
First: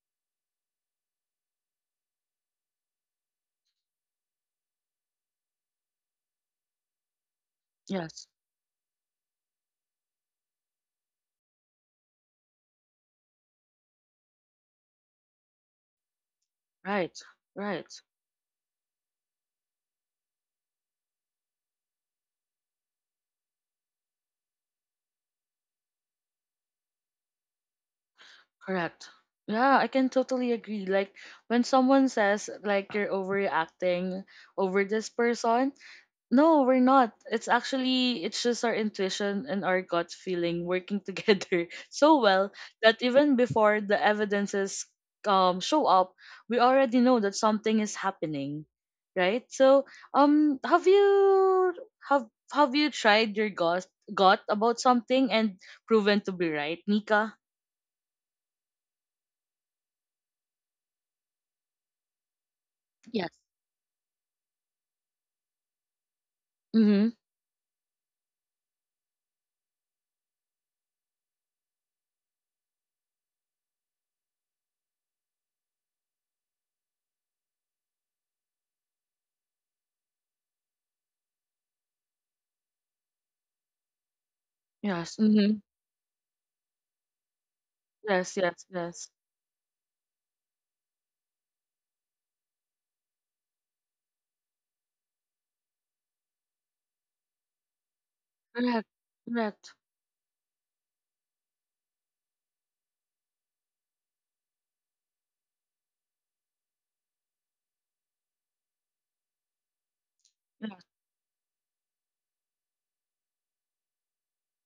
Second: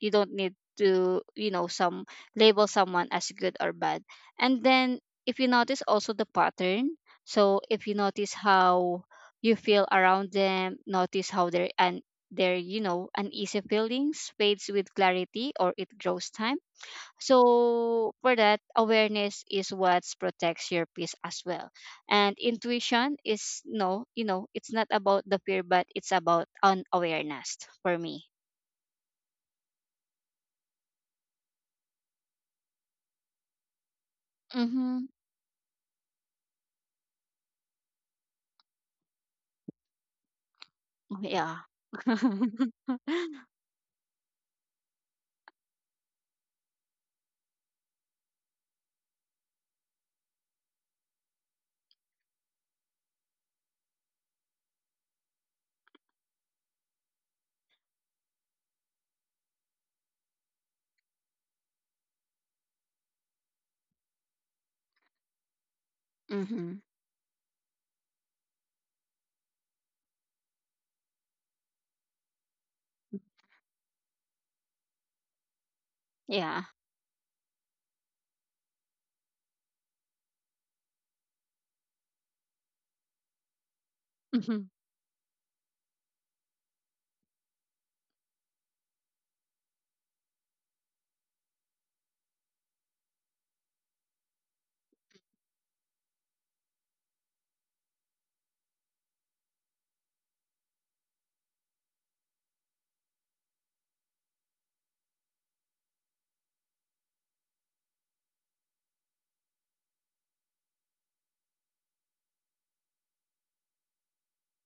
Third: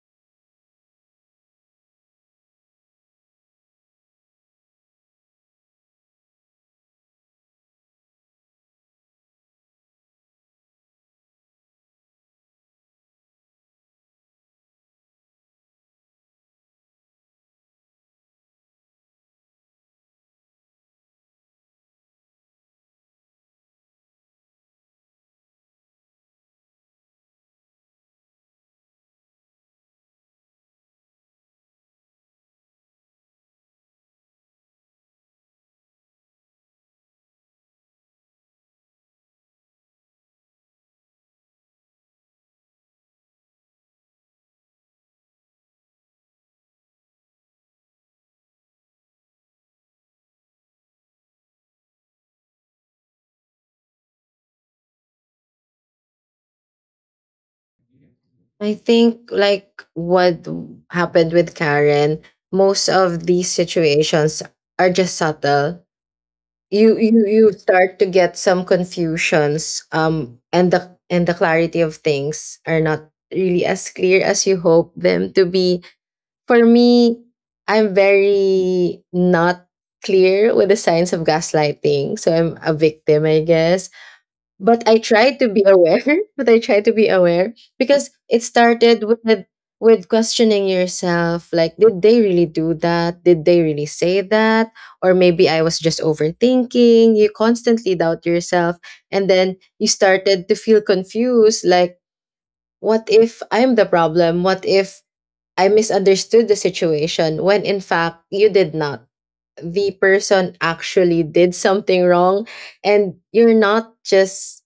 you don't need to you know some label someone as good or bad. And then if you notice also the pattern, so if you
Yes.
notice how you feel around them, notice how their and their you know uneasy feelings fades with clarity or it grows time.
Right. Right.
So for that awareness is what protects your peace as well. And intuition is no you know it's not about the fear, but it's about an awareness for me.
Correct. Yeah, I can totally agree. Like when someone says like you're overreacting over
Mm-hmm.
this person, no, we're not. It's actually it's just our intuition and our gut feeling working
Oh, yeah.
together so well that even before the evidences um show up, we already know that something is happening, right? So, um, have you have have you tried your gut gut about something and proven to be right, Nika?
I think like what happened with Karen, most of
Yes.
these situations are just subtle.
Mhm.
You
Mhm.
you you start to get some confusions um and the and the clarity of things are not really as clear as you hope them to be.
Yeah.
For me, I'm very not clear with the signs of gaslighting. So I'm a victim, I guess,
Mhm.
but I
Yes.
try to
Mhm.
be aware. But I try to be aware because
Yes,
it
yes,
started
yes.
with with questioning yourself, like did they really do that, did they really say that, or maybe I was just overthinking. You constantly doubt yourself,
Correct.
and then
Correct.
you started to feel confused, like what if I'm the problem, what if I misunderstood the situation, when in fact you did not. The person
Yes.
actually did something wrong, and you're not just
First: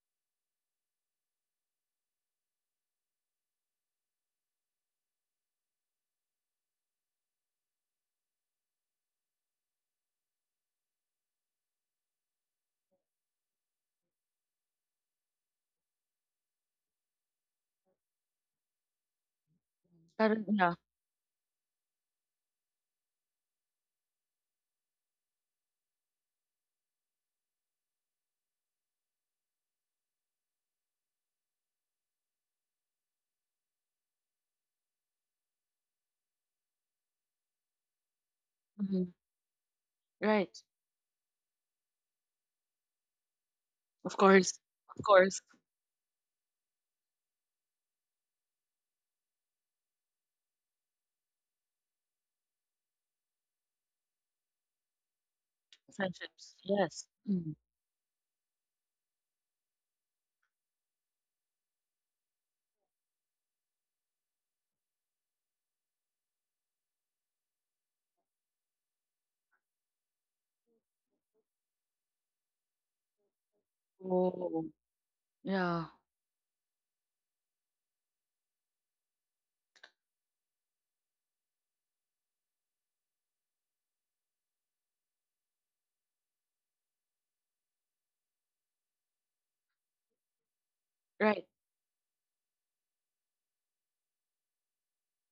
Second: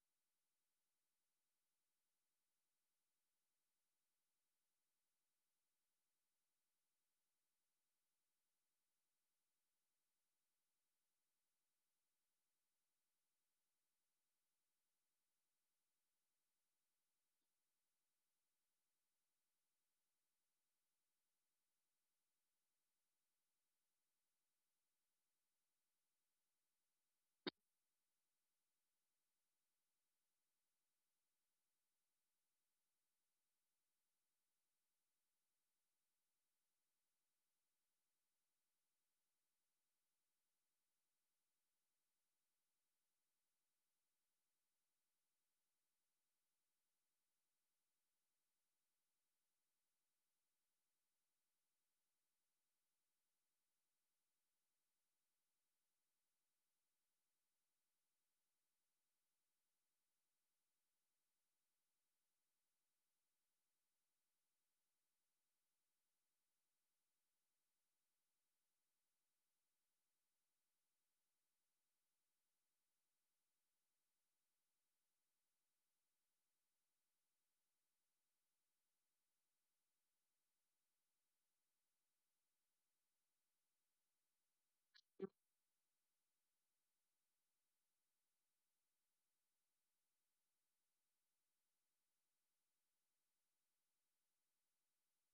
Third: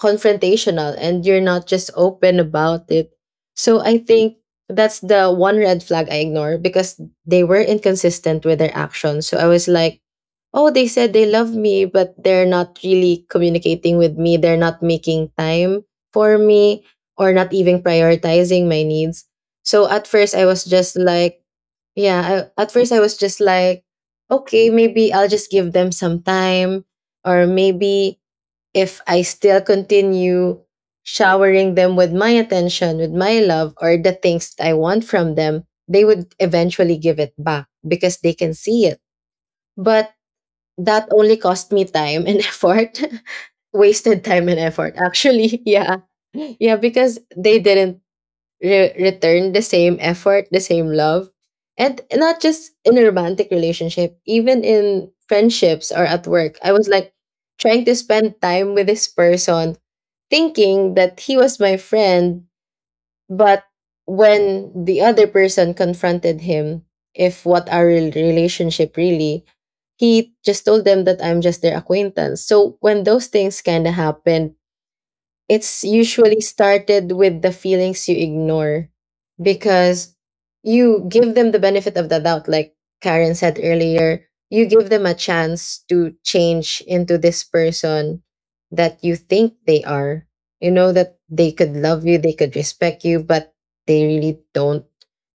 confrontational and you're not just open about it. So I think that's the one red flag I ignore, because they were inconsistent with their actions. So I was like, oh, they said they love me, but they're not really communicating with me. They're not making time for me or not even prioritizing my needs. So at
That
first I
is-
was
Yeah.
just like, yeah, I, at first I was just like, okay, maybe I'll just give them some time, or maybe if I still continue showering them with my attention, with my love, or the things that I want from them, they would eventually give it back because they can see it.
Mm-hmm.
But
Right.
that only cost me time and effort,
Of
wasted time
course,
and effort,
of course,
actually. Yeah. Yeah, because they didn't re- return the same effort, the same love. And not just in a romantic relationship, even in friendships or at
friendships.
work, I was like,
Yes. Mm.
trying to spend time with this person, thinking that he was my friend. But when the other person confronted him, if what our rel- relationship really, he just told them that I'm just their acquaintance. So when those things kind of happened,
Oh,
it's
yeah.
usually started with the feelings you ignore, because you give them the benefit of the doubt, like Karen said earlier. You give them a chance to change into this person that you think they are. You know that
Right.
they could love you, they could respect you, but they really don't,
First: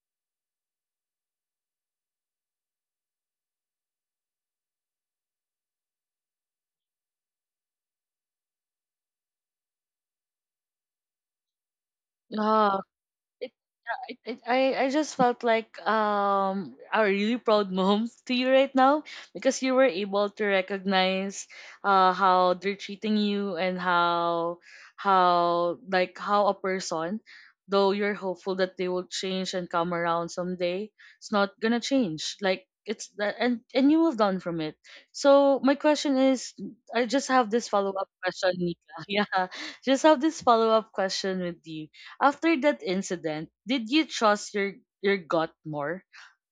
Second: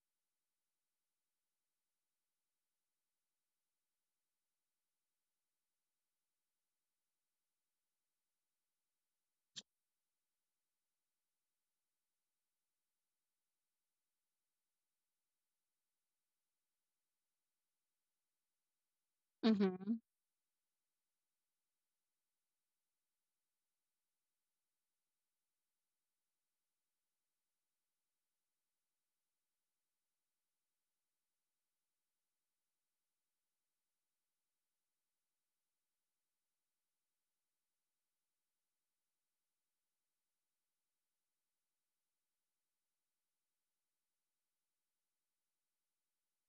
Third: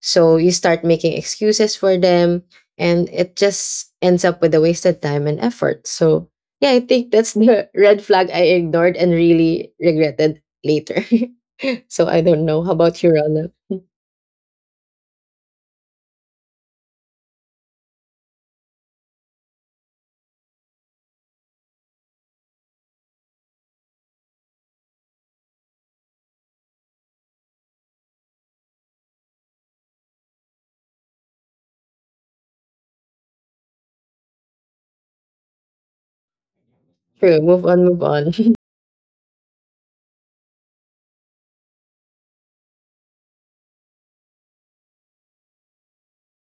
so you start making excuses for them, and it just ends up with a wasted time and effort. So yeah, I think that's the red flag I ignored and really regretted later. So I don't know. How
Yeah.
about you, Rana?
I, I I just felt like um a really proud mom to you right now because you were
Mhm.
able to recognize uh how they're treating you and how how like how a person though you're hopeful that they will change and come around someday, it's not gonna change, like it's that, and and you moved on from it, so my question is, I just
True.
have
Move
this
on,
follow
move
up
on.
question, Nika. Yeah, just have this follow up question with you, after that incident, did you trust your your gut more?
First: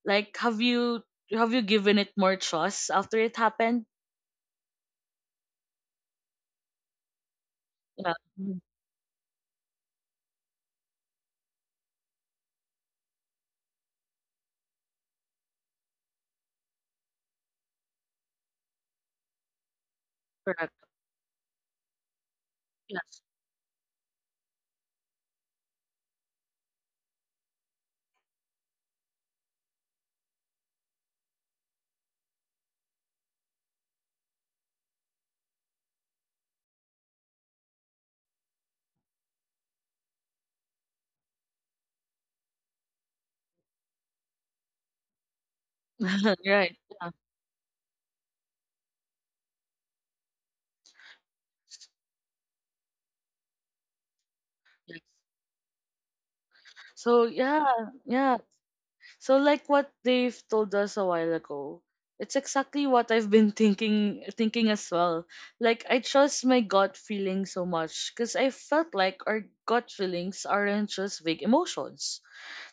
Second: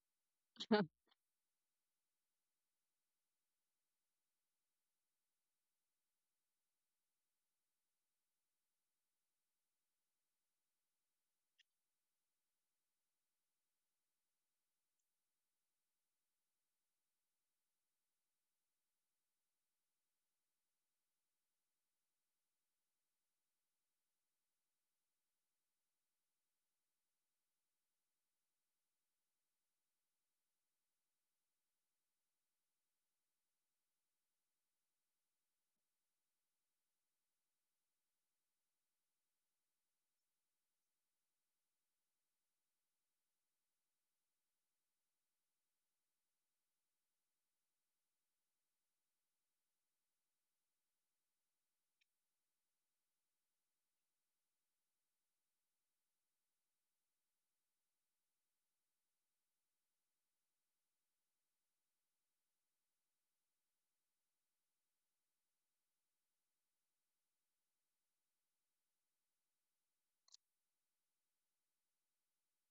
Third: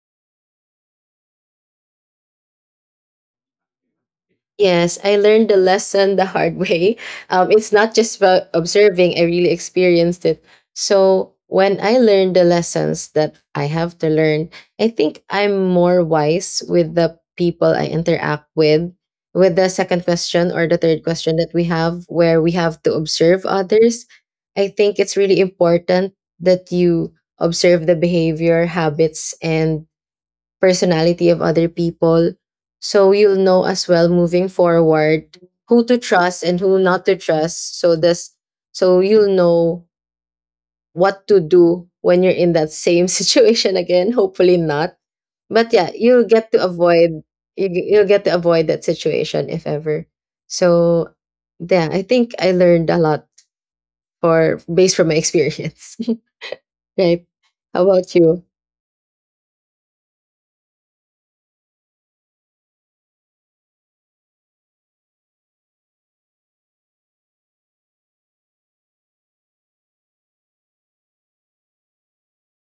Like have you have you given it more trust after it happened?
Yes, I learned the lesson the hard way. Um, it's not
Yeah.
just about
Mhm.
observing, I really experienced it. So, when I learned the lessons that I have to learn, I think I'm more wise with the people I interact with. With the second question or
Correct.
the third question that we have, where we have to
Yes.
observe others, I think it's really important that you observe the behavior, habits, and personality of other people. So you'll know as well moving forward who to trust and who not to trust. So this, so you'll know what to do when you're in that same situation again. Hopefully not. But yeah, you'll get to
Right. Yeah.
avoid, you, you'll get to avoid that situation if ever. So yeah, I think I learned a lot for based
Yeah.
from my experience.
So
Right.
yeah,
How about
yeah.
you?
So like what they've told us a while ago, it's exactly what I've been thinking thinking as well. Like I trust my gut feeling so much because I felt like our gut feelings aren't just vague emotions.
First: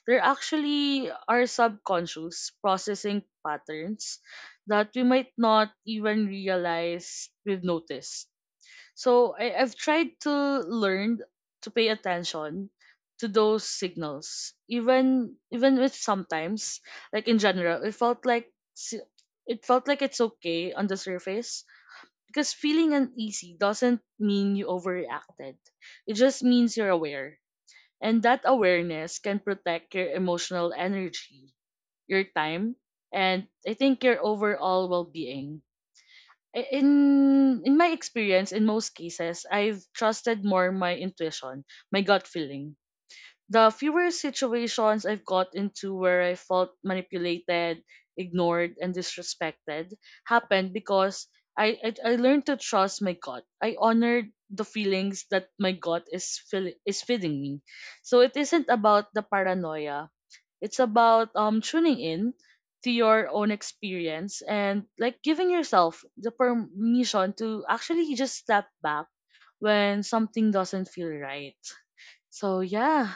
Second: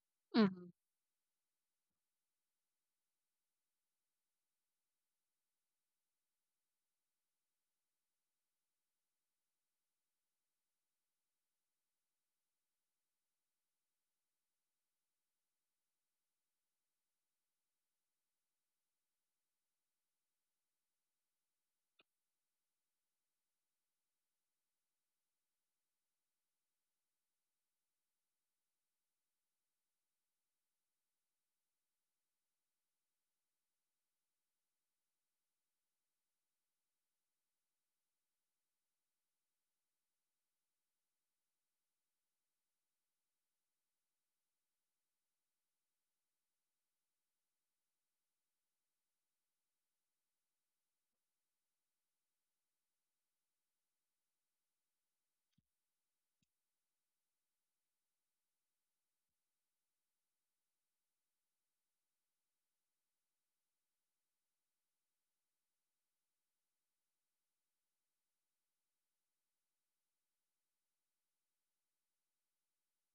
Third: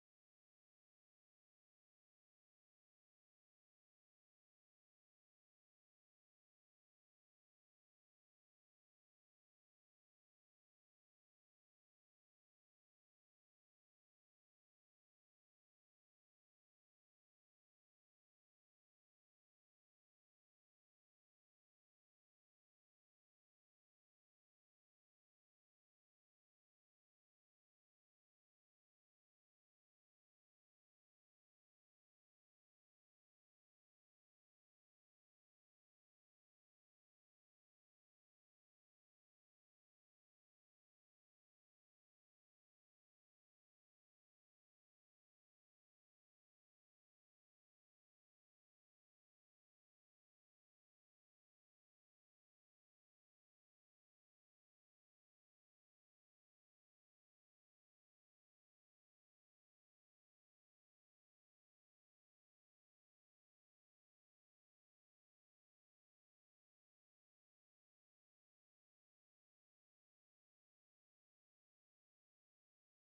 There
Mhm. Mhm.
actually are subconscious processing patterns that we might not even realize we've noticed. So I, I've tried to learn to pay attention to those signals, even even if sometimes, like in general, it felt like s- it felt like it's okay on the surface because feeling uneasy doesn't mean you overreacted. It just means you're aware. And that awareness can protect your emotional energy, your time, and I think your overall well-being. I- In in my experience, in most cases, I've trusted more my intuition, my gut feeling, the fewer situations I've got into where I felt manipulated, ignored, and disrespected happened because I, I, I learned to trust my gut. I honored the feelings that my gut is feel, is feeding me. So it isn't about the paranoia. It's about um tuning in to your own experience and like giving yourself the permission to actually just step back when something doesn't feel right. So yeah,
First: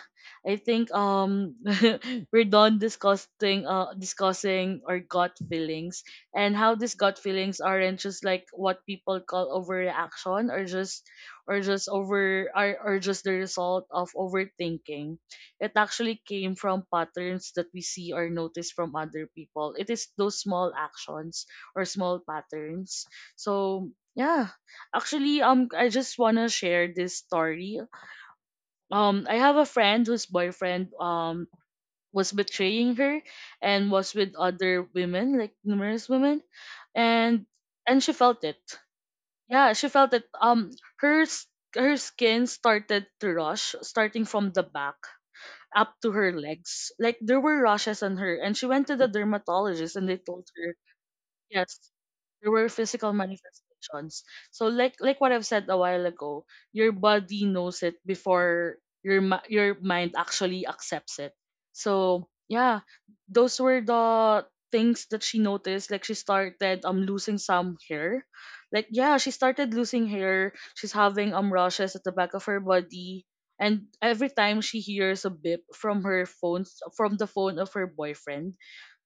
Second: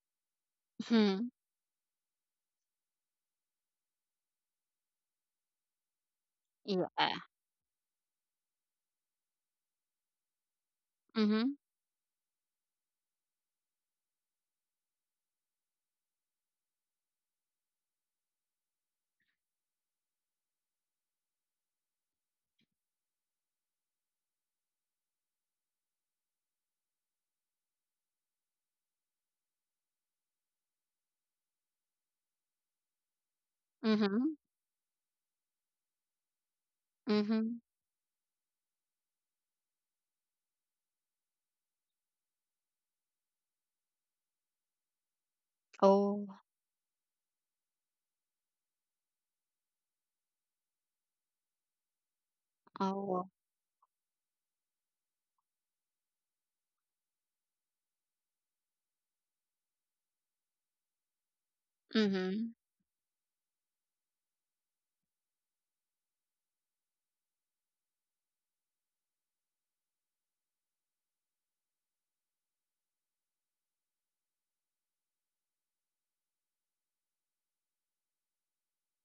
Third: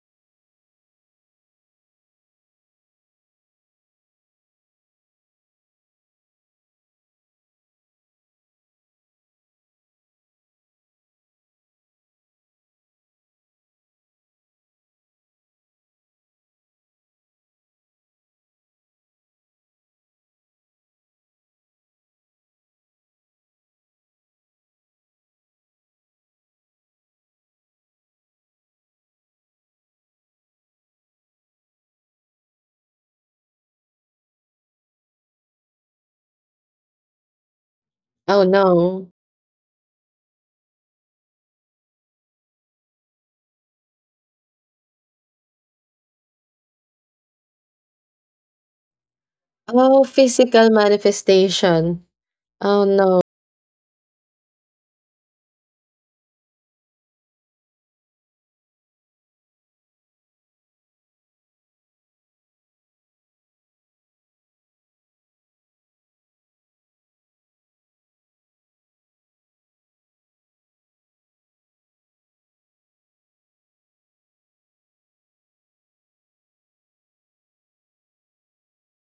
I think um we're done discussing uh discussing our gut feelings and how these
Yeah.
gut feelings aren't just like what people call overreaction or just
Mhm.
or just over or, or just the result of overthinking. It actually came from patterns that we see or notice from other people. It is those small actions or small patterns. So yeah, actually um I just want to share this story, um, I have a friend whose boyfriend um was betraying her and was
Mhm.
with other women, like numerous women, and
Mhm.
and she
Oh
felt it.
no.
Yeah, she felt it. Um, her s- her skin started to rush, starting from the back up to
Oh.
her legs. Like there were rashes on her, and she went to the dermatologist,
Oh,
and they told
physical
her yes,
manifestation.
there were
Oh
physical
no.
Oh.
manifestations. So like like what I've said a while ago, your body knows it before your mi- your mind actually accepts it. So
Mhm.
yeah, those were the things that she noticed. Like she started um losing some hair. Like yeah, she started losing hair. She's having um rashes at the back of her body. And every time she hears a beep from her phone, from the phone of her boyfriend,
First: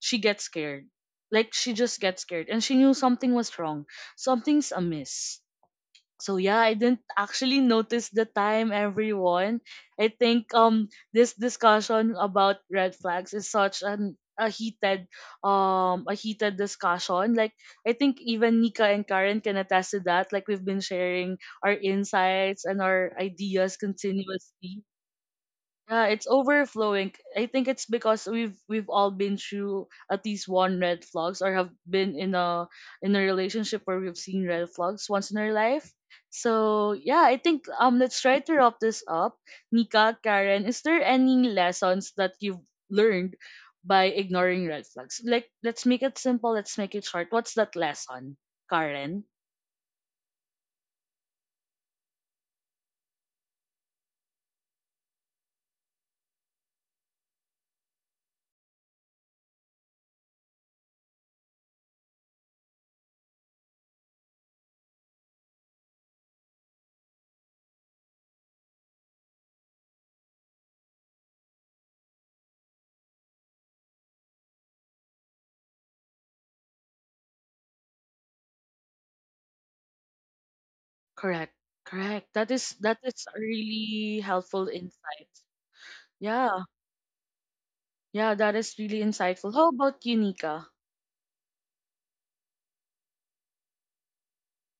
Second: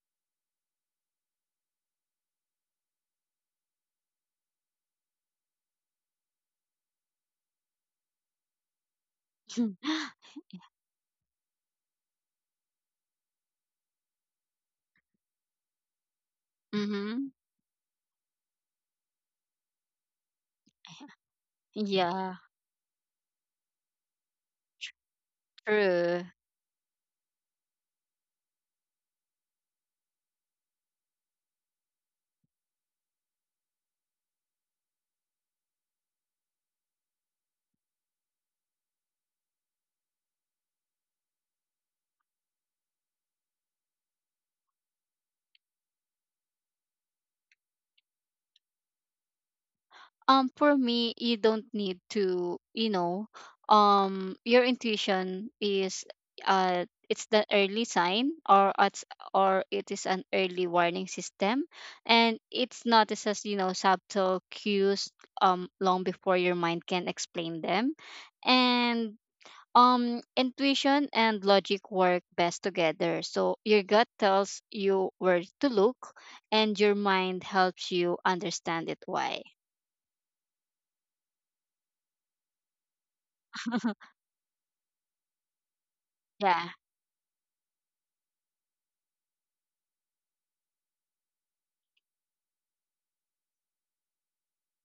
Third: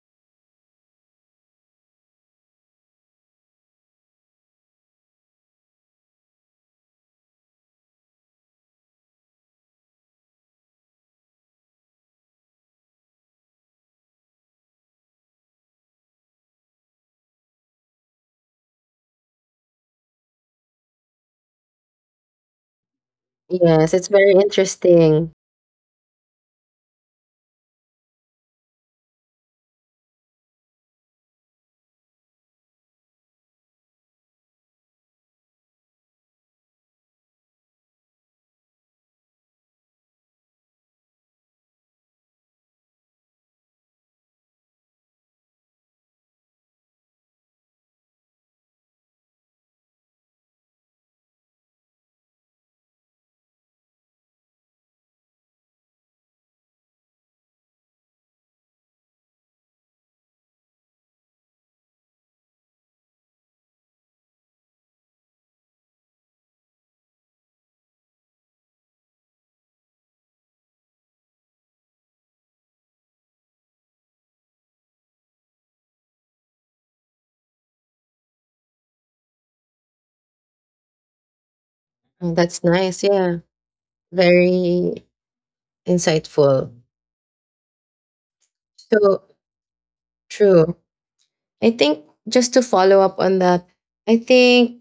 she gets scared, like she just gets scared, and she knew something was wrong, something's amiss. So yeah, I didn't actually notice the time everyone.
Mhm.
I think um this discussion about red flags is such an a heated um a heated discussion, like I think even Nika and Karen can attest to that, like we've been sharing our
Yeah.
insights and our ideas
Yes, it's very
continuously.
interesting.
Yeah,
True.
it's overflowing. I think it's because we've we've all been through at least one red flags or have been in a in a relationship where we've seen red flags once in our life. So yeah, I think um let's try to wrap this up. Nika, Karen, is there any lessons that you've learned by ignoring red flags? Like let's make it simple, let's make it short. What's that lesson, Karen?
Um, for me, you don't need to, you know, um, your intuition is, uh, it's the early sign, or it's or it is an early warning system, and it's notices, you know, subtle cues, um, long before your mind can explain them. And um, intuition and logic work best together. So your gut tells you where to look, and your mind helps you understand it. Why?
Correct. Correct.
Oh,
That
that's
is that
nice.
is
Yeah.
a really helpful
Very
insight. Yeah.
Yeah.
insightful.
Yeah, that is really
So
insightful. How about you, Nika?
true. I think just to follow up on that, I think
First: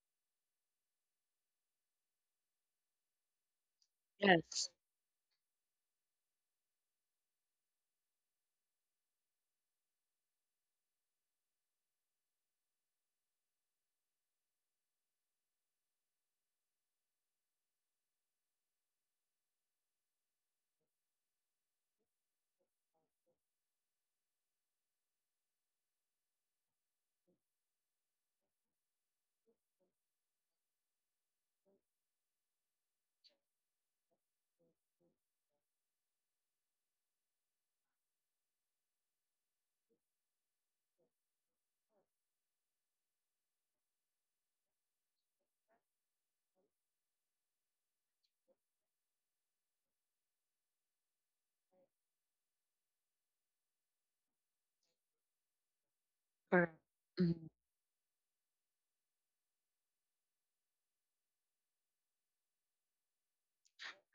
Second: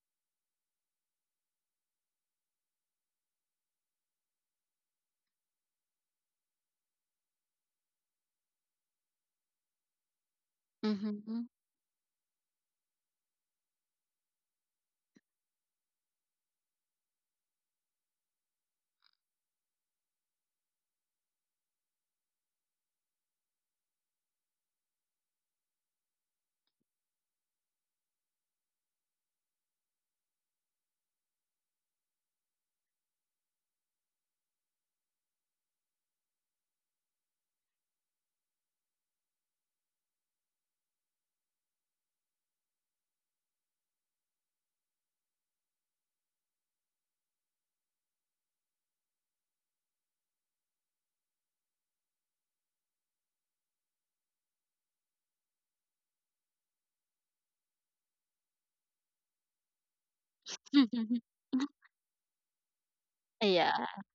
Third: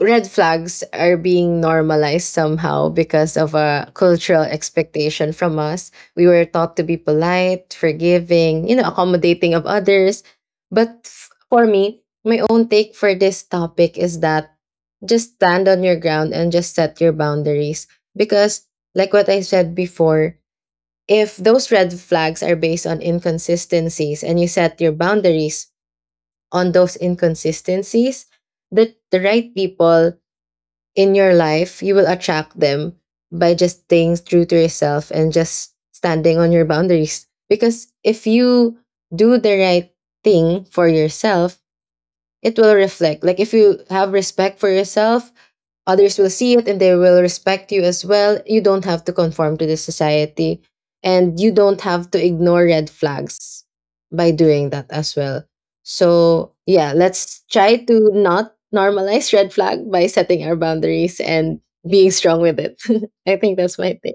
red flags are being normalized somehow because of a cultural
Yes,
expectation from us. We were taught to be polite, forgiving, you know, accommodating of others. But f-
Mhm.
for me, my own take for this topic is that just stand on your ground and just set your boundaries. Because, like what I said before, if those red flags are based on inconsistencies and you set your boundaries on those inconsistencies, the, the right people in your life, you will attract them by just staying true to yourself and just standing on your boundaries. Because if you do the right thing for yourself, it will reflect. Like if you have respect for yourself, others will see it and they will respect you as well. You don't have to conform to the society, and you don't have to ignore red flags by doing that as well. So,
correct.
yeah, let's
Mhm.
try to not normalize red flag by setting our boundaries and being strong with it. I think
Yeah.
that's my thing.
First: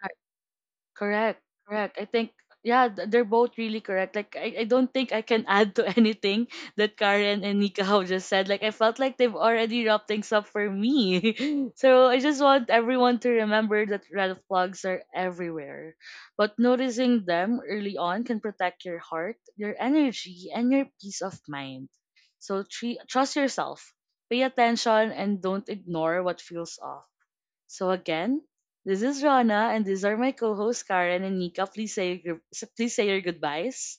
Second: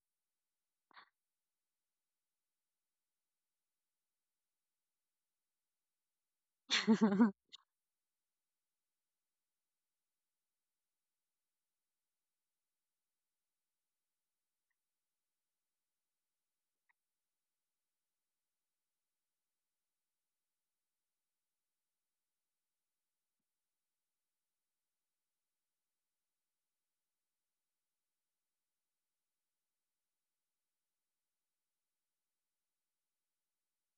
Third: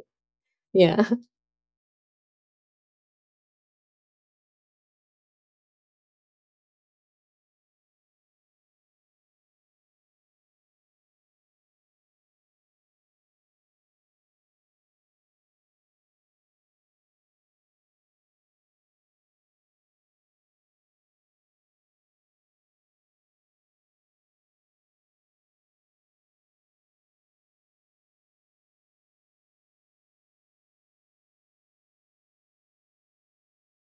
Yeah.
Correct, correct. I think yeah, th- they're both really correct. Like I, I don't think I can add to anything that Karen and Nikau just said. Like I felt like they've already wrapped things up for me. So I just want everyone to remember that red flags are everywhere. But noticing them early on can protect your heart, your energy, and your peace of mind. So tre- trust yourself. Pay attention and don't ignore what feels off. So again, this is Rana, and these are my co-hosts Karen and Nika. Please say your, please say your goodbyes,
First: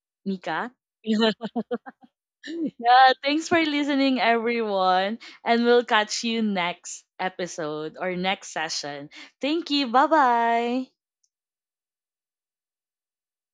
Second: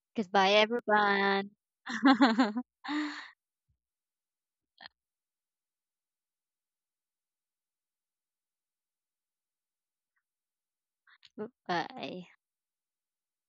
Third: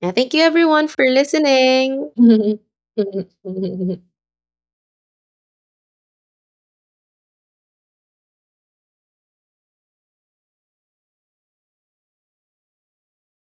And thank you
Goodbye,
Nika.
everyone for
everyone.
listening.
Yeah, thanks for listening, everyone, and we'll catch you next episode or next session. Thank you. Bye bye.
Goodbye.